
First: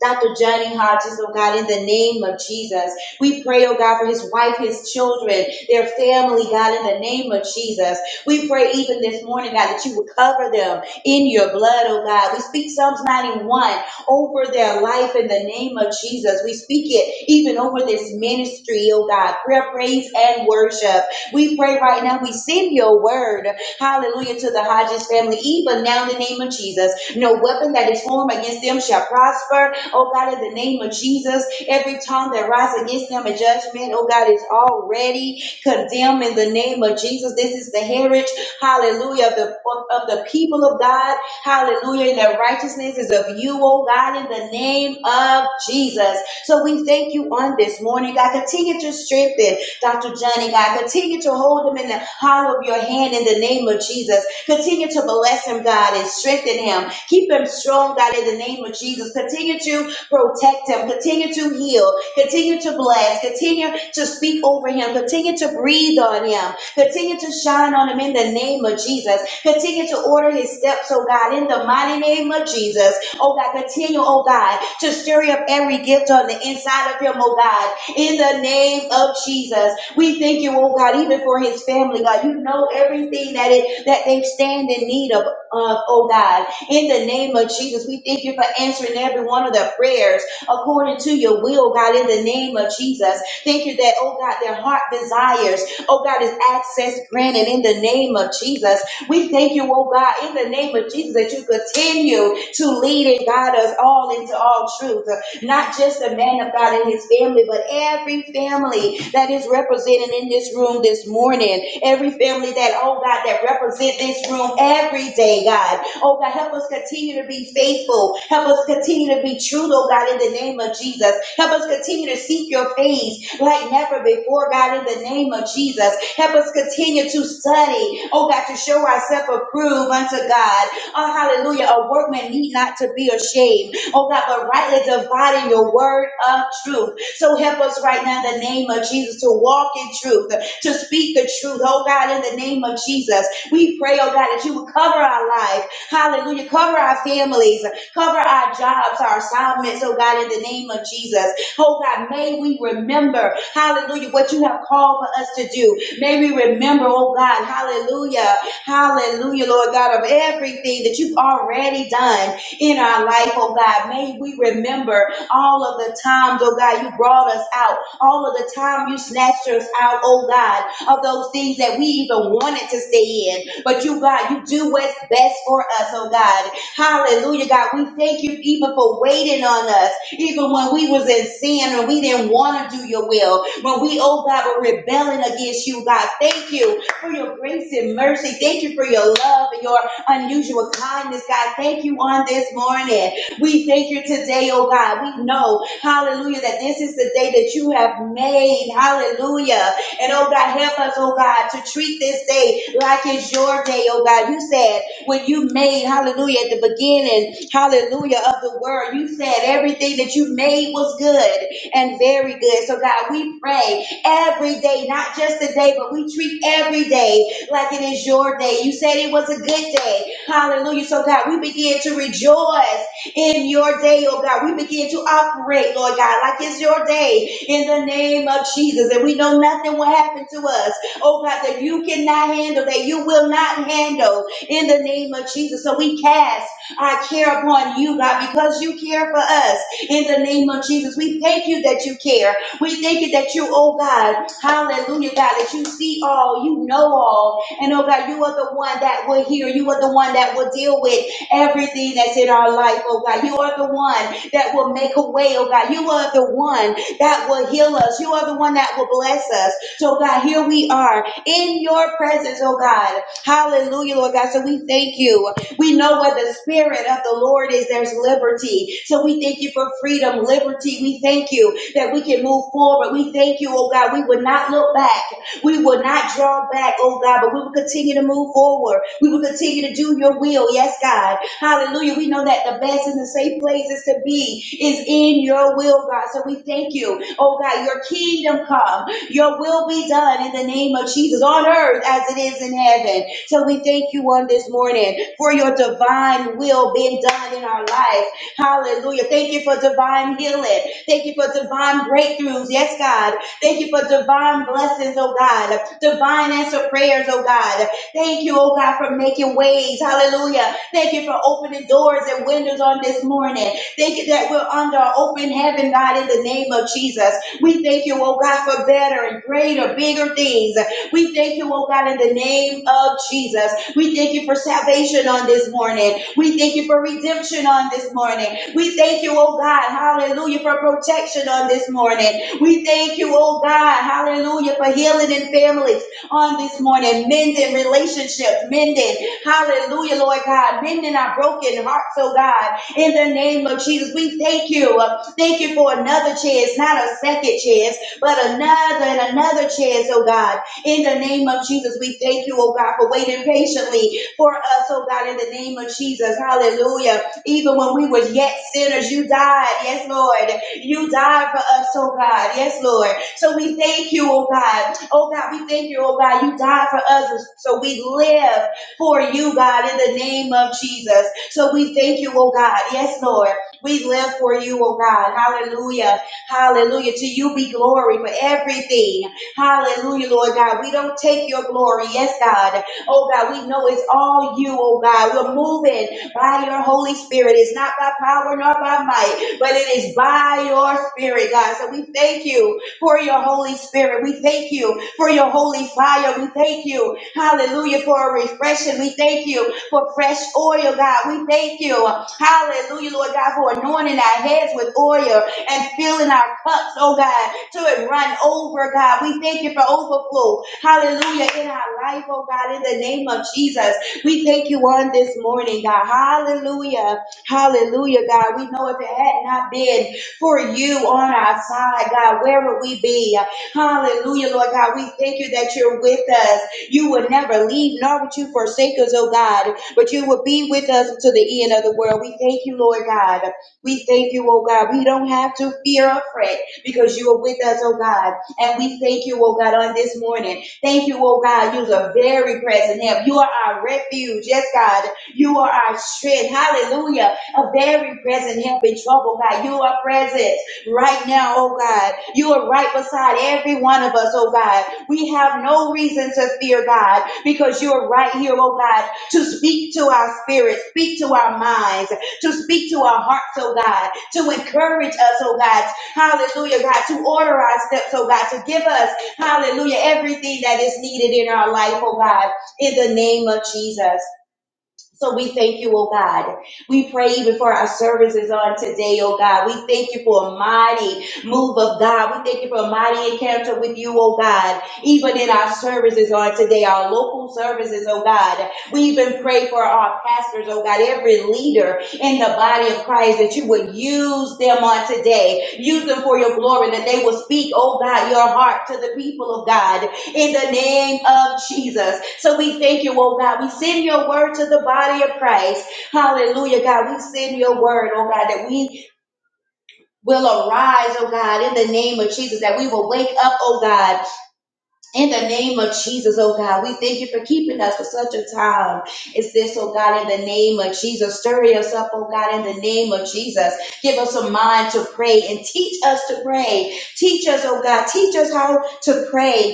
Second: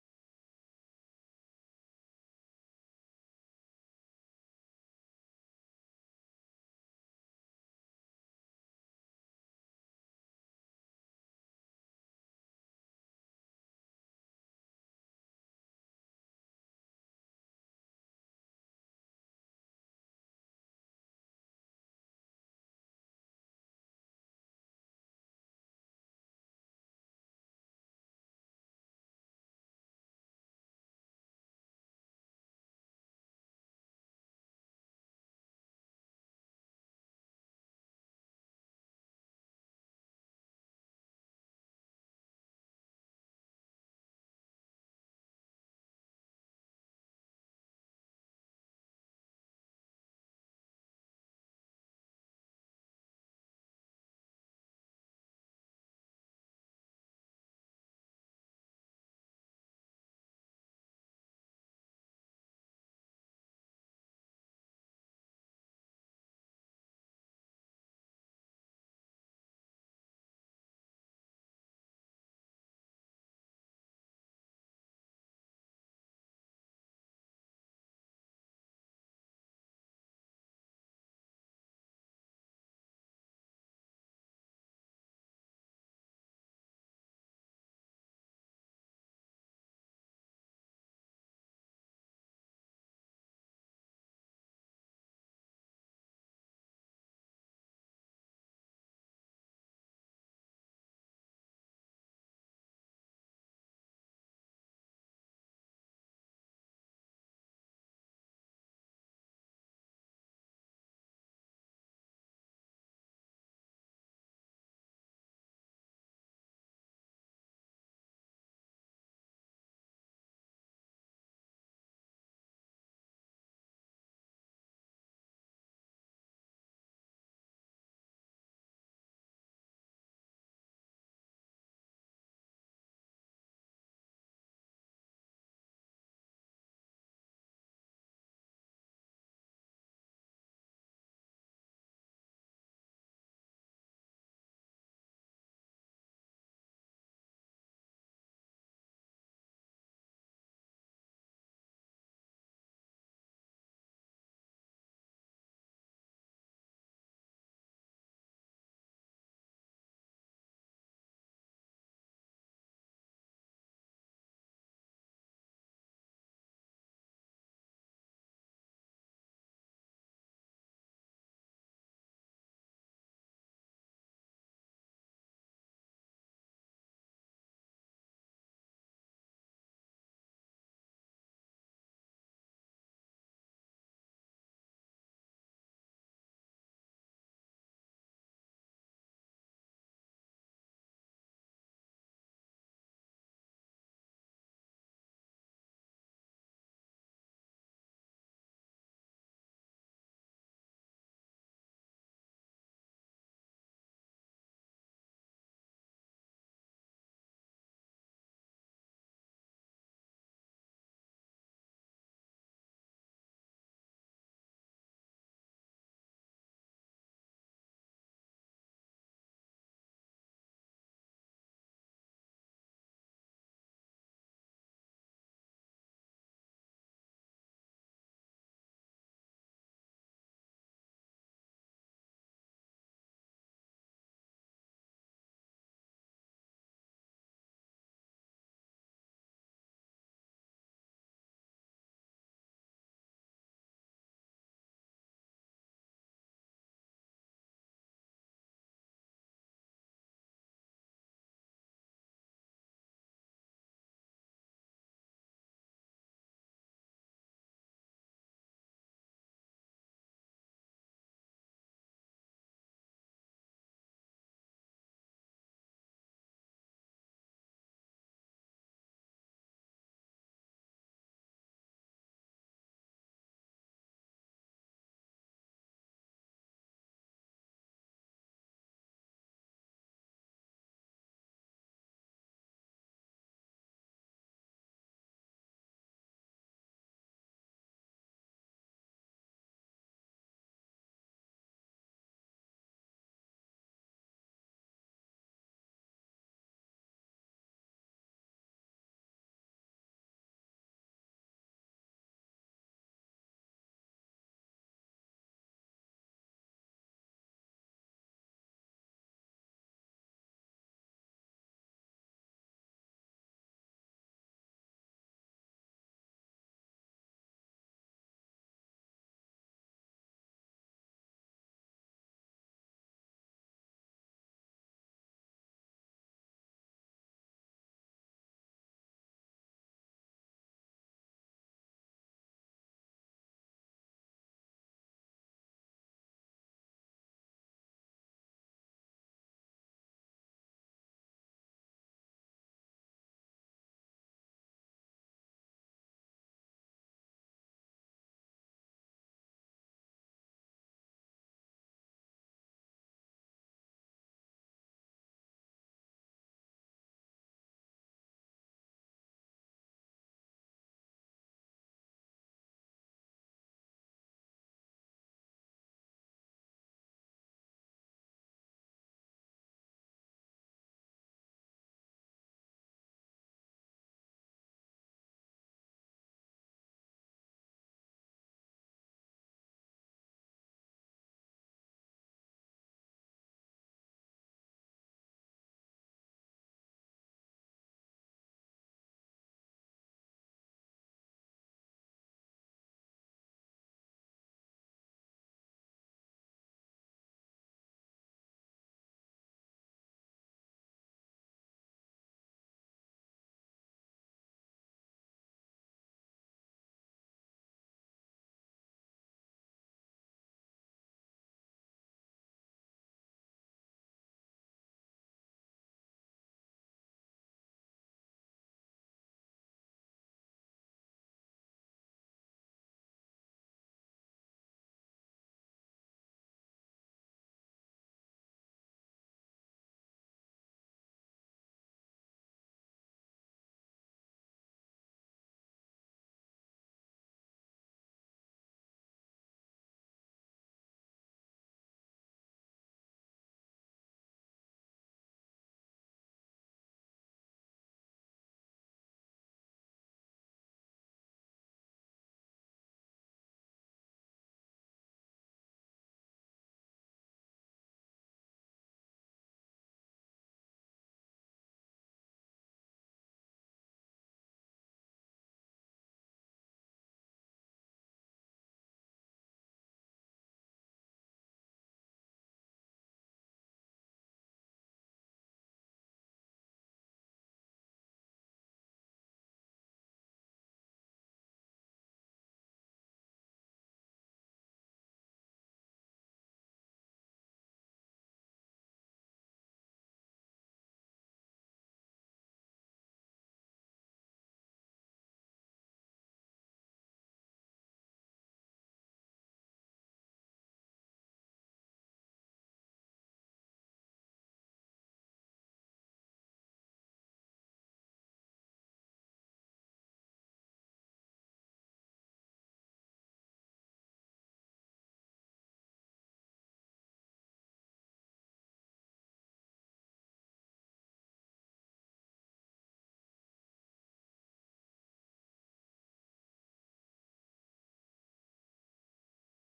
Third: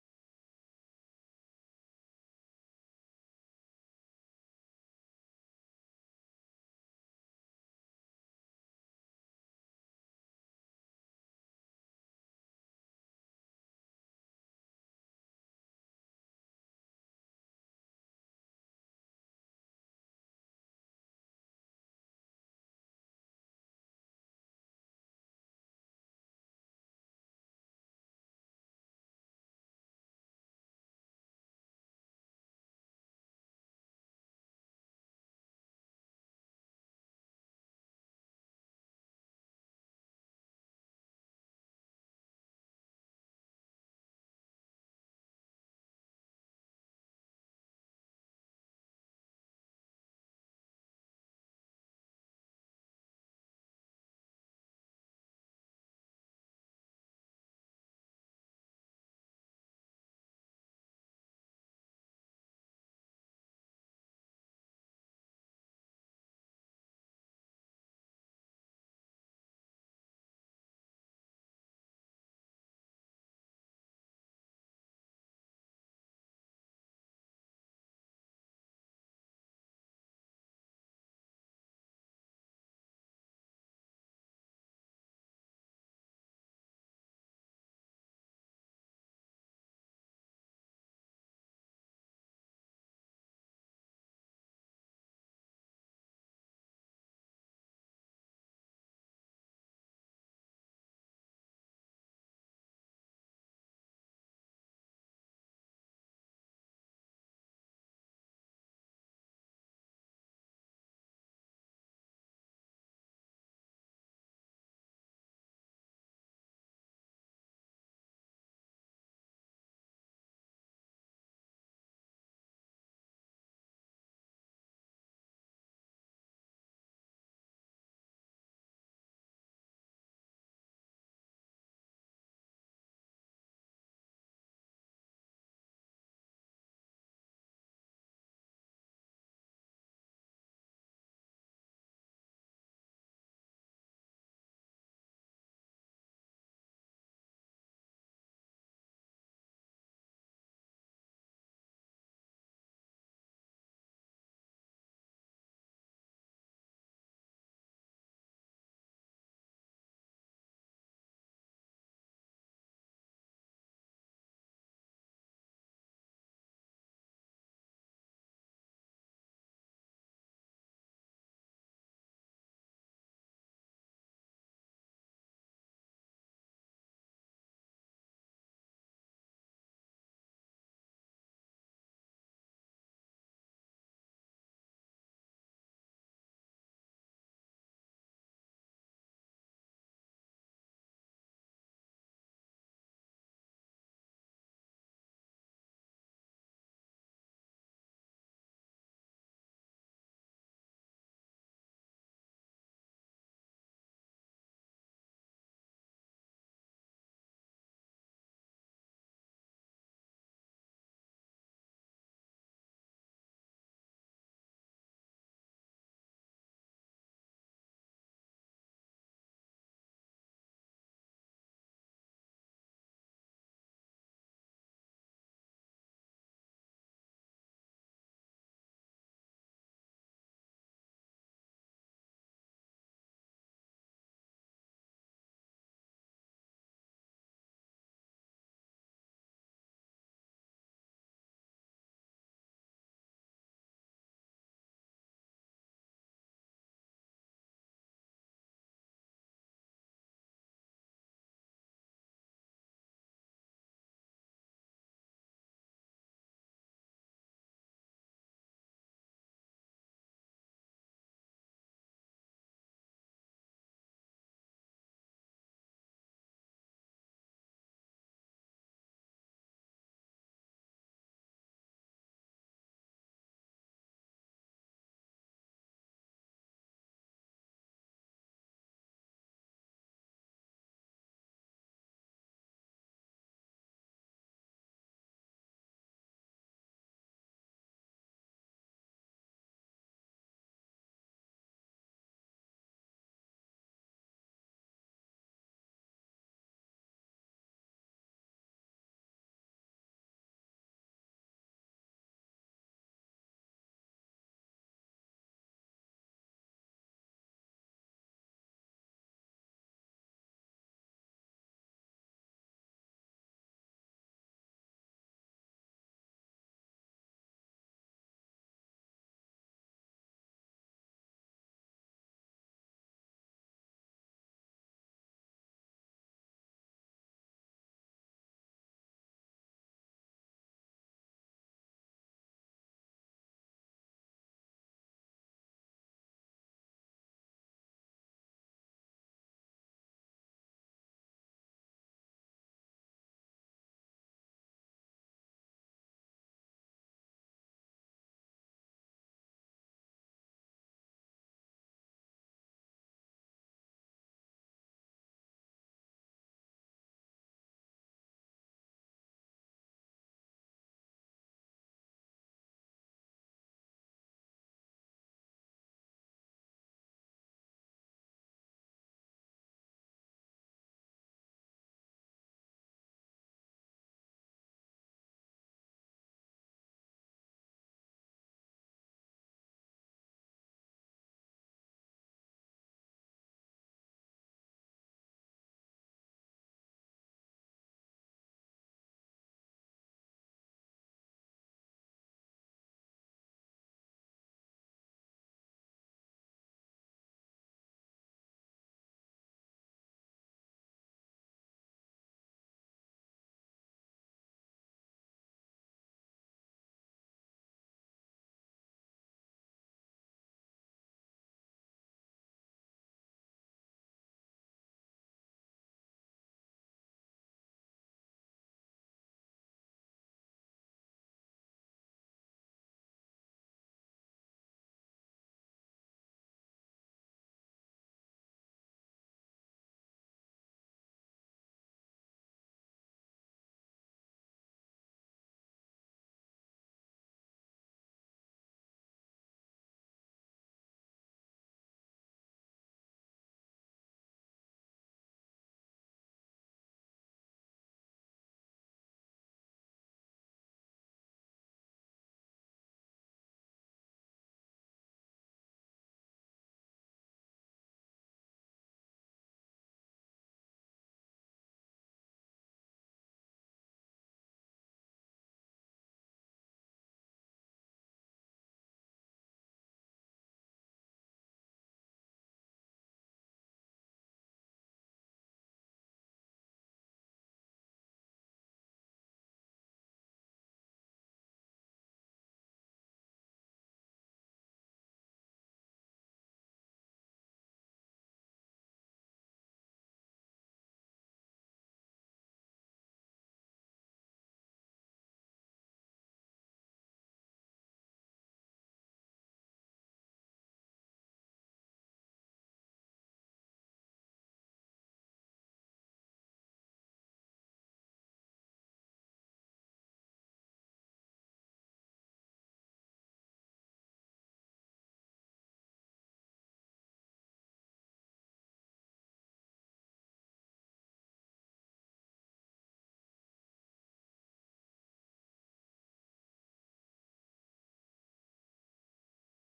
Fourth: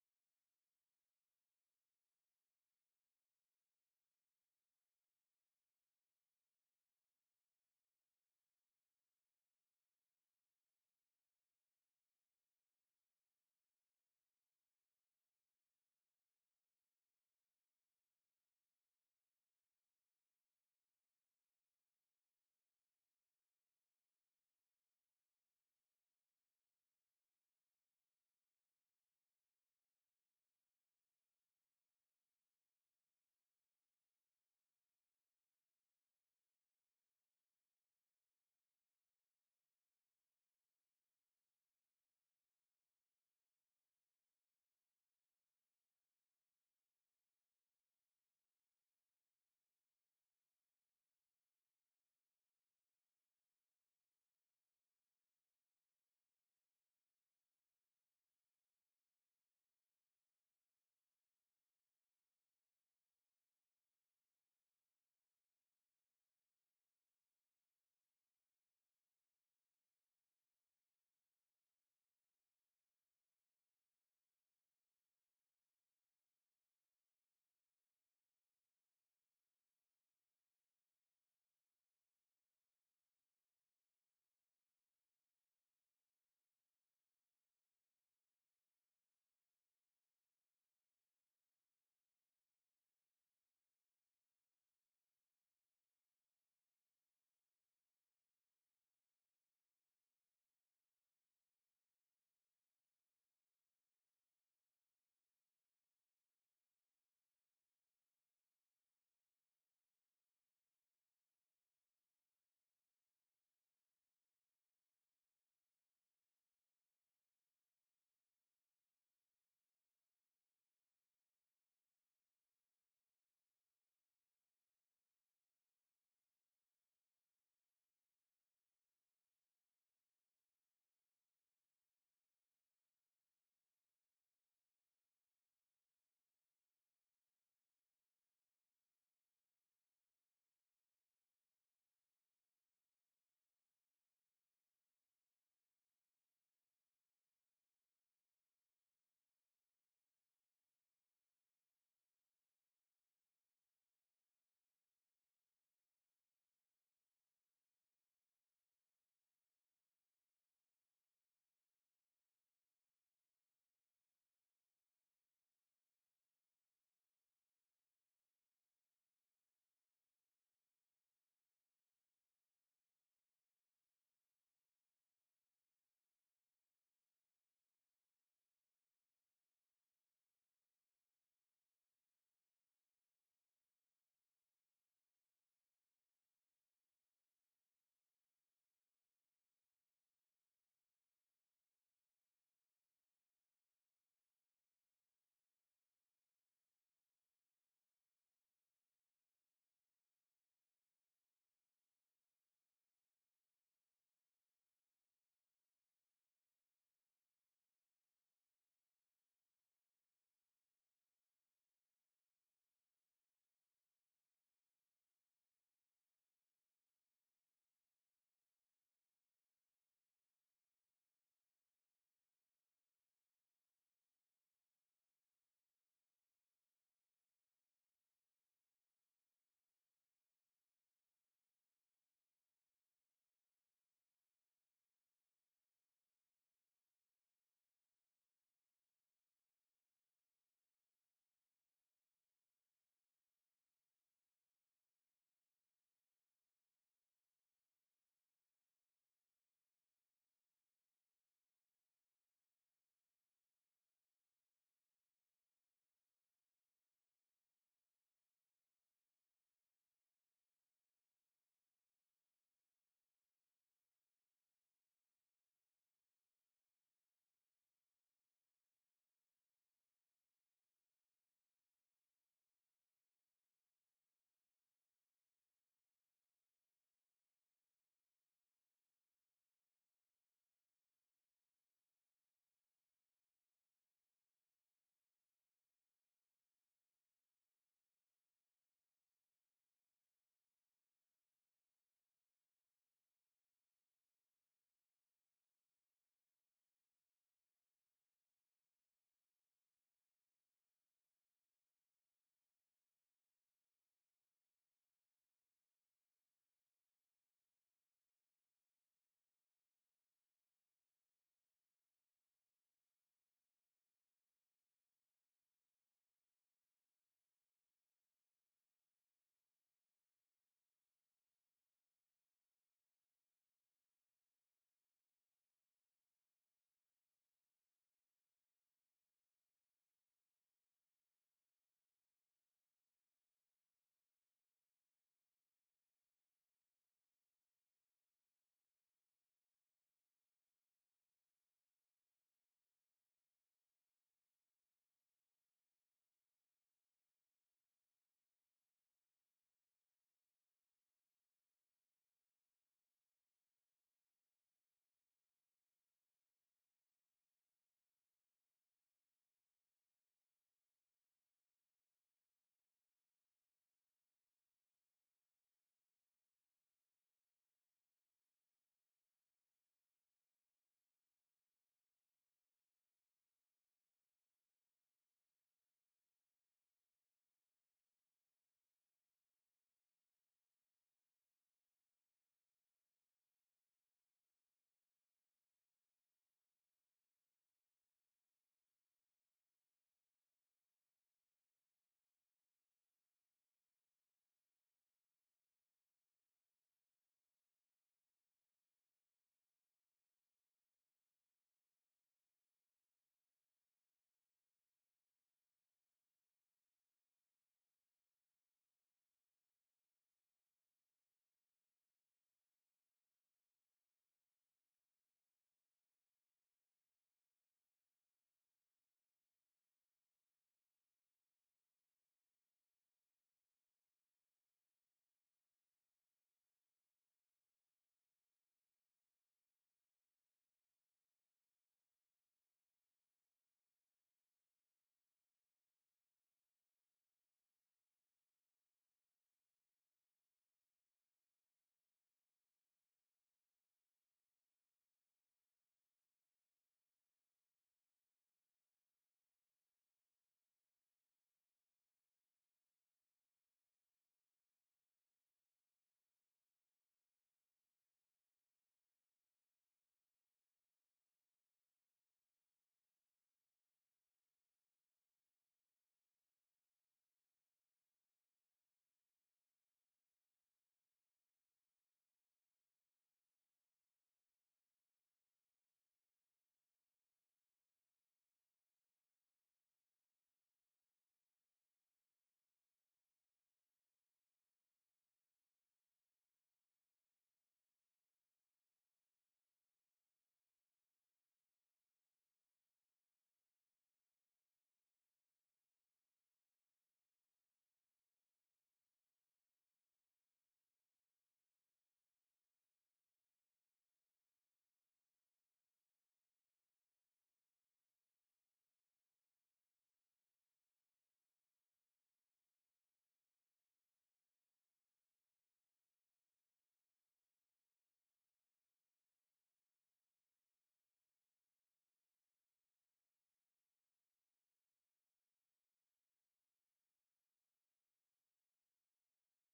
Dr. Johnny Hodges, oh God, in the name of Jesus. We pray, oh God, for his wife, his children, their family, God, in the name of Jesus. We pray even this morning, God, that you would cover them in your blood, oh God. We speak Psalms 91 over their life in the name of Jesus. We speak it even over this ministry, oh God, prayer, praise, and worship. We pray right now, we send your word Hallelujah to the Hodges family. Even now, in the name of Jesus, no weapon that is formed against them shall prosper. Oh God, in the name of Jesus, every tongue that rises against them in judgment, oh God, is already condemned in the name of Jesus. This is the heritage, hallelujah, of the, of of the people of God. Hallelujah. And the righteousness is of you, oh God, in the name of Jesus. So we thank you on this morning. God, continue to strengthen. Dr. Johnny, God. Continue to hold him in the hollow of your hand in the name of Jesus. Continue to bless him, God, and strengthen him. Keep him strong, God, in the name of Jesus. Continue to protect him. Continue to heal. Continue to bless. Continue to speak over him. Continue to breathe on him. Continue to shine on him in the name of Jesus. Continue to order his steps, oh God, in the mighty name of Jesus. Oh God, continue, oh God, to stir up every gift on the inside of him, oh God in the name of Jesus. We thank you, oh God, even for his family, God. You know everything that it that they stand in need of, of, oh God. In the name of Jesus, we thank you for answering every one of their prayers according to your will, God, in the name of Jesus. Thank you that, oh God, their heart desires, oh God, is access granted in the name of Jesus. We thank you, oh God, in the name of Jesus, that you continue to lead and guide us all into all truth not just the man of God and his family, but every family that is represented in this room this morning. Every family that, oh God, that represent this room every day, God. Oh God, help us continue to be faithful. Help us continue to be true, oh God, in the name of Jesus. Help us continue to seek your face like never before, God, in the name of Jesus. Help us continue to study, oh God, to show ourselves approved unto God. Oh, hallelujah. A workman need not to be ashamed oh God, but rightly dividing your word of truth. So help us right now in the name of Jesus to walk in truth, to speak the truth, oh God, in the name of Jesus. We pray, oh God, that you would cover our life. Hallelujah. Cover our families, cover our jobs, our assignments, oh God, in the name of Jesus. Oh God, may we remember, hallelujah, what you have called for us to do. May we remember, oh God, hallelujah, hallelujah, Lord God, of everything that you've already done in our life, oh God. May we remember all of the times, oh God, you brought us out, all of the time you snatched us out, oh God, of those things that we even wanted to stay in. But you, God, you do what's best for us, oh God. Hallelujah, God. We thank you even for waiting on us, even when we was in sin and we didn't want to do your will. When we, oh God, were rebelling against you, God. Thank you for your grace and mercy. Thank you for your love and your unusual kindness, God. Thank you on this morning. We thank you today, oh God. We know, hallelujah, that this is the day that you have made. Hallelujah. And oh God, help us, oh God, to treat this day like it's your day, oh God. You said when you made, hallelujah, at the beginning, hallelujah, of the world, you said everything that you made was good and very good. So God, we pray treat every day, not just a day, but we treat every day like it is your day. You said it was a good day. Hallelujah. So, God, we begin to rejoice in your day, oh God. We begin to operate, Lord God, like it's your day in the name of Jesus. And we know nothing will happen to us, oh God, that you cannot handle, that you will not handle in the name of Jesus. So we cast our care upon you, God, because you care for us in the name of Jesus. We thank you that you care. We thank you that you, oh God, hallelujah, God, that you see all, you know all. And oh God, you are the one that will hear. You are the one that will deal with everything that's in our life, oh God. You are the one that will make a way, oh God. You are the one that will heal us. You are the one that will bless us. So, God, here we are in your presence, oh God. Hallelujah, Lord God. So we thank you. We know where the Spirit of the Lord is, there's liberty. So we thank you for freedom, liberty. We thank you that we can move forward. We thank you, oh God. We would not look back. We will not draw back, oh God, but we will continue to move forward. We will continue to do your will. Yes, God. Hallelujah. We know that the best and the safe places to be is in your will, God. So we thank you, oh God, your kingdom come. Your will be done in the name of Jesus on earth as it is in heaven. So we thank you on this morning for your divine will being done in our life. Hallelujah. Thank you for divine healing. Thank you for divine breakthroughs. Yes, God. Thank you for divine blessings, oh God. Divine answer prayers, oh God. Thank you, oh God, for making ways. Hallelujah. Thank you for opening doors and windows on this morning. Thank you that we're under an open heaven, God, in the name of Jesus. We thank you, oh God, for better and greater, bigger things. We thank you, oh God, in the name of Jesus. We thank you for salvation on this morning. We thank you for redemption on this morning. We thank you, oh God, hallelujah, for protection on this morning. We thank you, oh God, hallelujah, for healing in families on this morning, mending relationships, mending, hallelujah, Lord God, mending our broken hearts, oh God, in the name of Jesus. We thank you. Thank you for another chance, not a second chance, but another and another chance, oh God. In the name of Jesus, we thank you, oh God, for waiting patiently for us, oh God, in the name of Jesus. Hallelujah. Even when we were yet sinners, you died. Yes, Lord. You died for us, oh God. Yes, Lord. So we thank you, oh God. Oh God, we thank you, oh God. You died for us, so we live for you, God, in the name of Jesus. So we thank you, oh God. Yes, Lord. We live for you, oh God. Hallelujah. Hallelujah. To you be glory for everything. Hallelujah, Lord God. We don't take your glory. Yes, God. Oh God, we know it's all you, oh God. We're moving by your Holy Spirit. It's not by power nor by might, but it is by your spirit, God. So we thank you for your Holy Spirit. We thank you for your holy fire. We thank you Hallelujah for a refreshing. We thank you for fresh oil, God. We thank you. Hallelujah, Lord God, for anointing our heads with oil and filling our cups, oh God, to it run over, God. We thank you for overflow. Hallelujah in our life, oh God, in the name of Jesus. We thank you on this morning, God. Hallelujah. Hallelujah, God. We know if it had not been for you on our side, God, where would we be? Hallelujah, Lord God. We thank you that you're with us. You would never leave, nor would you forsake us, oh God, but you would be with us until the end of the world. We thank you, Lord God. We thank you, oh God. We don't have to fear or fret because you are with us, oh God. And we thank you, oh God, on this morning. Thank you, oh God. You're a very present help. You are our refuge. Yes, God. You are our strength. Hallelujah. A very present help in trouble, God. You are present right now, oh God. You are right beside every one of us, oh God. We have no reason to fear, God, because you are right here, oh God, to speak to our spirits, speak to our minds, to speak to our hearts, oh God, to encourage us, oh God. Hallelujah, God, to order our steps, oh God, to give us, hallelujah, everything that is needed in our life, oh God, in the name of Jesus. So we thank you, oh God. We pray even for our services on today, oh God. We thank you for a mighty move of God. We thank you for a mighty encounter with you, oh God. Even in our services on today, our local services, oh God. We even pray for our pastors, oh God, every leader in the body of Christ that you would use them on today. Use them for your glory, that they will speak, oh God, your heart to the people of God in the name of Jesus. So we thank you, oh God. We send your word to the body of Christ. Hallelujah, God. We send your word, oh God, that we will arise, oh God, in the name of Jesus, that we will wake up, oh God, in the name of Jesus, oh God. We thank you for keeping us for such a time as this, oh God, in the name of Jesus. Stir us up, oh God, in the name of Jesus. Give us a mind to pray and teach us to pray. Teach us, oh God, teach us how to pray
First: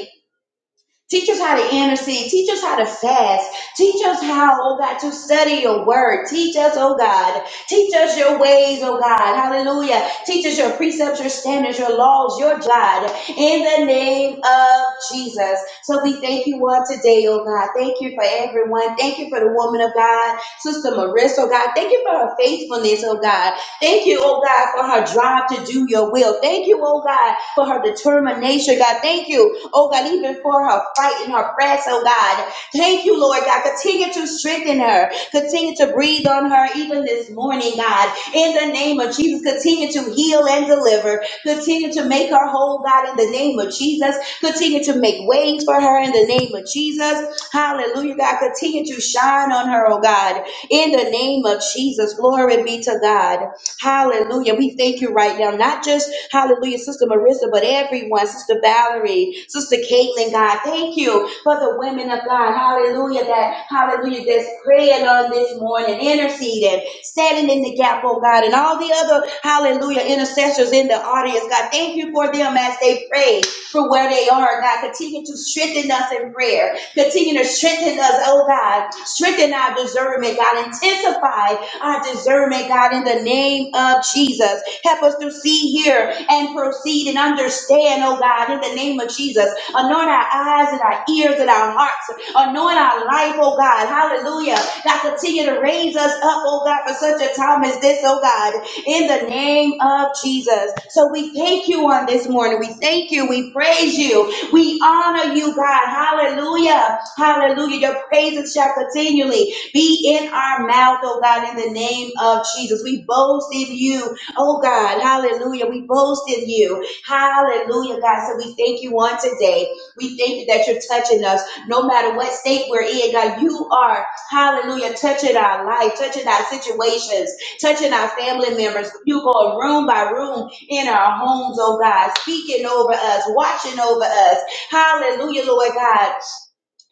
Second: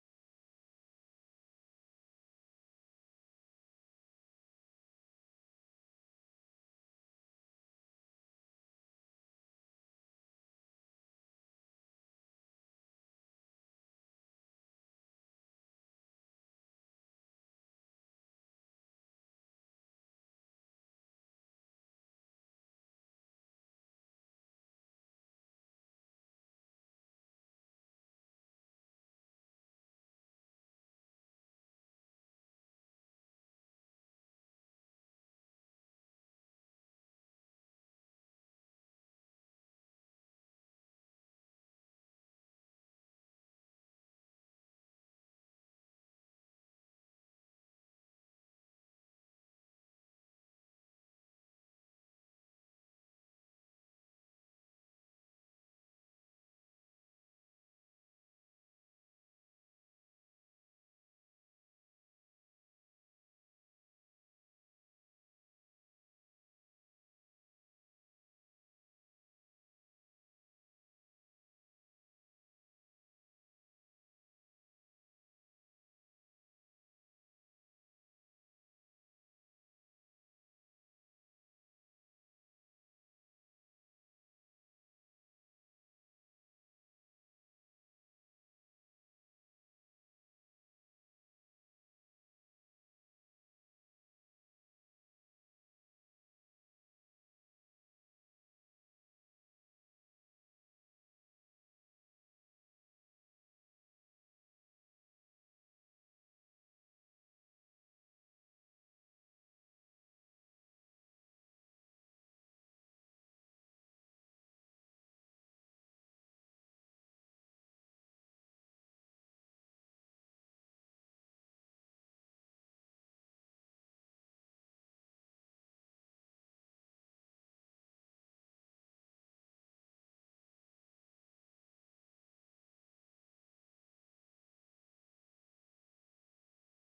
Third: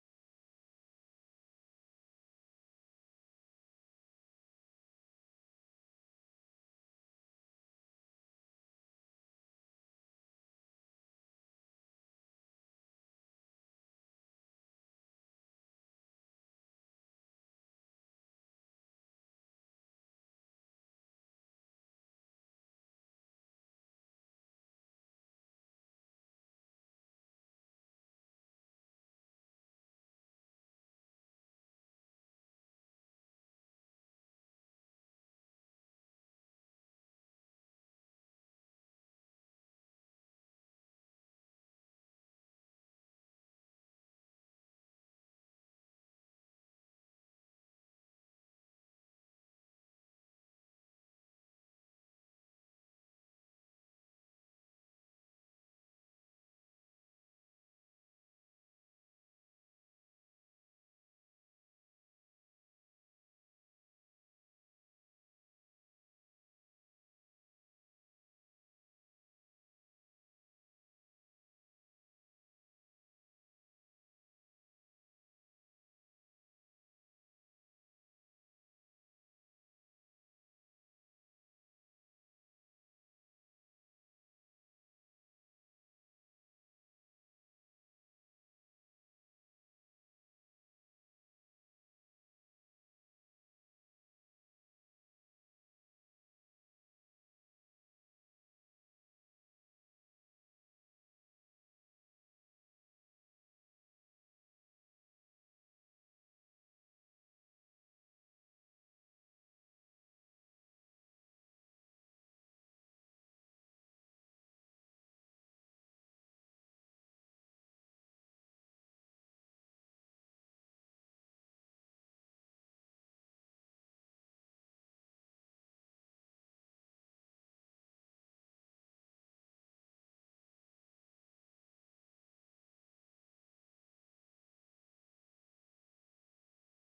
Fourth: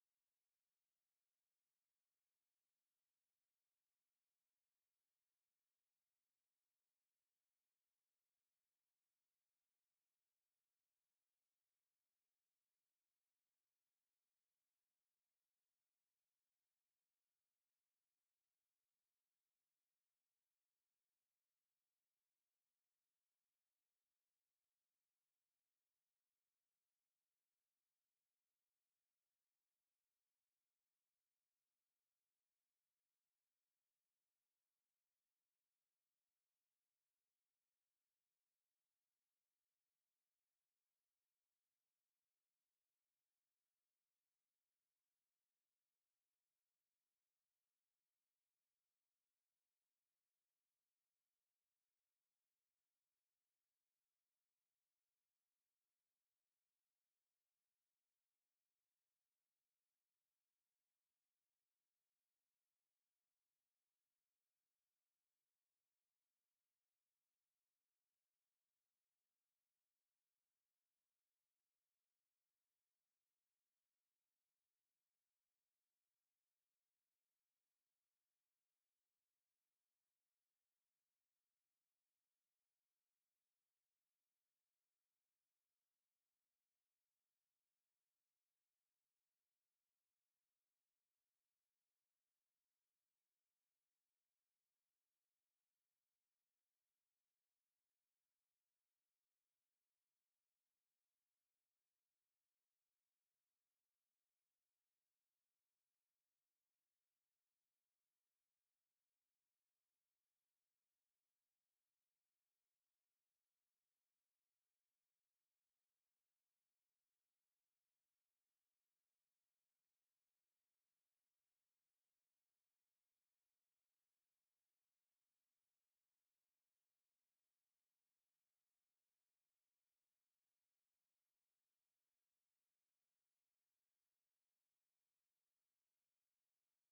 Teach us how to intercede. Teach us how to fast. Teach us how, oh God, to study your word. Teach us, oh God. Teach us your ways, oh God. Hallelujah. Teach us your precepts, your standards, your laws, your God. In the name of Jesus. So we thank you all today, oh God. Thank you for everyone. Thank you for the woman of God, Sister Marissa, oh God. Thank you for her faithfulness, oh God. Thank you, oh God, for her drive to do your will. Thank you, oh God, for her determination, God. Thank you oh God, even for her fight and her prayers, oh God. Thank you, Lord God. Continue to strengthen her. Continue to breathe on her even this morning, God. In the name of Jesus, continue to heal and deliver. Continue to make her whole, God, in the name of Jesus. Continue to make ways for her in the name of Jesus. Hallelujah, God. Continue to shine on her, oh God. In the name of Jesus, glory be to God. Hallelujah. We thank you right now, not just, hallelujah, Sister Marissa, but everyone, Sister Valerie, Sister Caitlin, God. Thank you for the women of God. Hallelujah. That, hallelujah, that's praying on this morning, interceding, standing in the gap, oh God, and all the other, hallelujah, intercessors in the audience. God, thank you for them as they pray for where they are. God, continue to strengthen us in prayer. Continue to strengthen us, oh God. Strengthen our discernment, God. Intensify our discernment, God, in the name of Jesus. Help us to see, hear, and proceed and understand, oh God, in the name of Jesus. Anoint our eyes and our ears and our hearts. Anoint our life, oh God. Hallelujah. God, continue to raise us up, oh God, for such a time as this, oh God, in the name of Jesus. So we thank you on this morning. We thank you. We praise you. We honor you, God. Hallelujah. Hallelujah. Your praises shall continually be in our mouth, oh God, in the name of Jesus. We boast in you, oh God, hallelujah. We boast in you, hallelujah, God. So we thank you on today. We thank you that you're touching us no matter what state we're in, God. You are, hallelujah, touching our life, touching our situations, touching our family members. You go room by room in our homes, oh God, speaking over us, watching over us. Hallelujah, Lord God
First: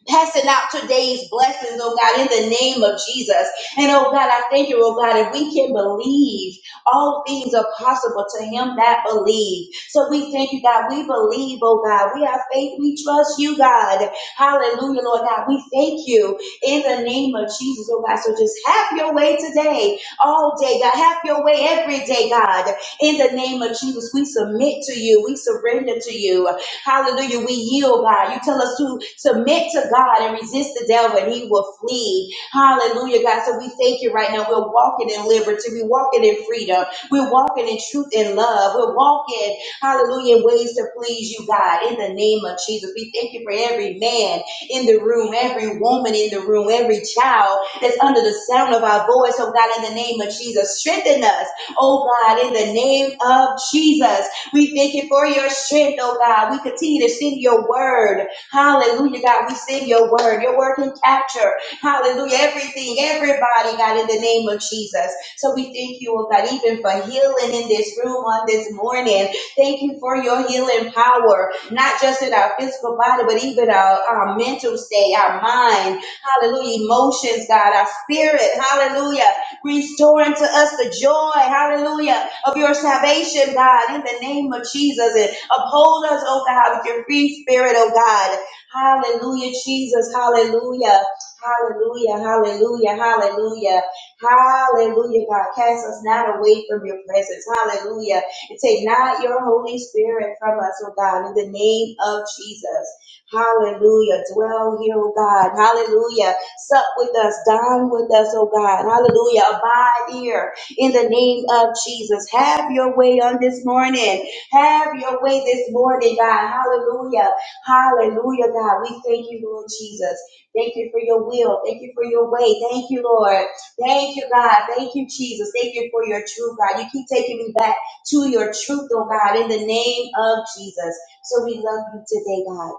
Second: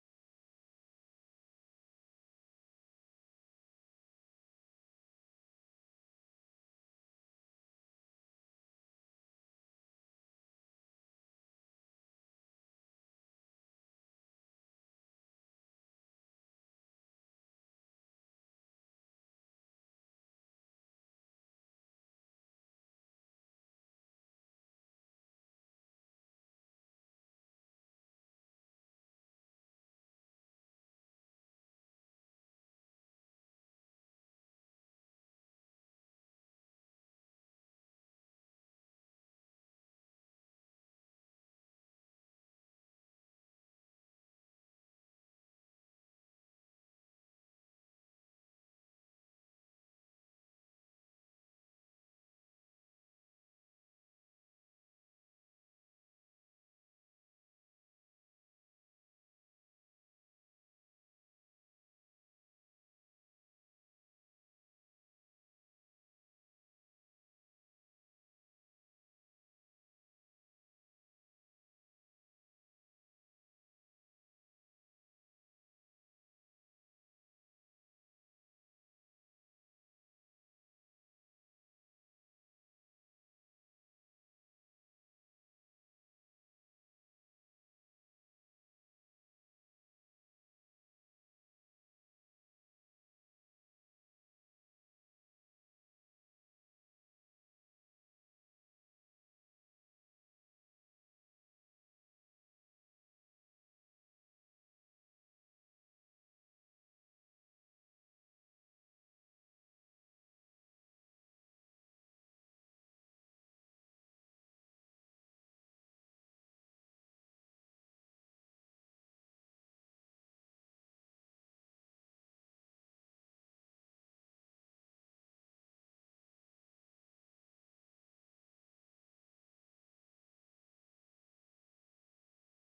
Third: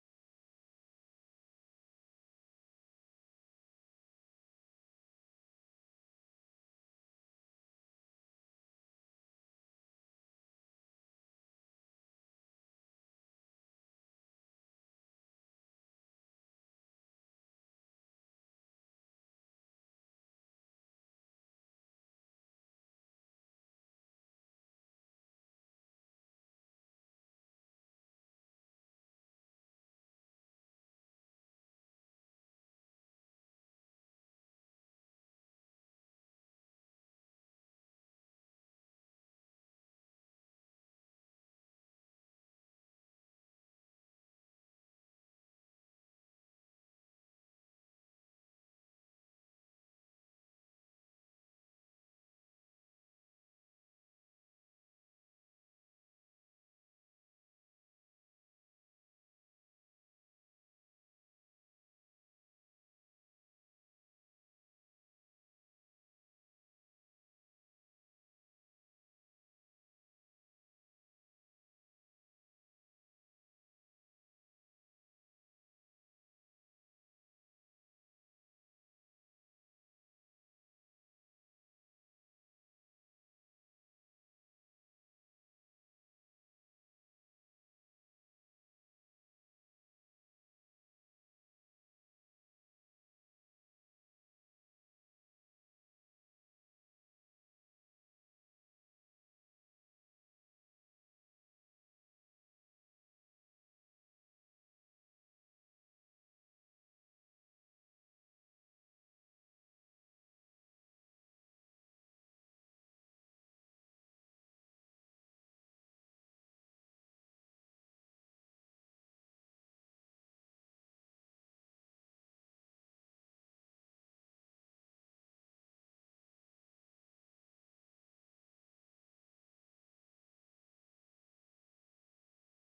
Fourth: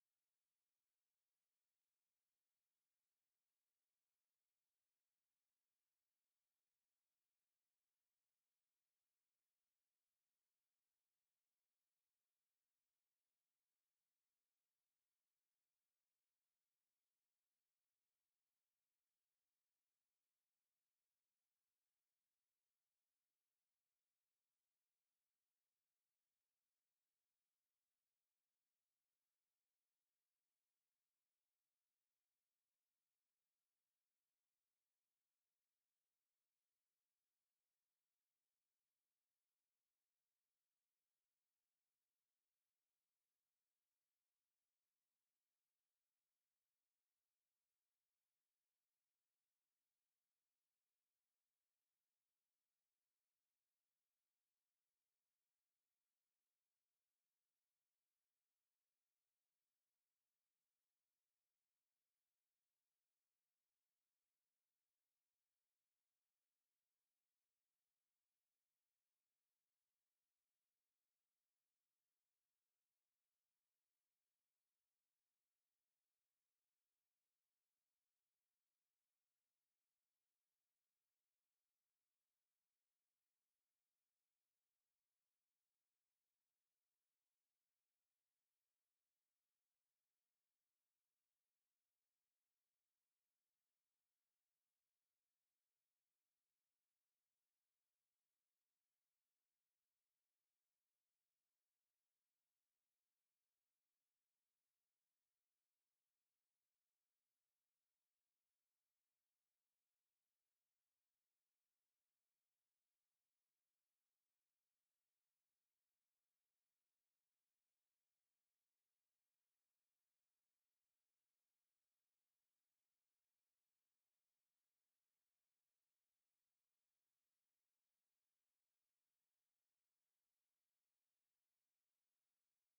passing out today's blessings, oh God, in the name of Jesus. And oh God, I thank you, oh God, if we can believe, all things are possible to him that believe. So we thank you, God. We believe, oh God. We have faith. We trust you, God. Hallelujah, Lord God. We thank you in the name of Jesus, oh God. So just have your way today, all day, God. Have your way every day, God. In the name of Jesus, we submit to you. We surrender to you. Hallelujah. We yield, God. You tell us to submit to God and resist the devil, and he will flee. Hallelujah, God. So we thank you right now. We're walking in liberty. We're walking in freedom. We're walking in truth and love. We're walking, hallelujah, in ways to please you, God. In the name of Jesus, we thank you for every man in the room, every woman in the room, every child that's under the sound of our voice. Oh, God, in the name of Jesus, strengthen us. Oh, God, in the name of Jesus. We thank you for your strength, oh God. We continue to sing your word. Hallelujah, God. We sing your word. Your word can capture, hallelujah, everything, everybody, God, in the name of Jesus. So we thank you, oh God, even for healing in this room on this morning. Thank you for your healing power, not just in our physical body, but even our, our mental state, our mind, hallelujah, emotions, God, our spirit, hallelujah. Restore unto us the joy, hallelujah, of your salvation, God, in the name of Jesus. And uphold us, oh God, with your free spirit, oh God. Hallelujah, Jesus, hallelujah. Hallelujah, hallelujah, hallelujah, hallelujah, God. Cast us not away from your presence, hallelujah. And take not your Holy Spirit from us, oh God, in the name of Jesus. Hallelujah. Dwell here, oh God. Hallelujah. Sup with us, dine with us, oh God. Hallelujah. Abide here in the name of Jesus. Have your way on this morning. Have your way this morning, God. Hallelujah. Hallelujah, God. We thank you, Lord Jesus. Thank you for your will. Thank you for your way. Thank you, Lord. Thank you, God. Thank you, Jesus. Thank you for your truth, God. You keep taking me back to your truth, oh God, in the name of Jesus. So we love you today, God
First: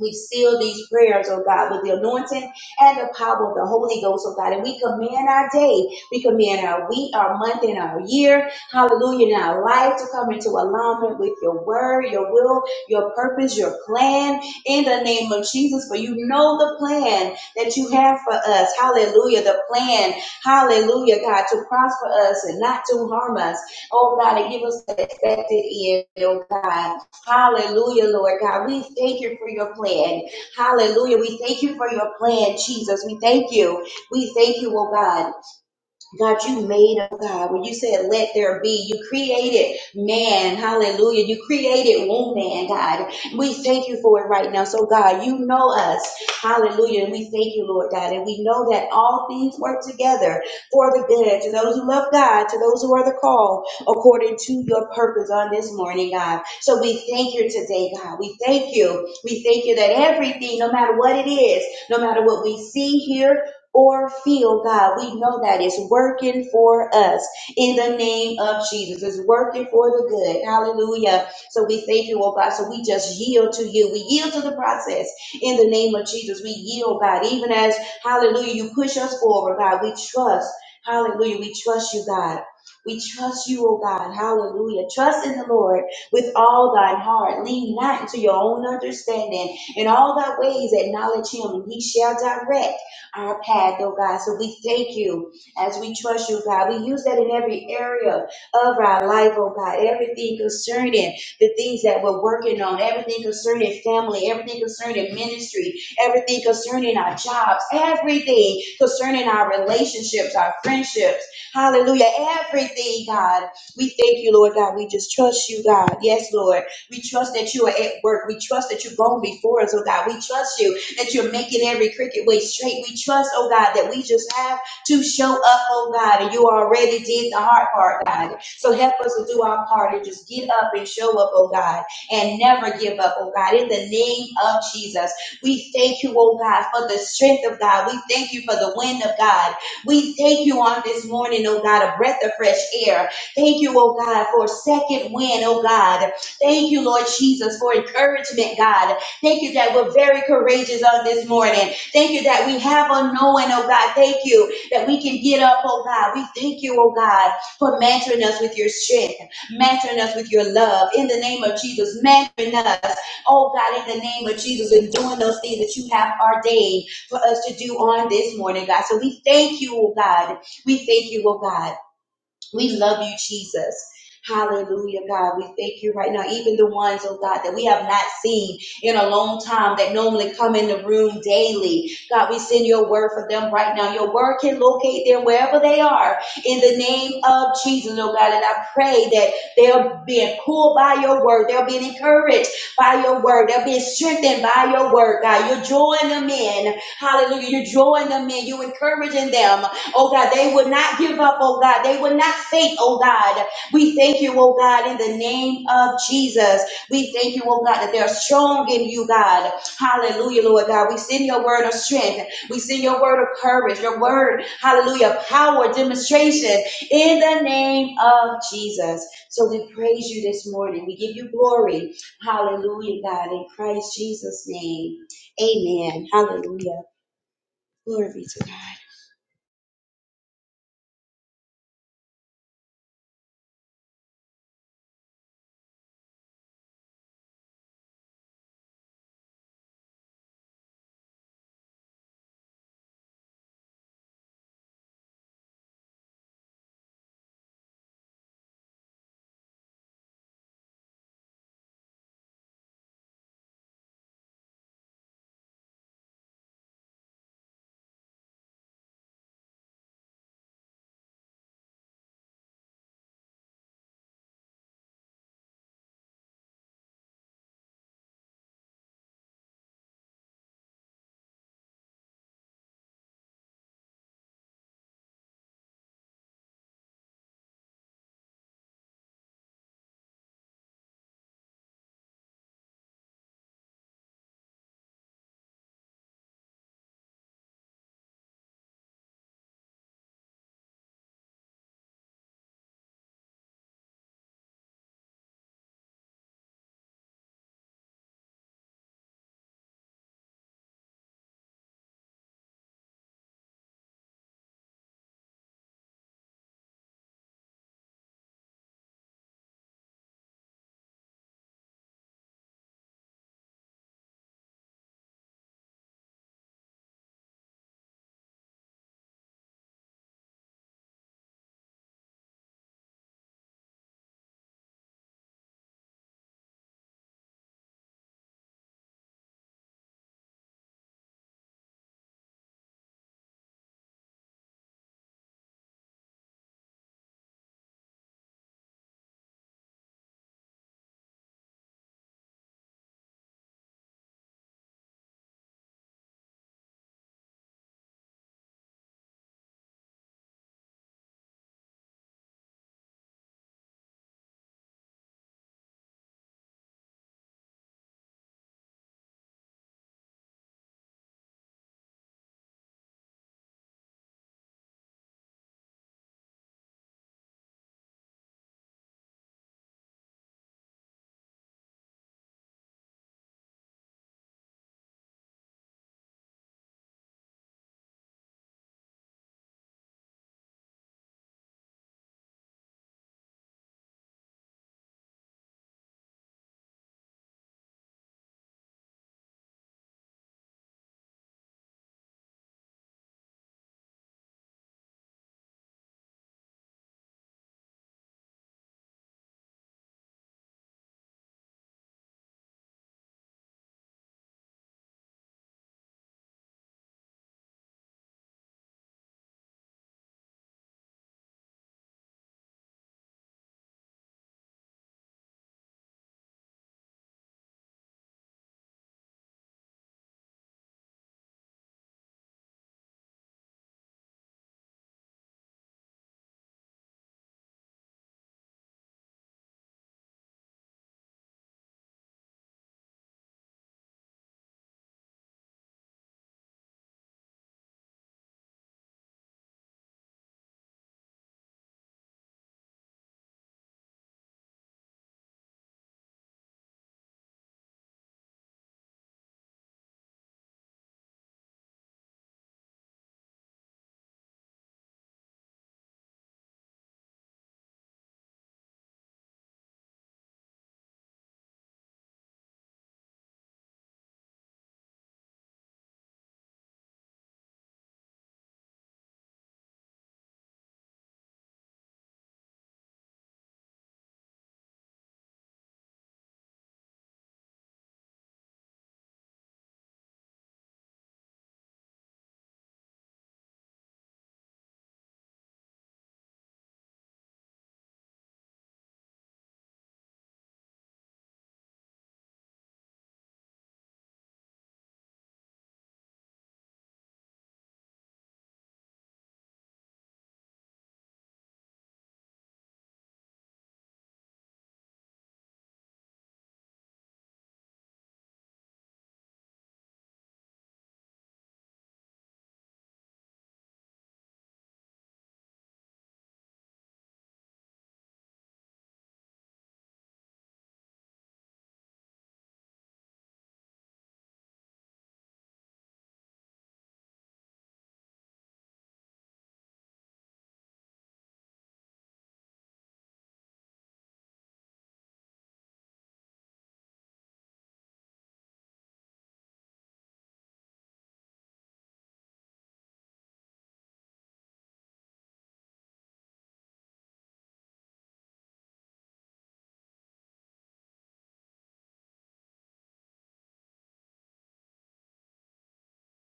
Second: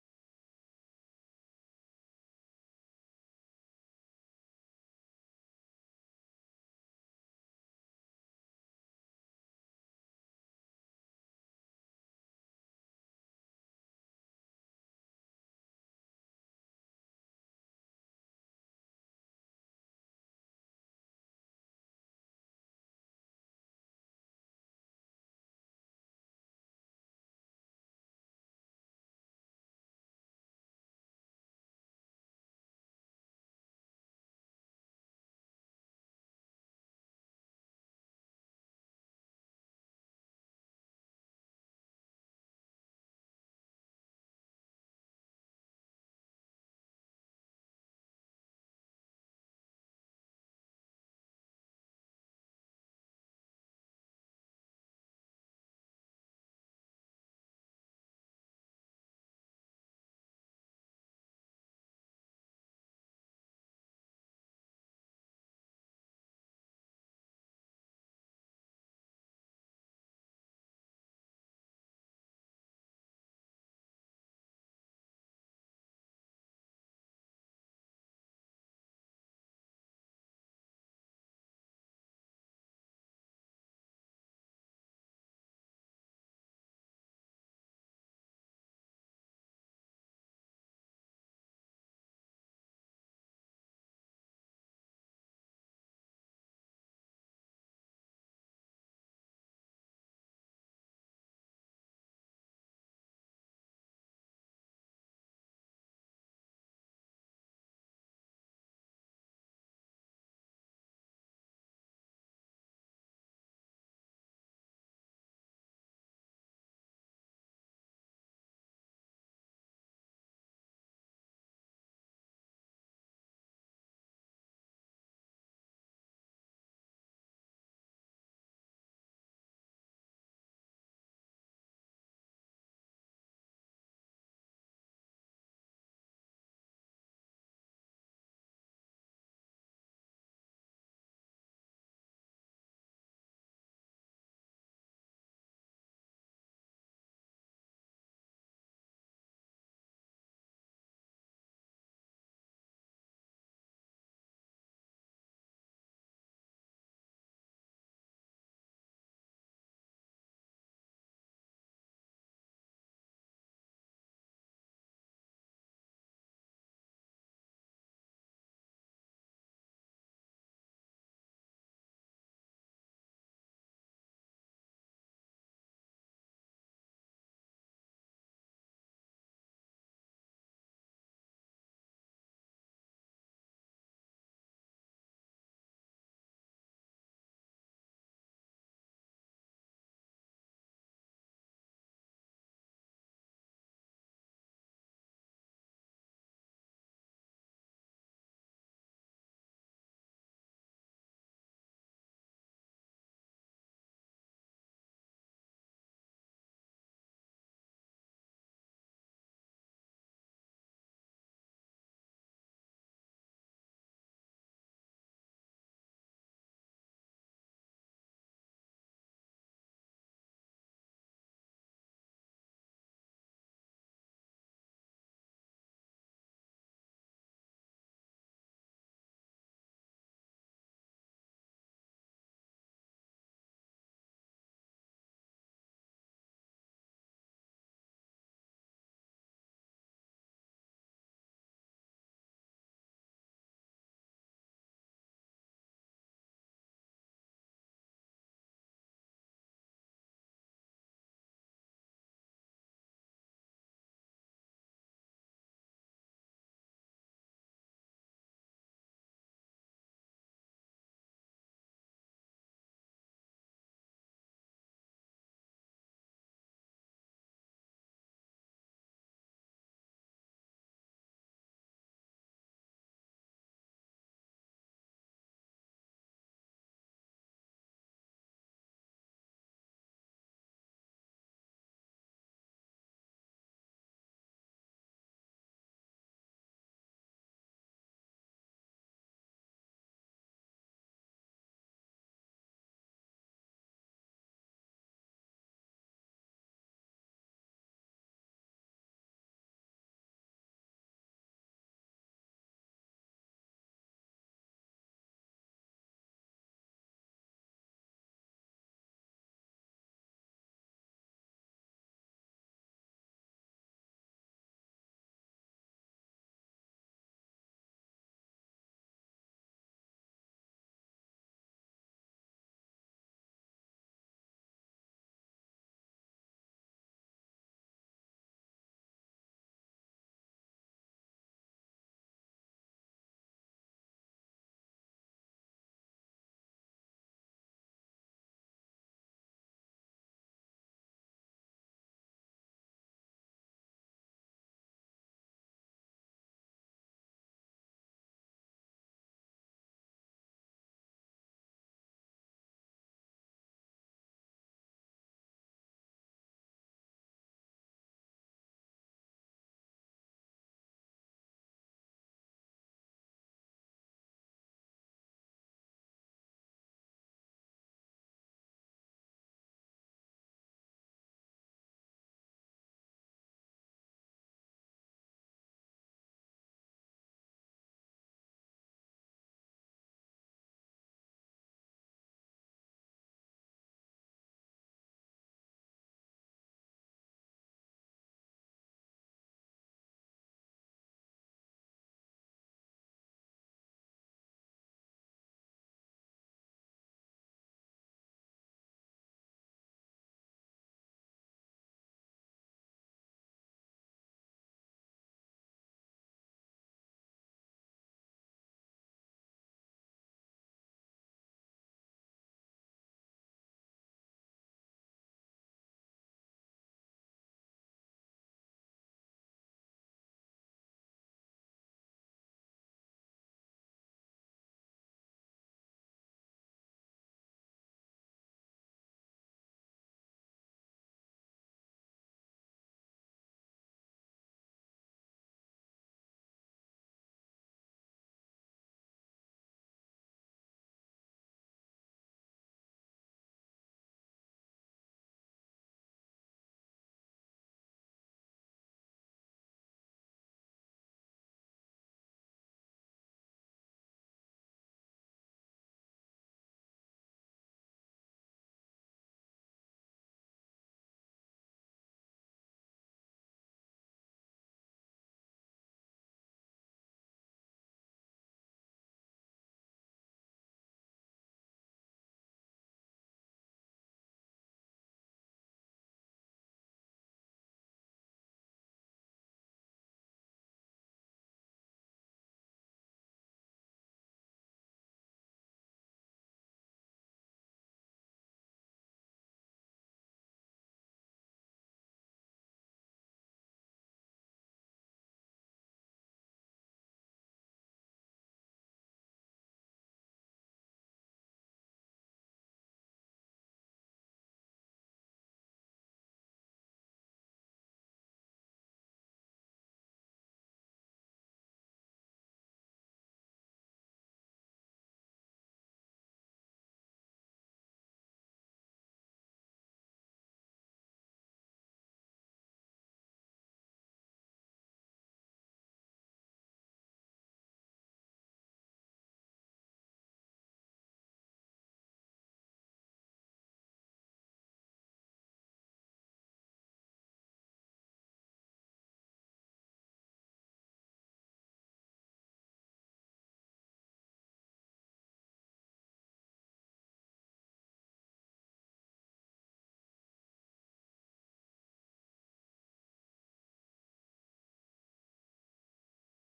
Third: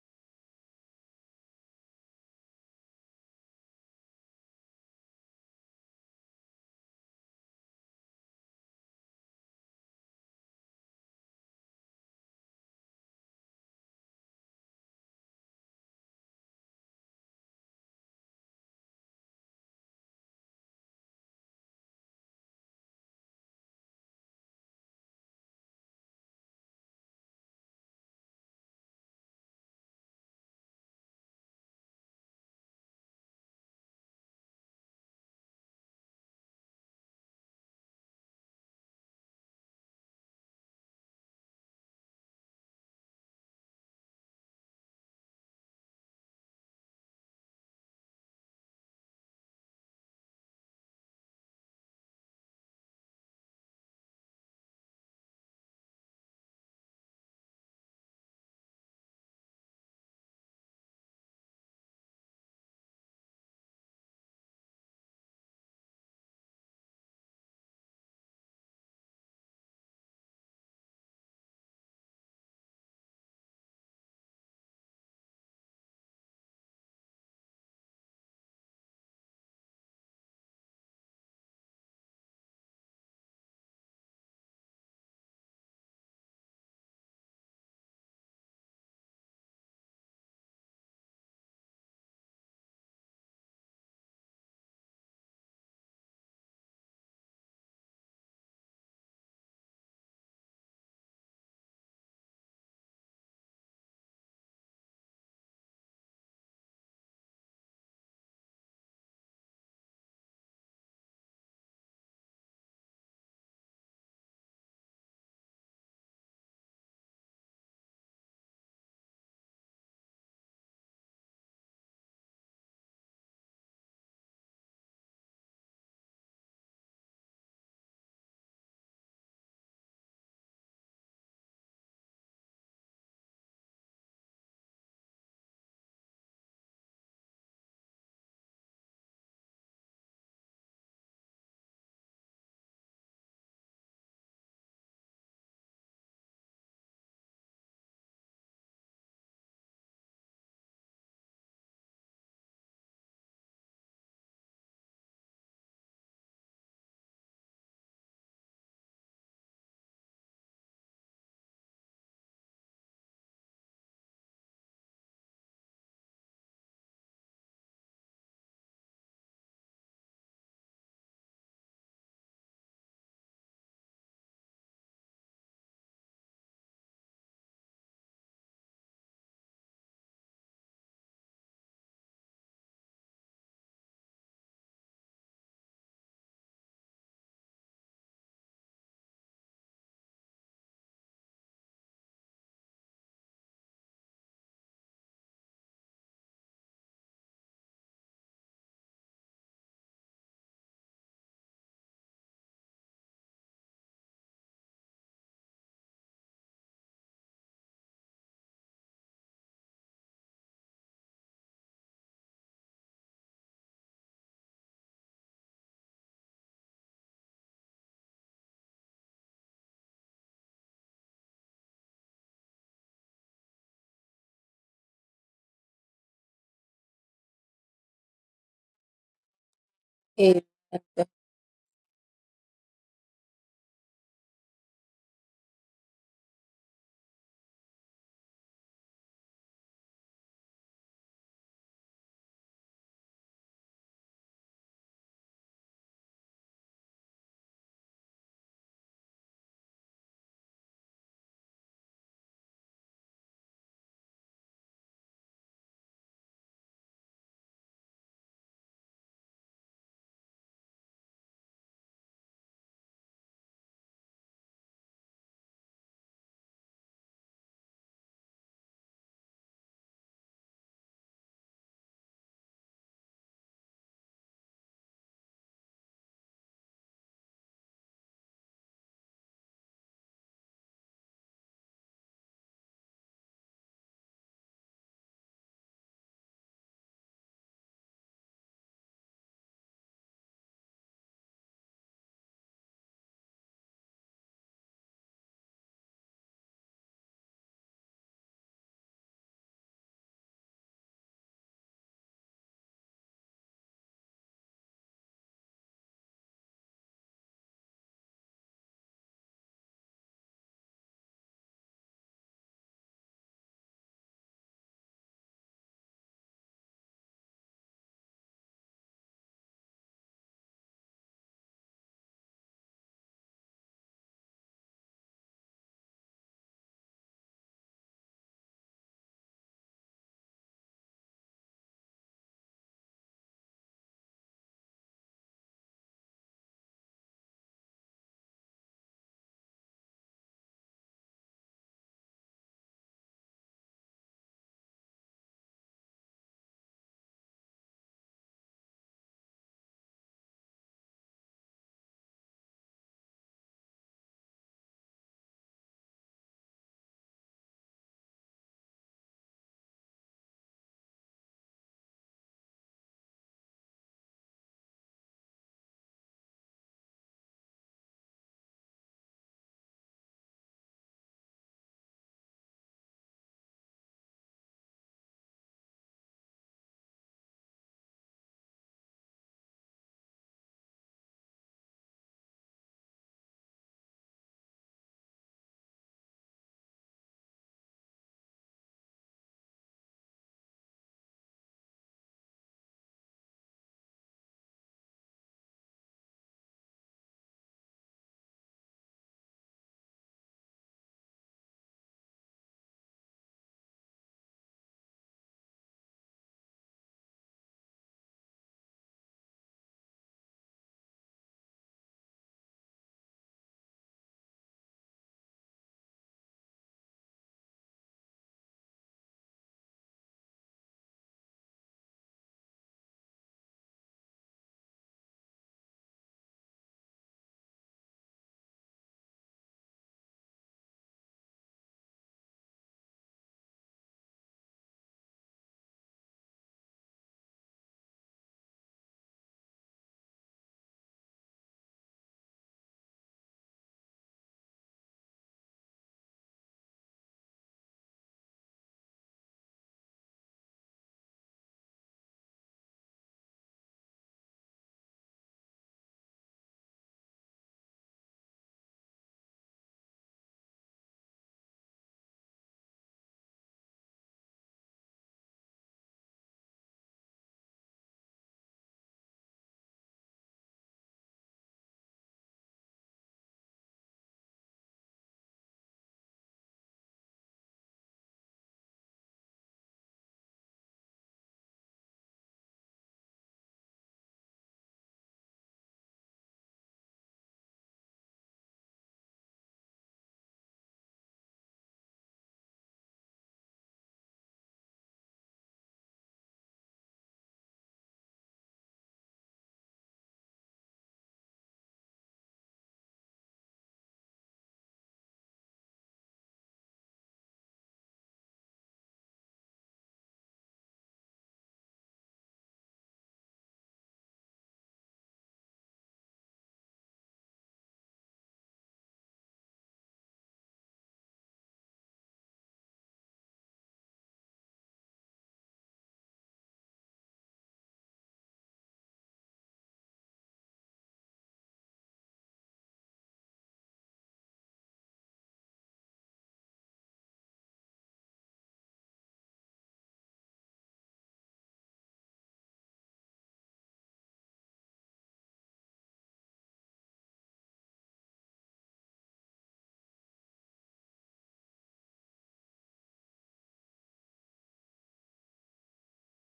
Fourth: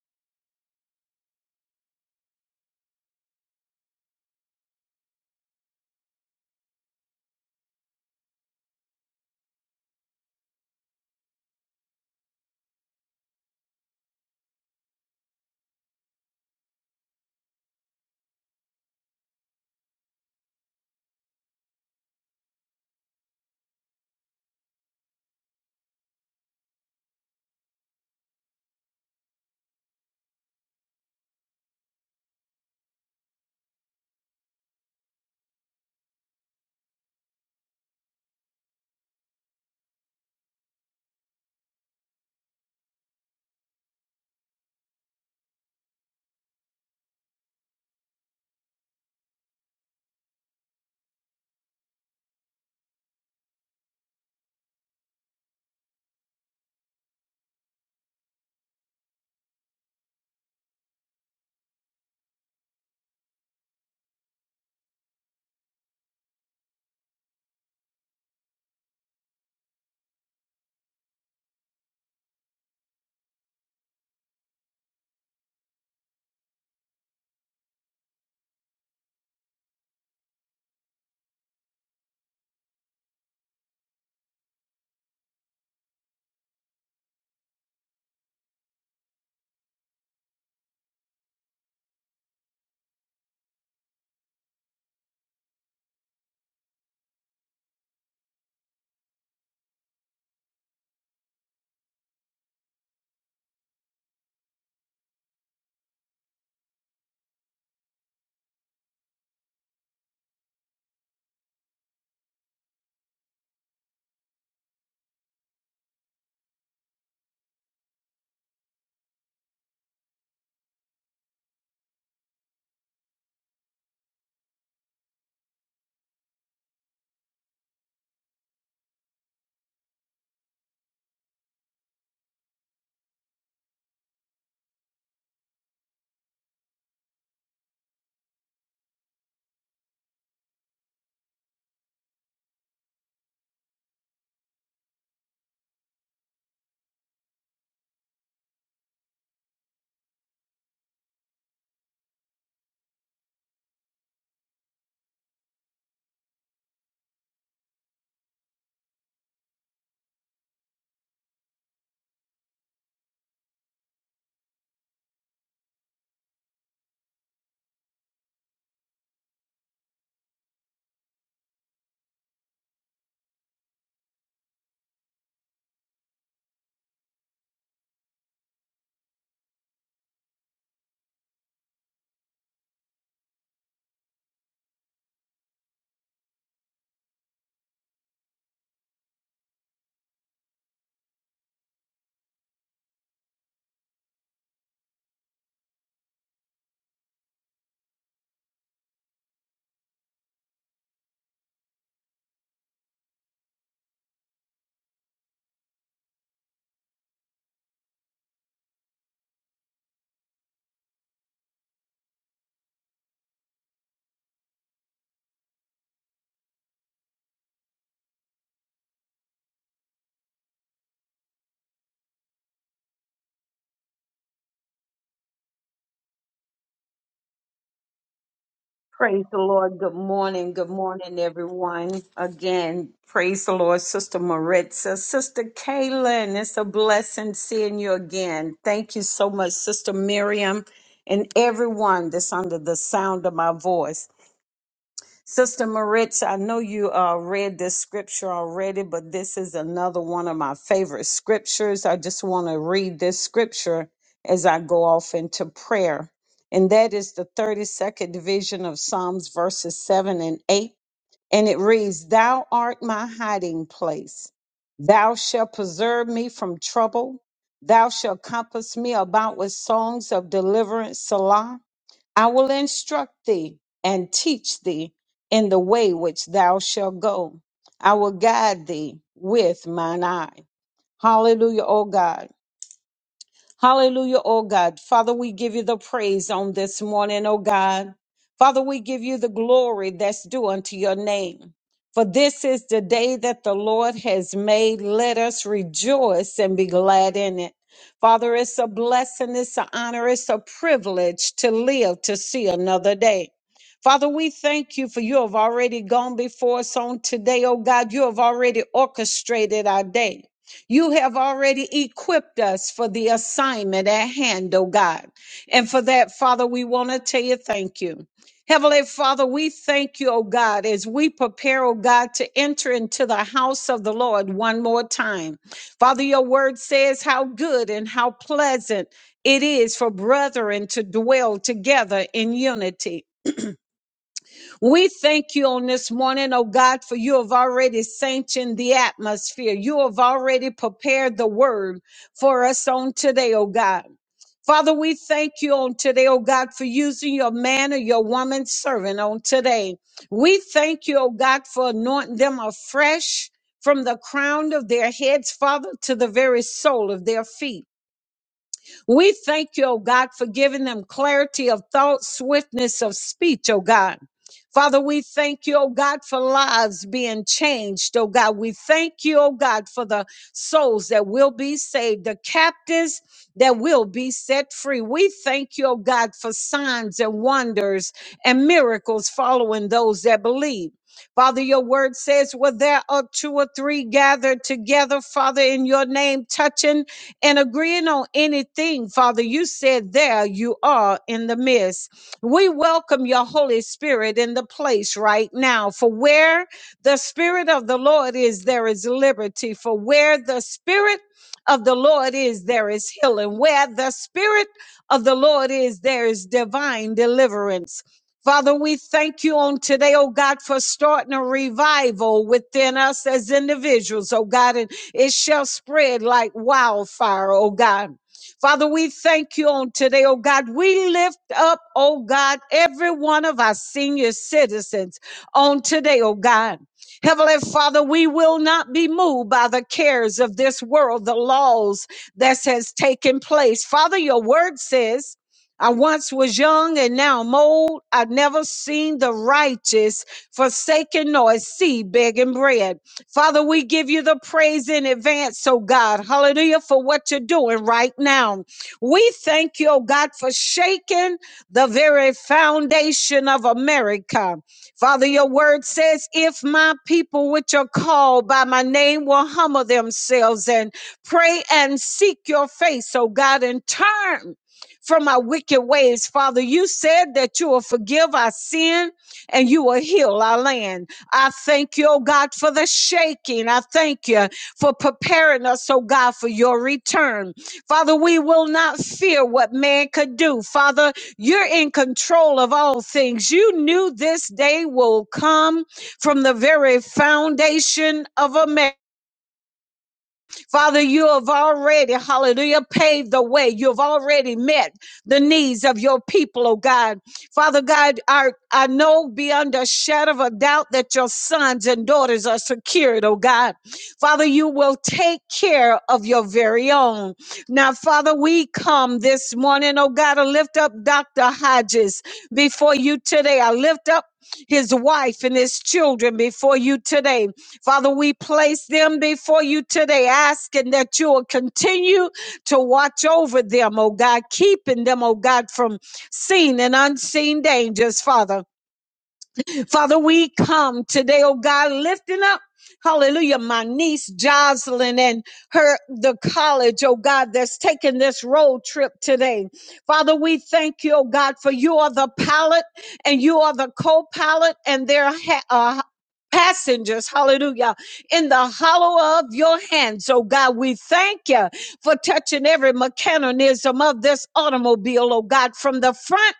we seal these prayers, oh God, with the anointing and the power of the Holy Ghost, oh God. And we command our day, we command our week, our month, and our year, hallelujah, and our life to come into alignment with your word, your will, your purpose, your plan in the name of Jesus. For you know the plan that you have for us, hallelujah, the plan, hallelujah, God, to prosper us and not to harm us, oh God, and give us the expected end, oh God. Hallelujah, Lord God. We thank you for your plan. Hallelujah. We thank you for your plan, Jesus. We thank you. We thank you, oh God. God, you made them, God. When you said, let there be, you created man. Hallelujah. You created woman, God. We thank you for it right now. So, God, you know us. Hallelujah. And we thank you, Lord God. And we know that all things work together for the good to those who love God, to those who are the called according to your purpose on this morning, God. So we thank you today, God. We thank you. We thank you that everything, no matter what it is, no matter what we see here, or feel, God, we know that it's working for us in the name of Jesus. It's working for the good. Hallelujah. So we thank you, oh God. So we just yield to you. We yield to the process in the name of Jesus. We yield, God, even as, hallelujah, you push us forward, God. We trust, hallelujah, we trust you, God. We trust you, oh God. Hallelujah. Trust in the Lord with all thine heart. Lean not into your own understanding. In all thy ways, acknowledge him, and he shall direct our path, oh God. So we thank you as we trust you, God. We use that in every area of our life, oh God. Everything concerning the things that we're working on, everything concerning family, everything concerning ministry, everything concerning our jobs, everything concerning our relationships, our friendships. Hallelujah. Everything, God. We thank you, Lord God. We just trust you, God. Yes, Lord. We trust that you are at work. We trust that you're going before us, oh God. We trust you that you're making every cricket way straight. We trust, oh God, that we just have to show up, oh God, and you already did the hard part, God. So help us to do our part and just get up and show up, oh God, and never give up, oh God. In the name of Jesus, we thank you, oh God, for the strength of God. We thank you for the wind of God. We thank you on this morning, oh God, a breath of fresh air. Thank you, oh God, for a second wind, oh God. Thank you, Lord Jesus, for encouragement, God. Thank you that we're very courageous on this morning. Thank you that we have a knowing, oh God. Thank you that we can get up, oh God. We thank you, oh God, for mantling us with your strength, mantling us with your love. In the name of Jesus, mantling us, oh God, in the name of Jesus, and doing those things that you have ordained for us to do on this morning, God. So we thank you, oh God. We thank you, oh God. We love you, Jesus. Hallelujah, God. We thank you right now. Even the ones, oh God, that we have not seen in a long time that normally come in the room daily. God, we send your word for them right now. Your word can locate them wherever they are in the name of Jesus, oh God. And I pray that they're being pulled by your word. They're being encouraged by your word. They're being strengthened by your word, God. You're drawing them in. Hallelujah. You're drawing them in. You're encouraging them Oh God, they would not give up, oh God. They would not faint, oh God. We thank you, oh God, in the name of Jesus. We thank you, oh God, that they're strong in you, God. Hallelujah, Lord God. We send your word of strength. We send your word of courage, your word, hallelujah, power, demonstration in the name of Jesus. So we praise you this morning. We give you glory. Hallelujah, God, in Christ Jesus' name. Amen. Hallelujah. Glory be to God. Praise the Lord. Good Amen. morning. Good morning, everyone. Again, praise the Lord, Sister Maritza, Sister Kaylin. It's a blessing seeing you again. Thank you so much, Sister Miriam, and everyone that's under the sound of my voice. Sister Maritz, I know you uh, read this scripture already, but this is another one of my favorite scriptures. I just want to read this scripture as I go off into prayer. And that is the 32nd division of Psalms, verses 7 and 8. And it reads, Thou art my hiding place. Thou shalt preserve me from trouble. Thou shalt compass me about with songs of deliverance. Salah. I will instruct thee and teach thee in the way which thou shalt go. I will guide thee with mine eye. Hallelujah, O God. Hallelujah, oh God. Father, we give you the praise on this morning, oh God. Father, we give you the glory that's due unto your name. For this is the day that the Lord has made. Let us rejoice and be glad in it. Father, it's a blessing, it's an honor, it's a privilege to live to see another day. Father, we thank you for you have already gone before us on today, oh God. You have already orchestrated our day. You have already equipped us for the assignment at hand, oh God. And for that, Father, we want to tell you thank you. Heavenly Father, we thank you, oh God, as we prepare, oh God, to enter into the house of the Lord one more time. Father, your word says how good and how pleasant it is for brethren to dwell together in unity. We thank you on this morning, oh God, for you have already sanctioned the atmosphere. You have already prepared the word for us on today, oh God. Father, we thank you on today, oh God, for using your man or your woman servant on today. We thank you, oh God, for anointing them afresh from the crown of their heads, Father, to the very sole of their feet. We thank you, oh God, for giving them clarity of thought, swiftness of speech, oh God. Father, we thank you, oh God, for lives being changed, oh God. We thank you, oh God, for the souls that will be saved, the captives that will be set free. We thank you, oh God, for signs and wonders and miracles following those that believe. Father, your word says, Well, there are two or three gathered together, Father, in your name, touching and agreeing on anything, Father, you said there you are in the midst. We welcome your Holy Spirit in the place right now. For where the Spirit of the Lord is, there is liberty. For where the Spirit of the Lord is, there is healing. Where the Spirit of the Lord is, there is divine deliverance. Father, we thank you on today, oh God, for starting a revival within us as individuals, oh God. and it shall spread like wildfire, oh God. Father, we thank you on today, oh God. We lift up, oh God, every one of our senior citizens on today, oh God. Heavenly Father, we will not be moved by the cares of this world, the laws that has taken place. Father, your word says, I once was young and now I'm old. I've never seen the righteous forsaken nor see begging bread. Father, we give you the praise in advance, oh God. Hallelujah for what you're doing right now. We thank you, oh God, for shaking the very foundation of America. Father, your word says, if my people which are called by my name will humble themselves and pray and seek your face, oh God, and turn from my wicked ways, Father, you said that you will forgive our sin and you will heal our land. I thank you, oh God, for the shaking. I thank you for preparing us, oh God, for your return. Father, we will not fear what man could do. Father, you're in control of all things. You knew this day will come from the very foundation of America. Father, you have already, hallelujah, paved the way. You've already met the needs of your people, oh God. Father God, I, I know beyond a shadow of a doubt that your sons and daughters are secured, oh God. Father, you will take care of your very own. Now, Father, we come this morning, oh God, to lift up Dr. Hodges before you today. I lift up his wife and his children before you today. Father, we place them before you today, asking that you will continue to watch over them, oh God, keeping them, oh God, from seen and unseen dangers, Father. Father, we come today, oh God, lifting up. Hallelujah. My niece Jocelyn and her, the college, oh God, that's taking this road trip today. Father, we thank you, oh God, for you are the pilot and you are the co-pilot and their ha- uh, passengers, hallelujah, in the hollow of your hands. Oh God, we thank you for touching every mechanism of this automobile, oh God, from the front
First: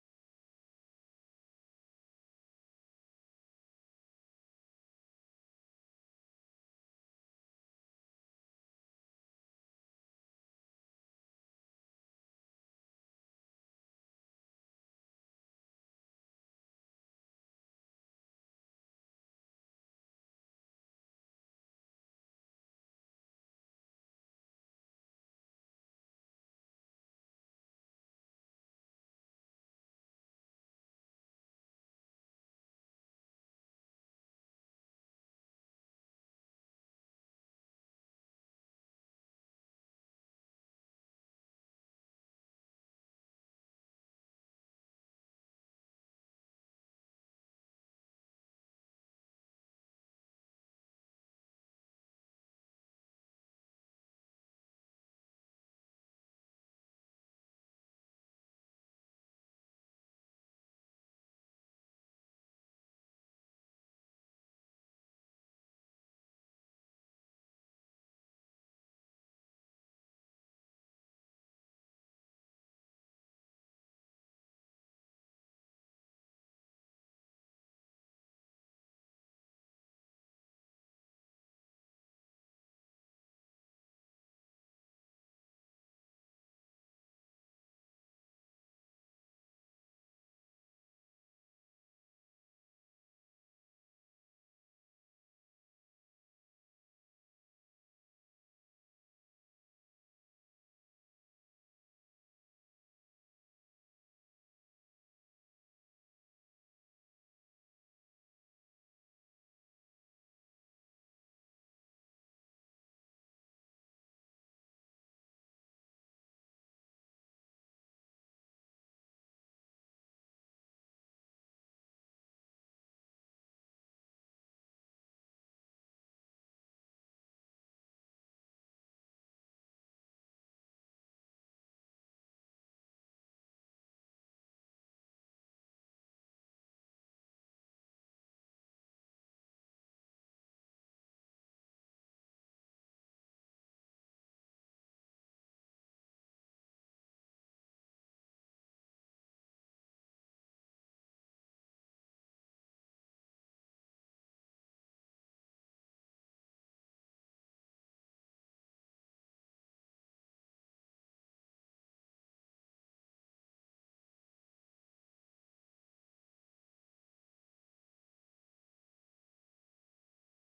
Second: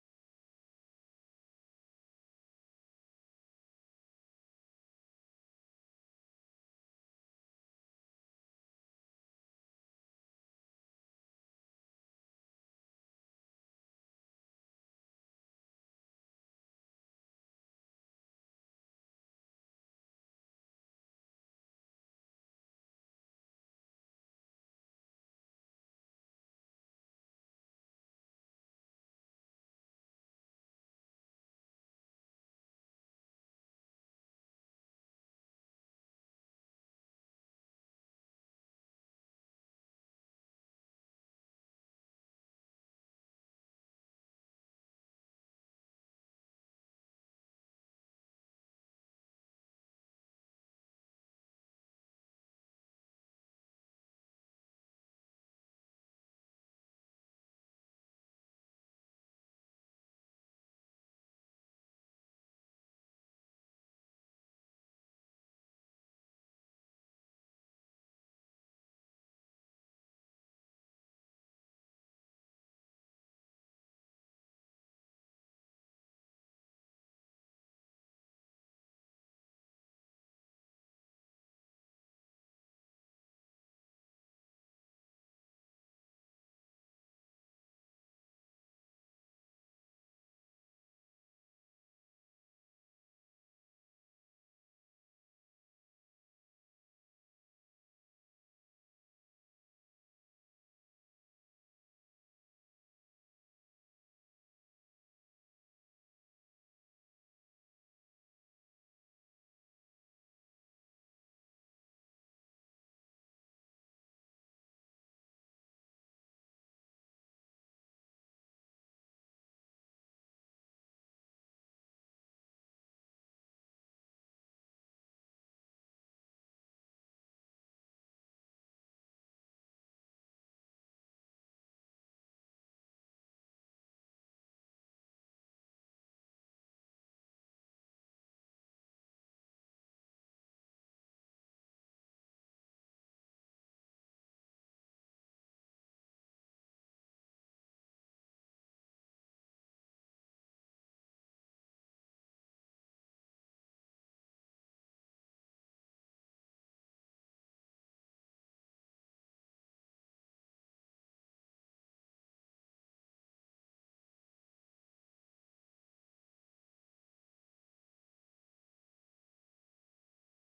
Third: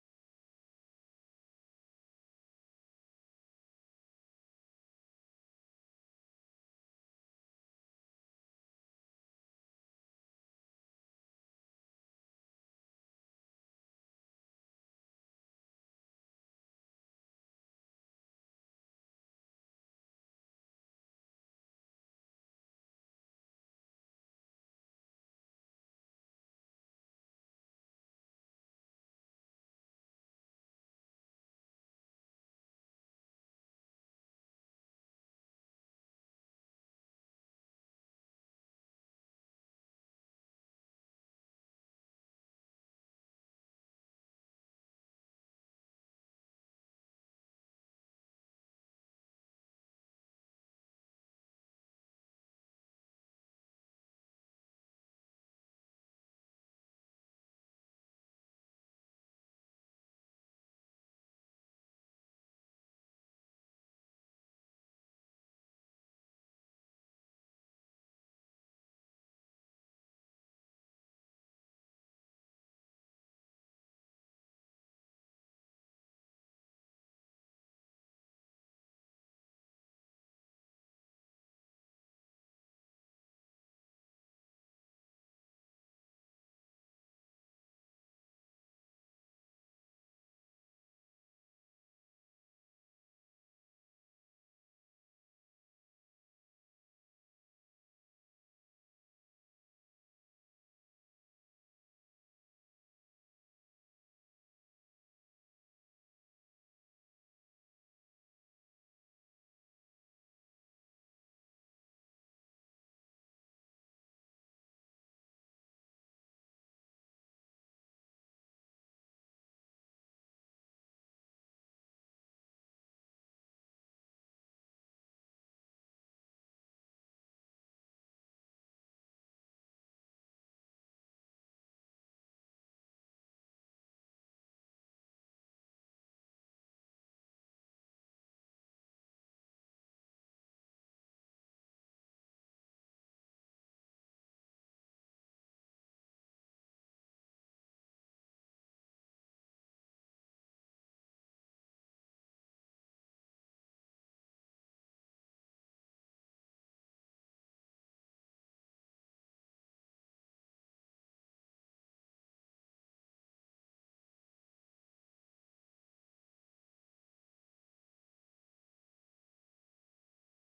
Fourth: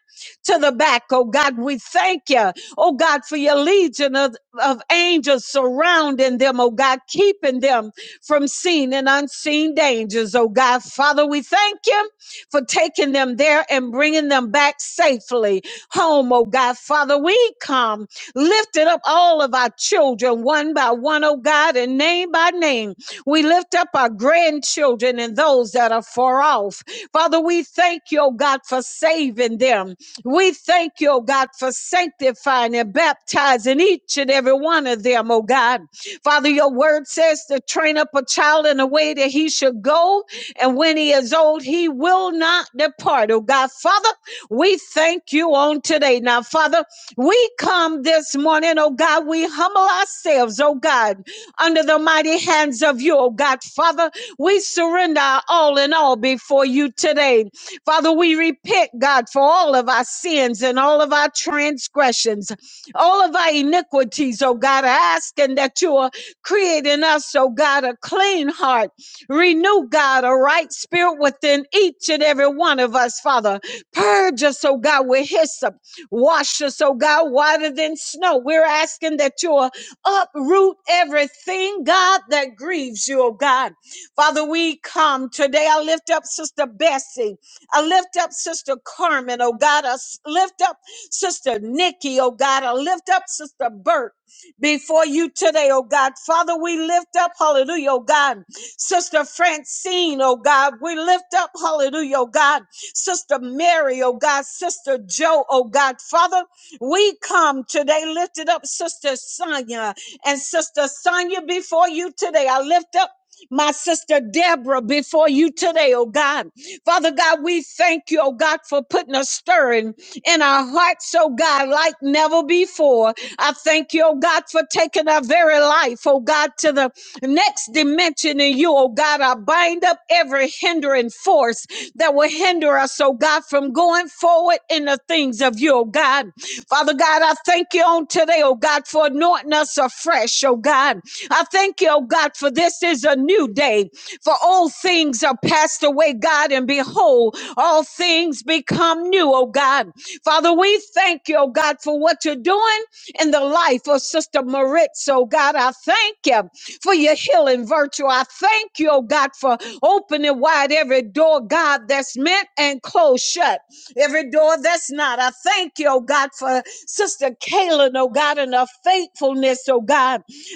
to the back. Oh God, we thank you oh God, for your legion of, of angels surrounding them, oh God, keeping them from seen and unseen dangers, oh God. Father, we thank you for taking them there and bringing them back safely home, oh God. Father, we come lifting up all of our children one by one, oh God, and name by name. We lift up our grandchildren and those that are far off. Father, we thank you, oh God, for saving them. We thank you, oh God, for sanctifying and baptizing each and every one of them, oh God. Father, your word says to train up a child in the way that he should go, and when he is old, he will not depart, oh God. Father, we thank you on today. Now, Father, we come this morning, oh God, we humble ourselves, oh God, under the mighty hands of you, oh God. Father, we surrender our all in all before you today. Father, we repent, God, for all of our sins and all of our transgressions, all of our iniquities, oh God, asking that you are creating us, oh God, a clean heart. Renew, God, a right spirit within each and every one of us, Father. Purge us, oh God, with hyssop. Wash us, oh God, whiter than snow. We're asking that you will uproot everything, God, that grieves you, oh God. Father, we come today. I lift up Sister Bessie. I lift up Sister Carmen, oh God. I s- lift up Sister Nikki, oh God. I lift up Sister Burt before you today, oh God. Father, we lift up, hallelujah, oh God. Sister Francine, oh God. We lift up, hallelujah, oh God. Sister Mary, oh God. Sister Joe, oh God. Father, we come today lifted up Sister Sonia and Sister Sonia before you today. I lift up my sister Deborah before you today, oh God. Father God, we thank you, oh God, for putting a stirring in our hearts, oh God, like never before. I thank you, oh God, for taking our very life, oh God, to the next dimension in you, oh God. I bind up every hindering force that will hinder us, oh God, from going forward in the things of you, oh God. Father God, I thank you on today, oh God, for anointing us afresh, oh God. I thank you, oh God, for this is a new day. For all things are passed away, God, and behold, all things become new, oh God. Father, we thank you, oh God, for what you're doing in the life of Sister Maritz, oh God. I thank you for your healing virtue. I thank you, oh God, for opening wide every door, God, that's meant and closed shut. Every door that's not. I thank you, oh God, for Sister Kaylin, oh God, and her faithfulness, oh God.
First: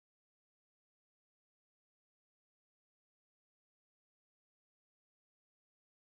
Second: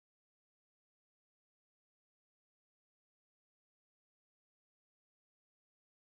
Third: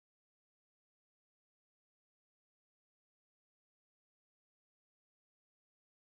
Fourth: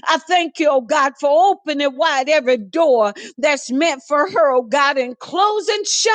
I thank you, oh God, for opening wide every door that's meant for her, oh God, and closing shut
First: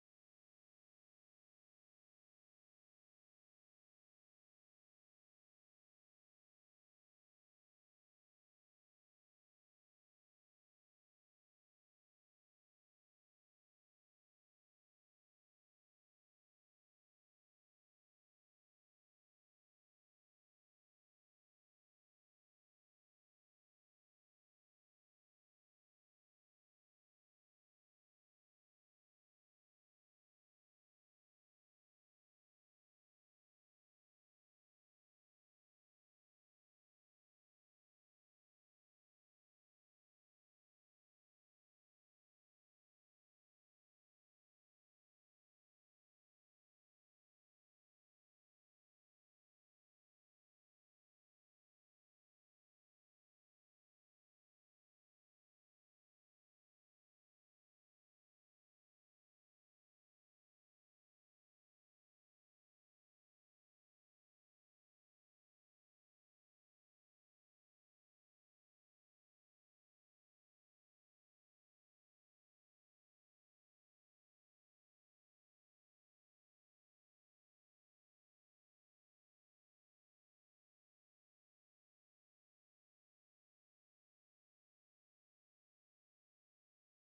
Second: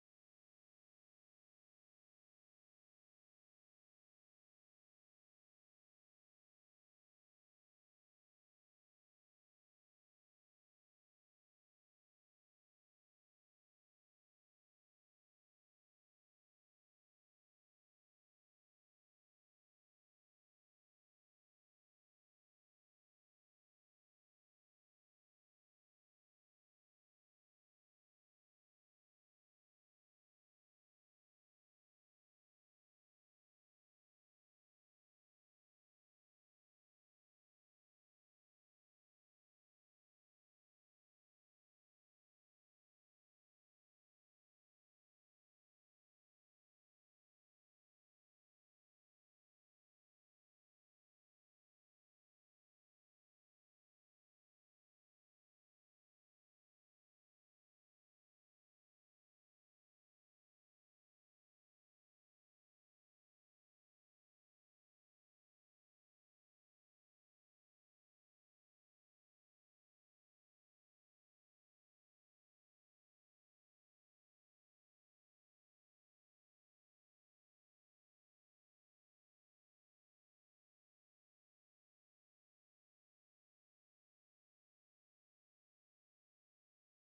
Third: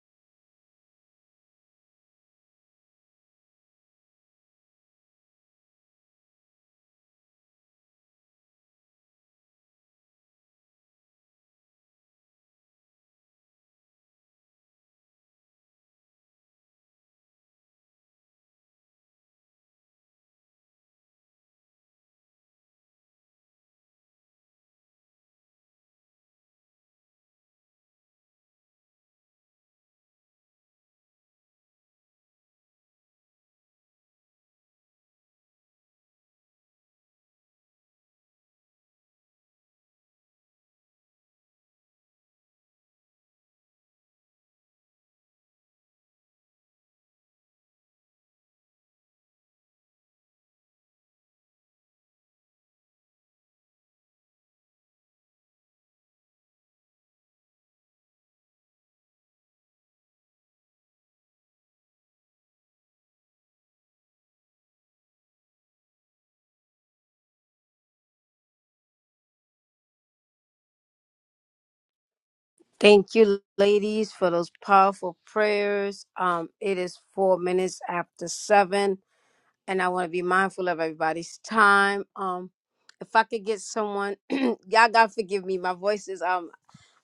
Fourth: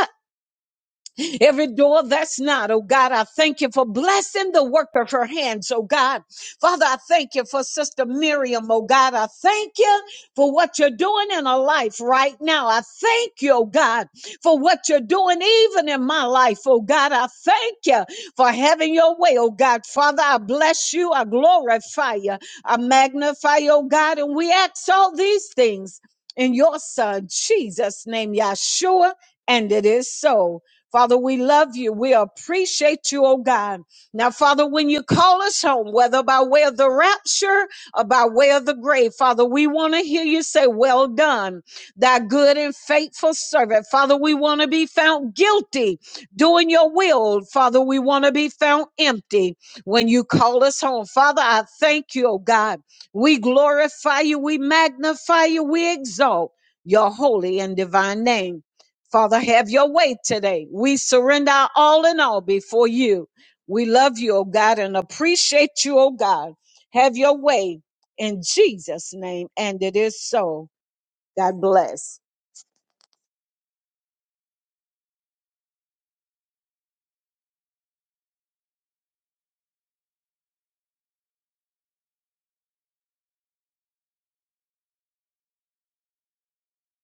Every door that's not, oh God, I thank you for blessing the work of her hands, oh God. Father, I thank you for Sister Miriam, oh God. I thank you for what you're doing in her life right now. I thank you, oh God, for what you're doing even in my life, oh God. I thank you for having your way, oh God. Father, I bless you, I glorify you, I magnify you, oh God, and we ask all these things in your son, Jesus' name, Yahshua, and it is so. Father, we love you. We appreciate you, oh God. Now, Father, when you call us home, whether by way of the rapture or by way of the grave, Father, we want to hear you say, Well done, thy good and faithful servant. Father, we want to be found guilty doing your will. Father, we want to be found empty when you call us home. Father, I thank you, oh God. We glorify you, we magnify you, we exalt your holy and divine name. Father, have your way today. We surrender our all in all before you. We love you, oh God, and appreciate you, oh God. Have your way in Jesus' name. And it is so. God bless. Thank you, ladies, for those powerful prayers. Um, it is four minutes after seven, and I want to be mindful of everybody's time. Um, if I could get someone, [CLEARS THROAT] y'all gotta forgive me. My voice is um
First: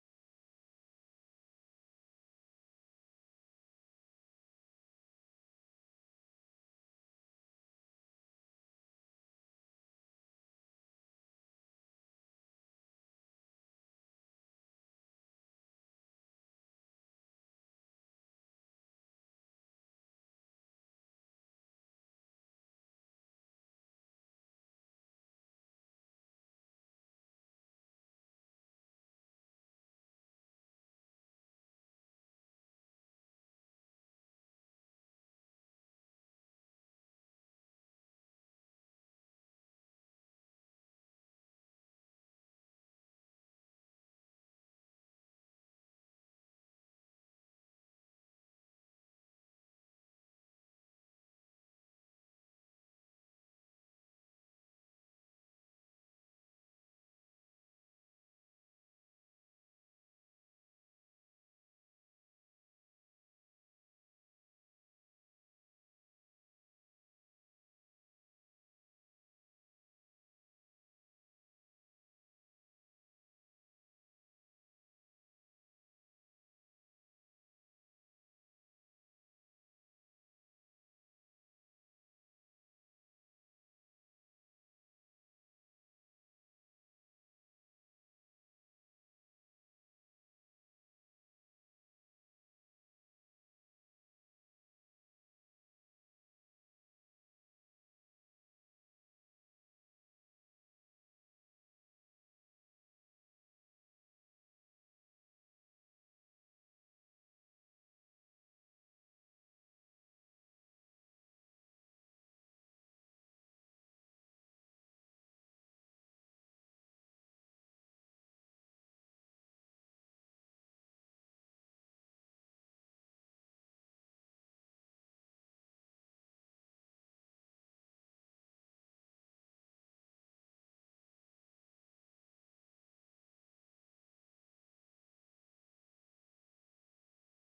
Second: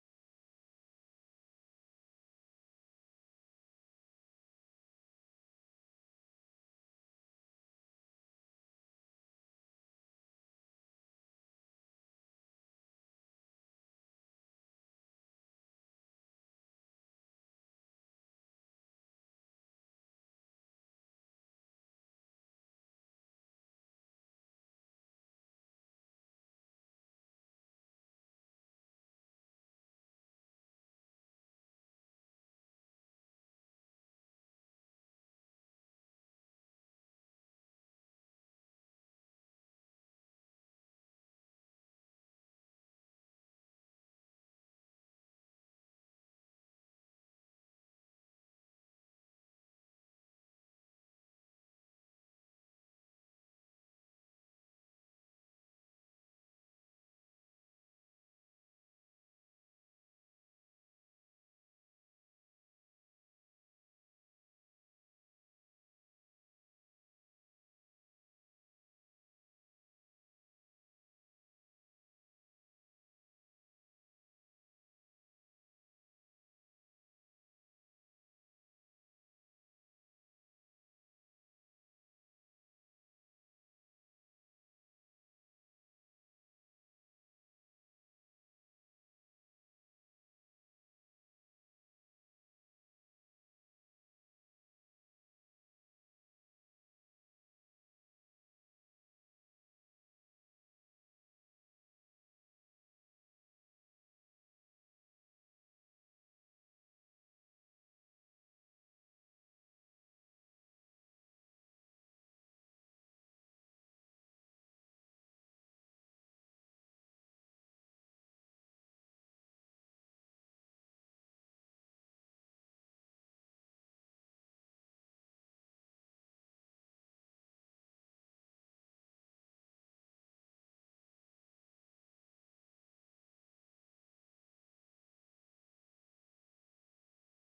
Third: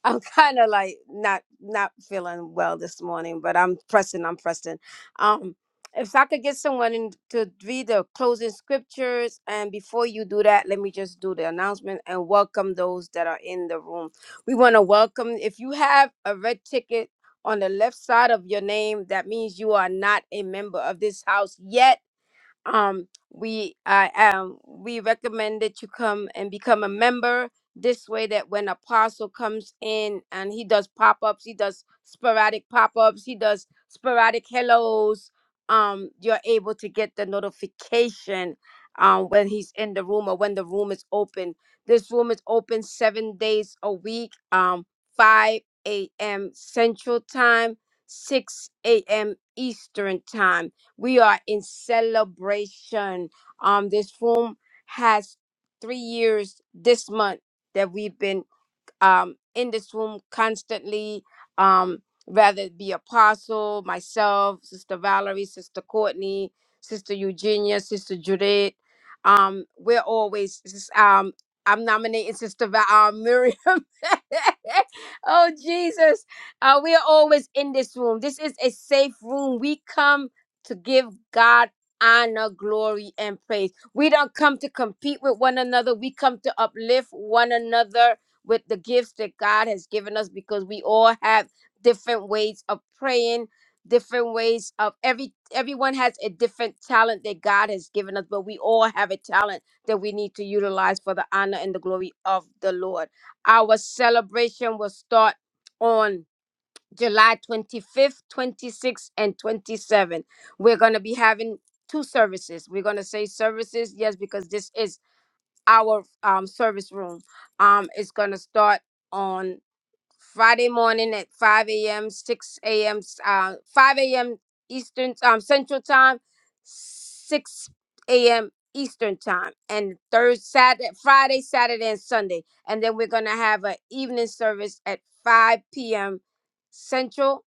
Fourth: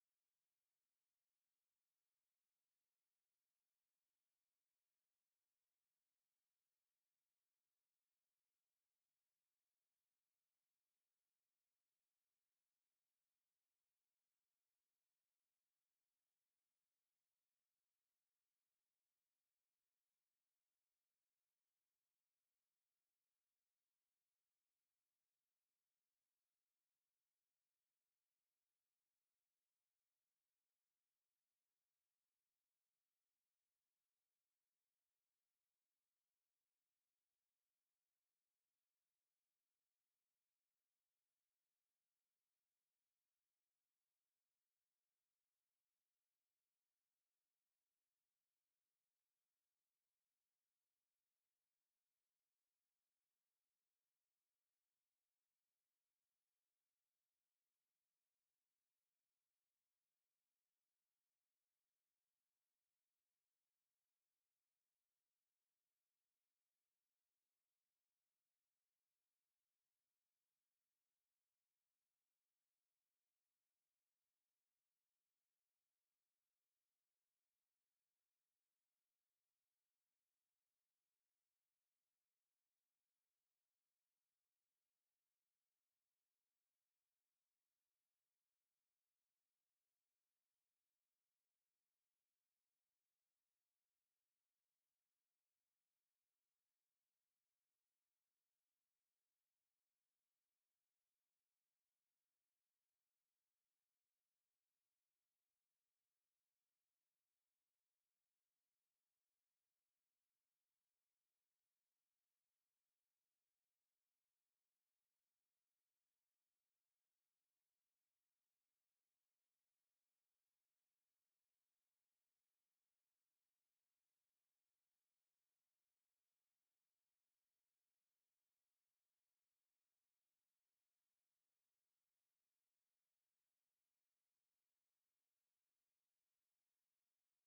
I'm kind of like not not feeling well this morning, but I'm pressing. I'm pressing. Um, if I could get someone in to read the closing scriptures, and before you do that, let me just do the announcement and welcome those that are in the room. We want to welcome. If you have a red ticket on the left side of your name, that means you are not a member of this house yet um we i um we recommend that you come and become a member this way that when apostle comes in and he does pop-ups he does sporadic pop-ups he does sporadic hellos um you're able to get the notification um when he's in the room or when the room is open this room is open seven days a week um 5 a.m central time 6 a.m eastern time we are in celebration. Um, this room has three years this month that we've been um, in this room constantly, um, whether it be Apostle, myself, Sister Valerie, Sister Courtney, Sister Eugenia, Sister Judith. Um, we're always sis- um, I'm nominating Sister Va- uh, Miriam. [LAUGHS] oh Jesus, uh, we are always in this room. This is a safe room. We come to give God honor, glory, and praise. We don't come to compete with one another. We come to uplift one another with the gifts that God has given us because we all have different ways of praying, different ways of every everyone has a different talent that God has given us, but we all have a talent that we need to utilize for the honor and the glory of the Lord. Our celebration will start on July 25th, 26th, and 27th. We're going to be having two services. We're going to say services, yes, because this is our um, service room um, is going to start on Friday morning at 5 a.m., 6 a.m., uh, 5 a.m. Eastern, um, Central Time, 6 a.m. Eastern Time, and third Saturday, Friday, Saturday, and Sunday. And then we're going to have an evening service at 5 p.m. Central,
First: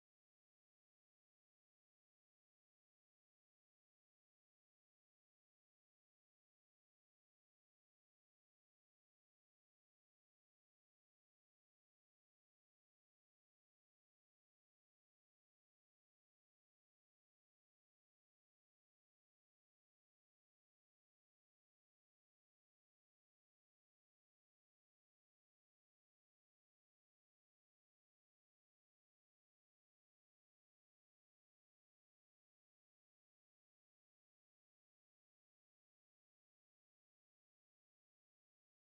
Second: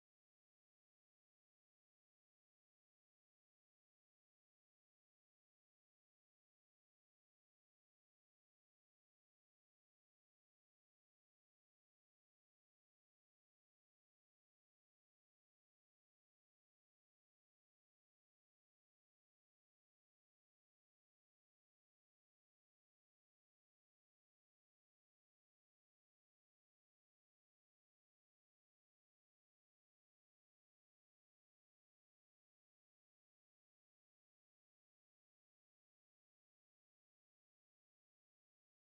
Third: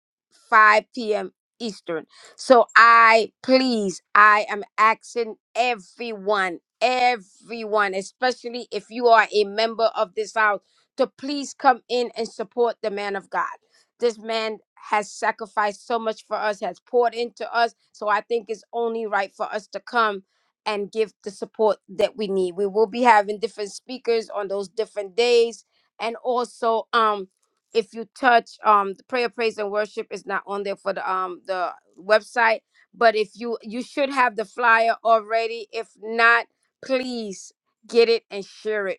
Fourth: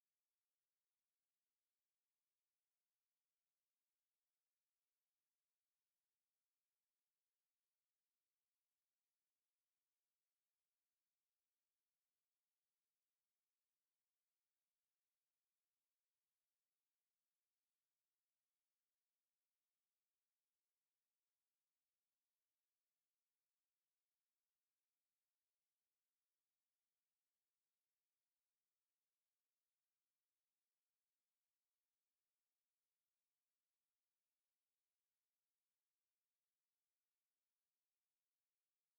5 p.m. Eastern. So I, please, I am asking everyone, everyone, especially if you are a member of this house to please come in and support the man of God. This man has sacrificed so much for us, has poured into us. So I think it's only right for us to come and give the support that we need. We will be having different speakers on those different days. And also, um, if you touch um the prayer, praise, and worship is not on there for the um the website. But if you you should have the flyer already. If not, please get it and share it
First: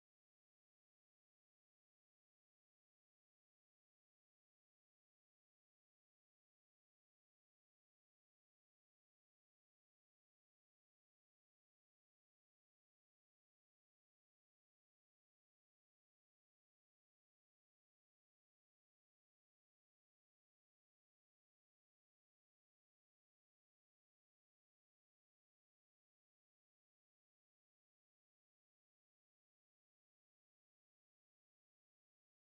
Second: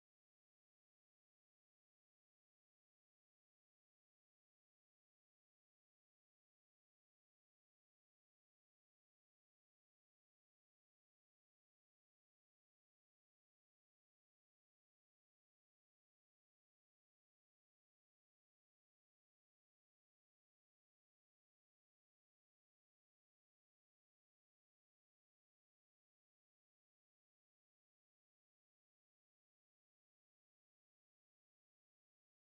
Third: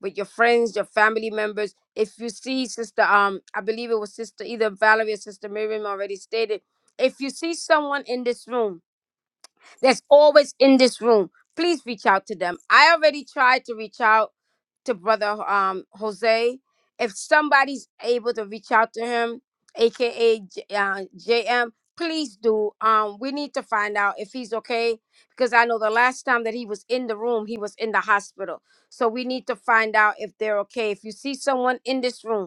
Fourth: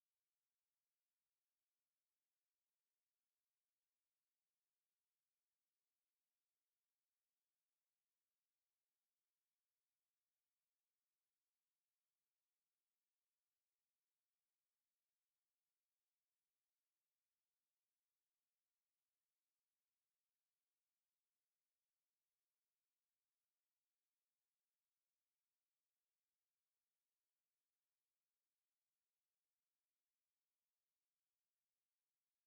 with your friends, your family members. If you see sister, um, I believe it was sister either Valerie or sister Miriam already stated. If you see someone in this room that's always in this room. Please reach out to them. I already tried to reach out to brother um Jose. If somebody's able to reach out to him, aka J- uh, JM, please do. Um, we need to find out if he's okay because I know the last time that he was in the room, he was in the hospital. So we need to find out if they're okay. If you see someone in this room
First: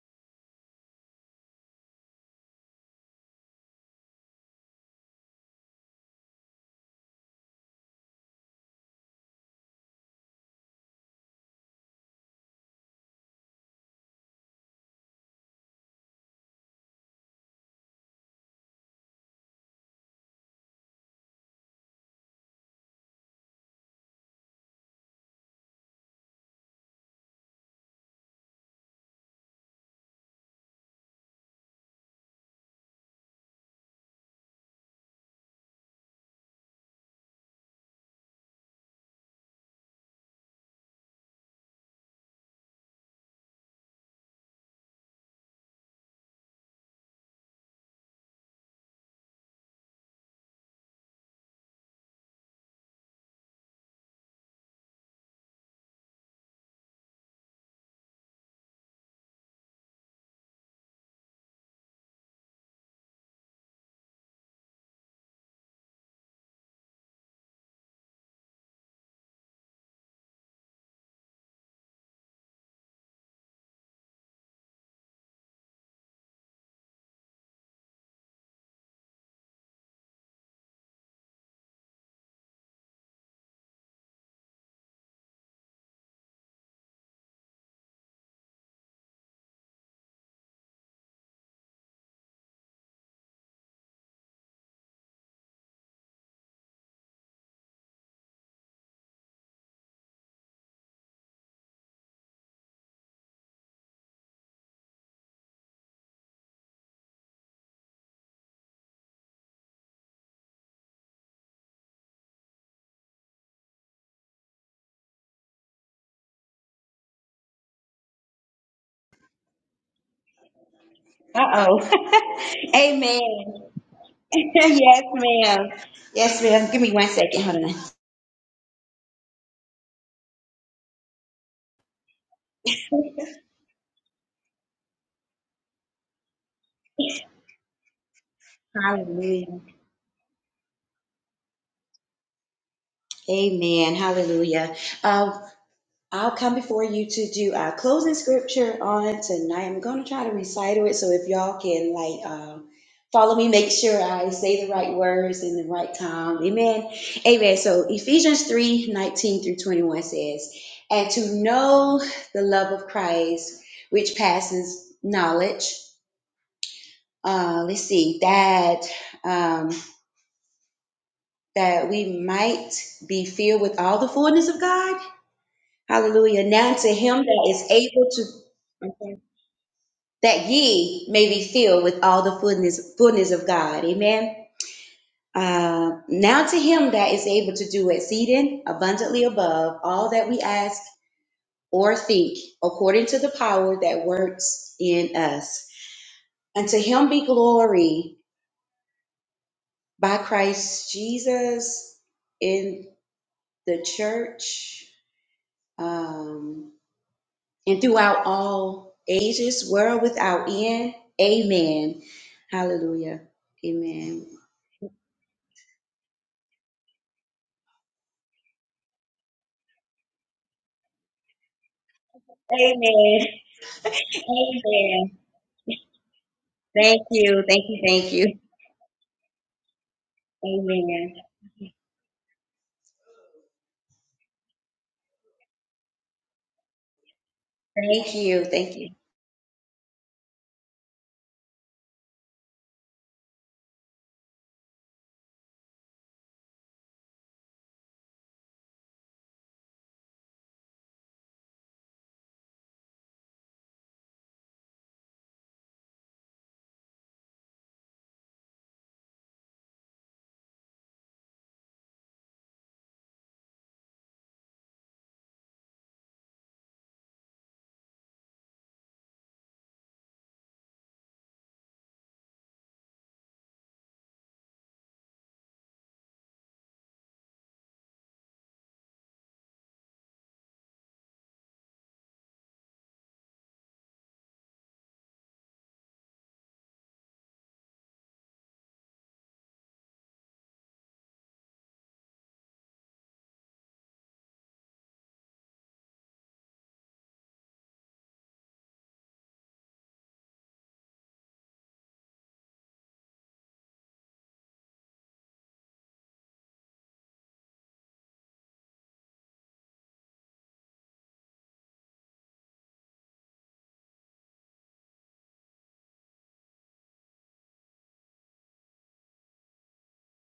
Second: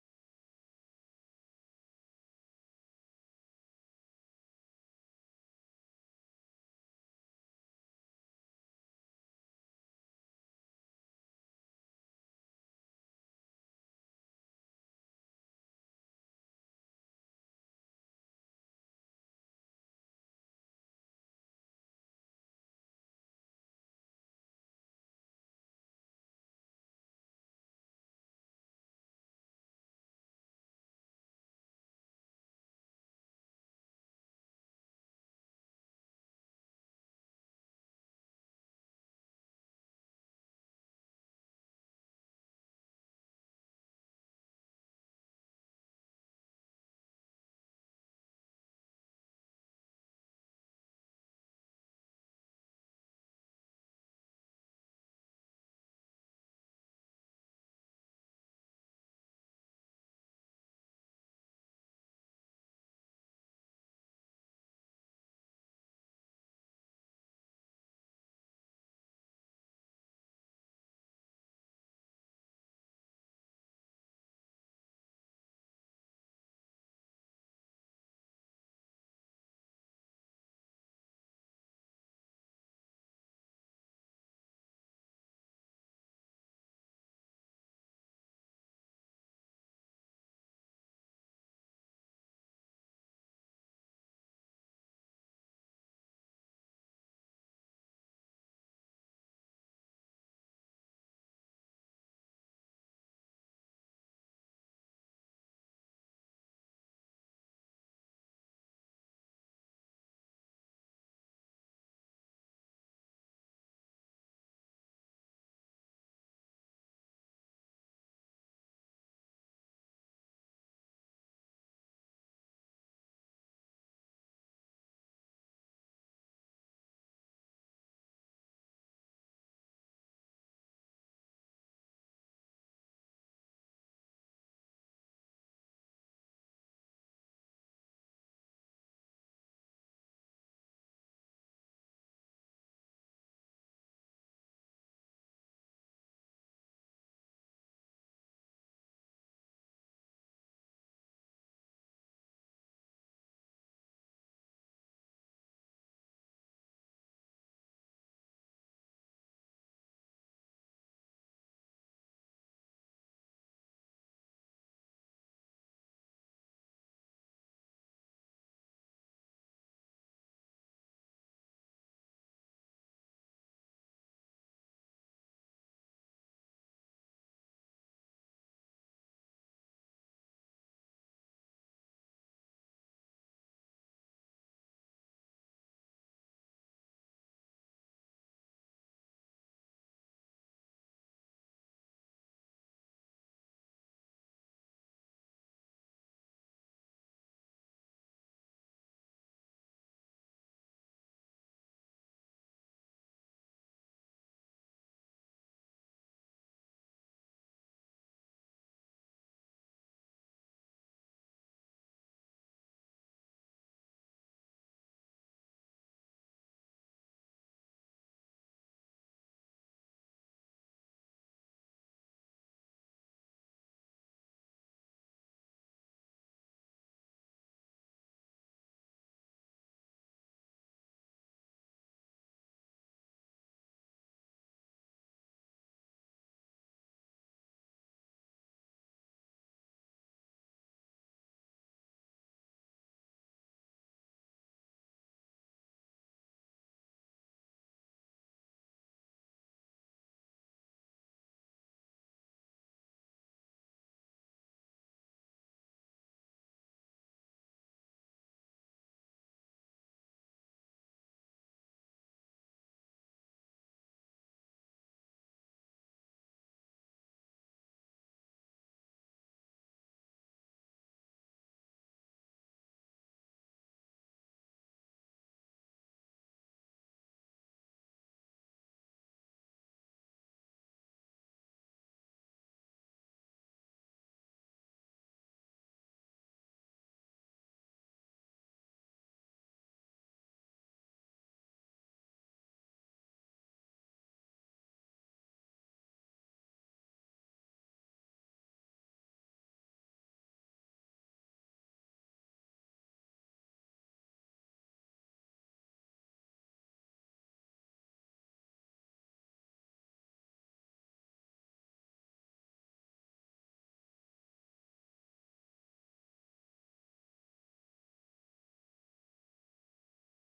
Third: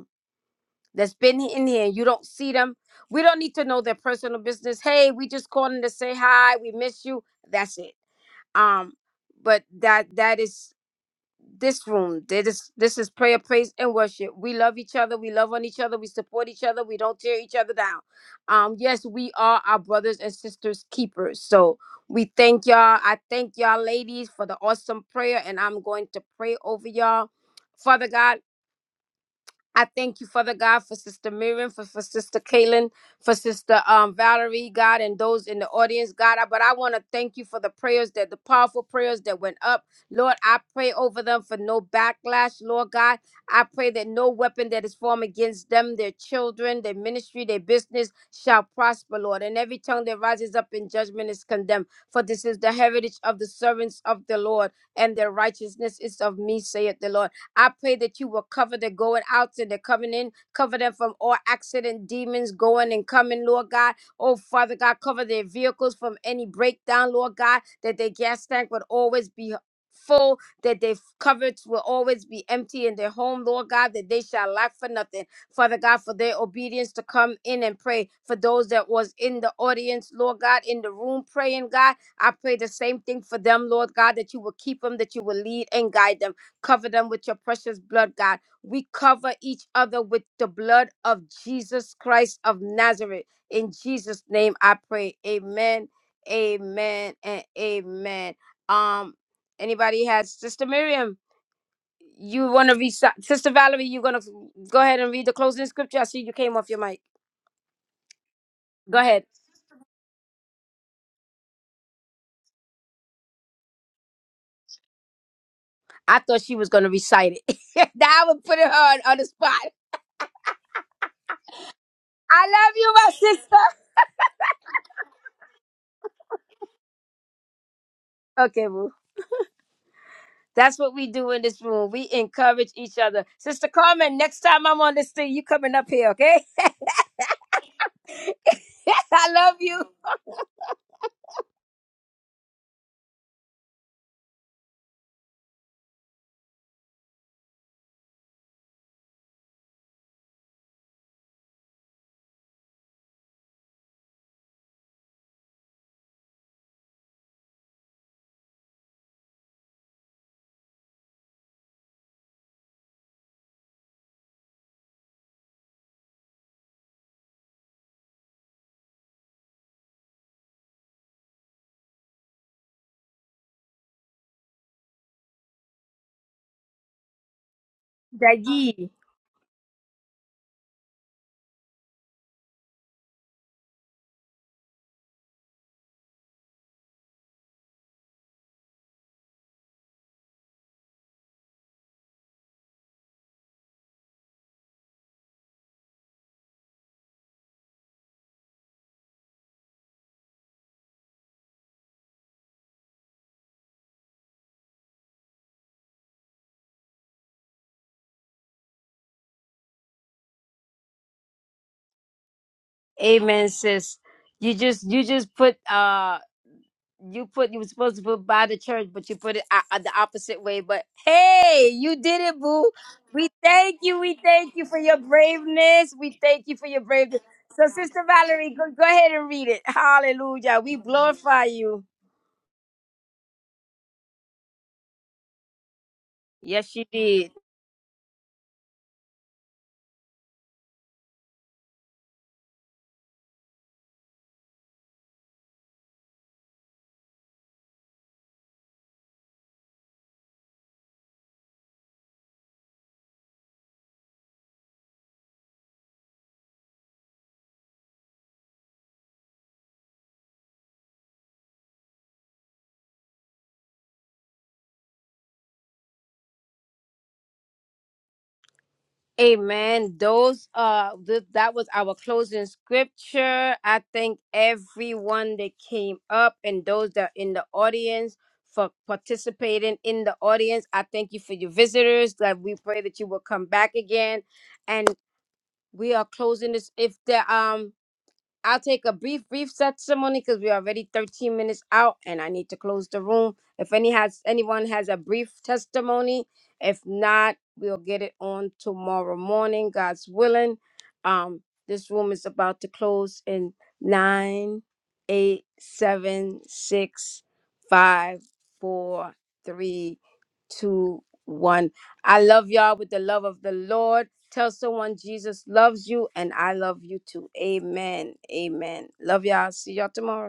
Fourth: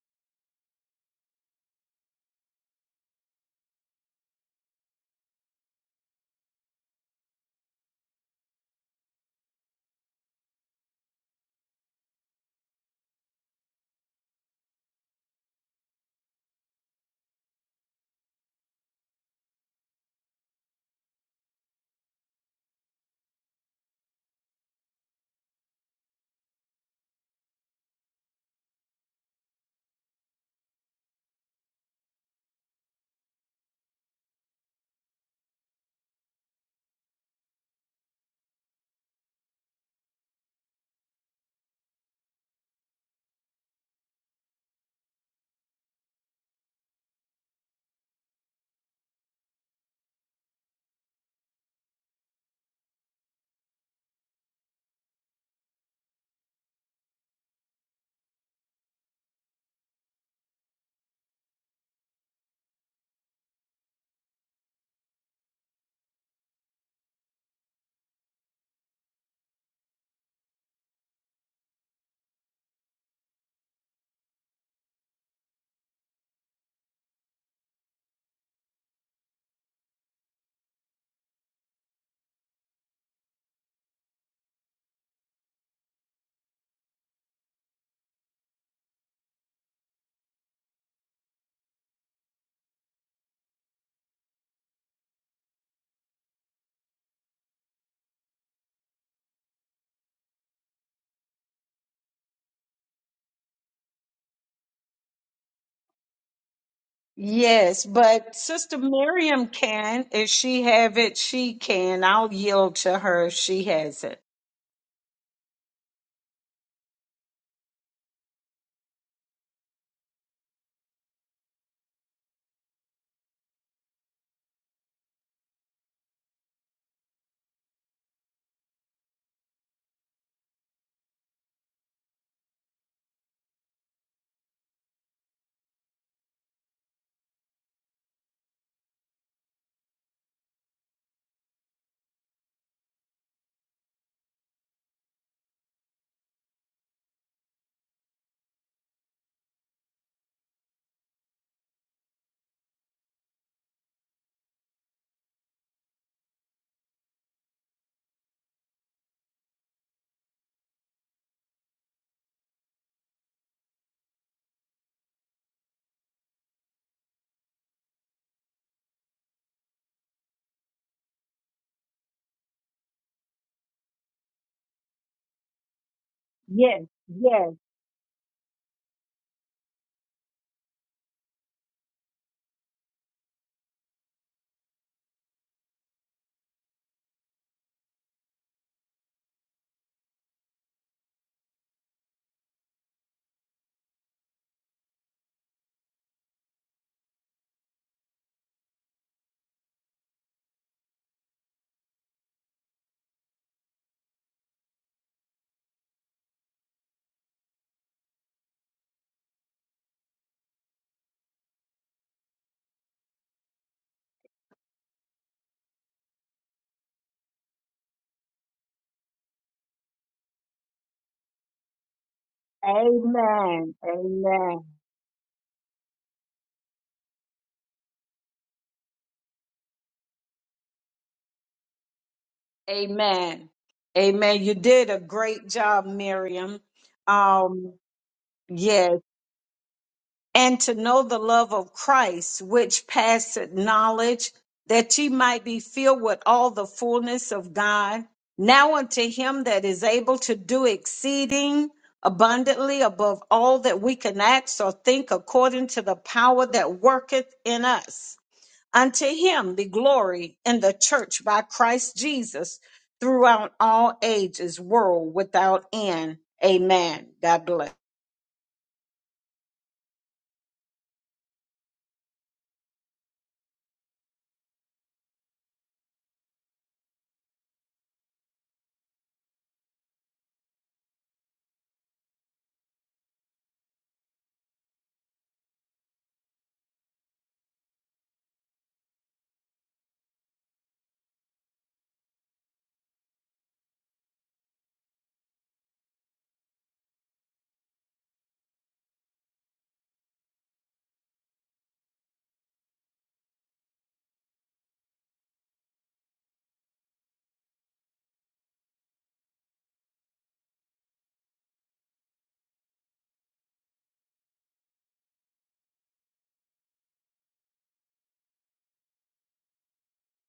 that's been in here and you don't see them. We don't need to know their personal business. Hey, we just calling to say hi. We miss you. That's it. Um, but that that is this room. That is this is prayer, praise, and worship. We love each other. We love on each other. We support each other. We don't tear each other down. Um, yes, we are our brothers and sisters keepers. So we thank y'all. I thank y'all, ladies, for the awesome prayer, and I'm going to pray over y'all. Father God. I thank you, Father God, for Sister Miriam, for, for Sister Kaylin, for Sister um, Valerie, God, and those in the audience, God. I- But I want to thank you for the prayers that the powerful prayers that went up. Lord, I pray over them for no backlash, Lord God. I pray that no weapon that is formed against them, their children, their ministry, their business shall prosper, Lord. And every tongue that rises up in judgment is condemned. For this is the heritage of the servants of the Lord, and their righteousness is of me, saith the Lord. I pray that you will cover the going out and the coming in, cover them from all accident, demons going and coming, Lord God. Oh, Father God, cover their vehicles from any breakdown, Lord God, that their gas tank would always be full, that their coverage will always be empty in their home, Lord God, that they shall lack for nothing. Father God, for their obedience to come in and pray. For those that was in the audience, Lord God, in the room praying, God, I pray the same thing for them, Lord God, that you will keep them, that you will lead and guide them Cover them with your precious blood, God. We cover each other with the blood of Jesus Christ of Nazareth. In Jesus' name I pray. Amen. Amen and amen. Um, anybody has Sister Miriam? You want to read Sister Valerie, you're gonna go ahead and read the closing scripture. I see you came off your mic. Yes, but Sister Go ahead. Miriam can. If she have it, she can. I'll yield to her if she has it. I thought she was gonna recite it. [LAUGHS] Now I would put her on, on the spot. Uh I oh. love [LAUGHS] you, my Amen. sister. [LAUGHS] yes, ma'am. Yes, ma'am. Give me one second. Hold on. Okay, boo. That's what we do in this room. We encourage each other. Sister Carmen, next time I'm on this thing, you coming up here, okay? [LAUGHS] I love Hallelujah. you. Amen. Hallelujah. Um, I'll come before you to do our closing scripture on tonight. I'm going to try to recite it. So if y'all can, like, um, follow me, make sure I say the right words in the right time. Amen. Amen. So Ephesians 3 19 through 21 says, And to know the love of Christ, which passes knowledge uh, let's see, that um, that we might be filled with all the fullness of God. Hallelujah. Now Yes, to him that yes. is able to Dagi. okay, that ye may be filled with all the fullness fullness of God. Amen. Uh, now to him that is able to do exceeding abundantly above all that we ask or think, according to the power that works in us. Unto him be glory by Christ Jesus in. the church, um, and throughout all ages, world without end. Amen. Hallelujah. Amen, sis. Amen. You just you just put uh you put you were supposed to put by the church, but you put it uh, uh, the opposite way. But hey, you did it, boo. Amen. We Amen. thank you. We thank you Amen. for your Amen. braveness. We thank you for your Thank braveness. you. Thank So, you. Sister Thank you. Valerie, go, go ahead and read it. Hallelujah. We Amen. glorify you. Amen. Amen. You did a great job, Miriam. Yes, you did. Um, Thank you. Thank you. yes. and to know the love of Christ, which passeth knowledge, that ye might be filled with all the fullness of God. Now unto him that is able to do exceeding abundantly above all that we can ask or think according to the power that worketh in us. Unto him be glory in the church by Christ Jesus throughout all ages, world without end. Amen. God bless. Amen. Those uh th- that was our closing scripture. I thank everyone that came up and those that are in the audience for participating in the audience. I thank you for your visitors. That we pray that you will come back again. And we are closing this if there um I'll take a brief, brief testimony because we're already 13 minutes out and I need to close the room. If any has anyone has a brief testimony, if not, we'll get it on tomorrow morning, God's willing. Um, this room is about to close in nine, eight, seven, six, five, four, three, two, one. I love y'all with the love of the Lord. Tell someone Jesus loves you and I love you too. Amen. Amen. Love y'all. See y'all tomorrow.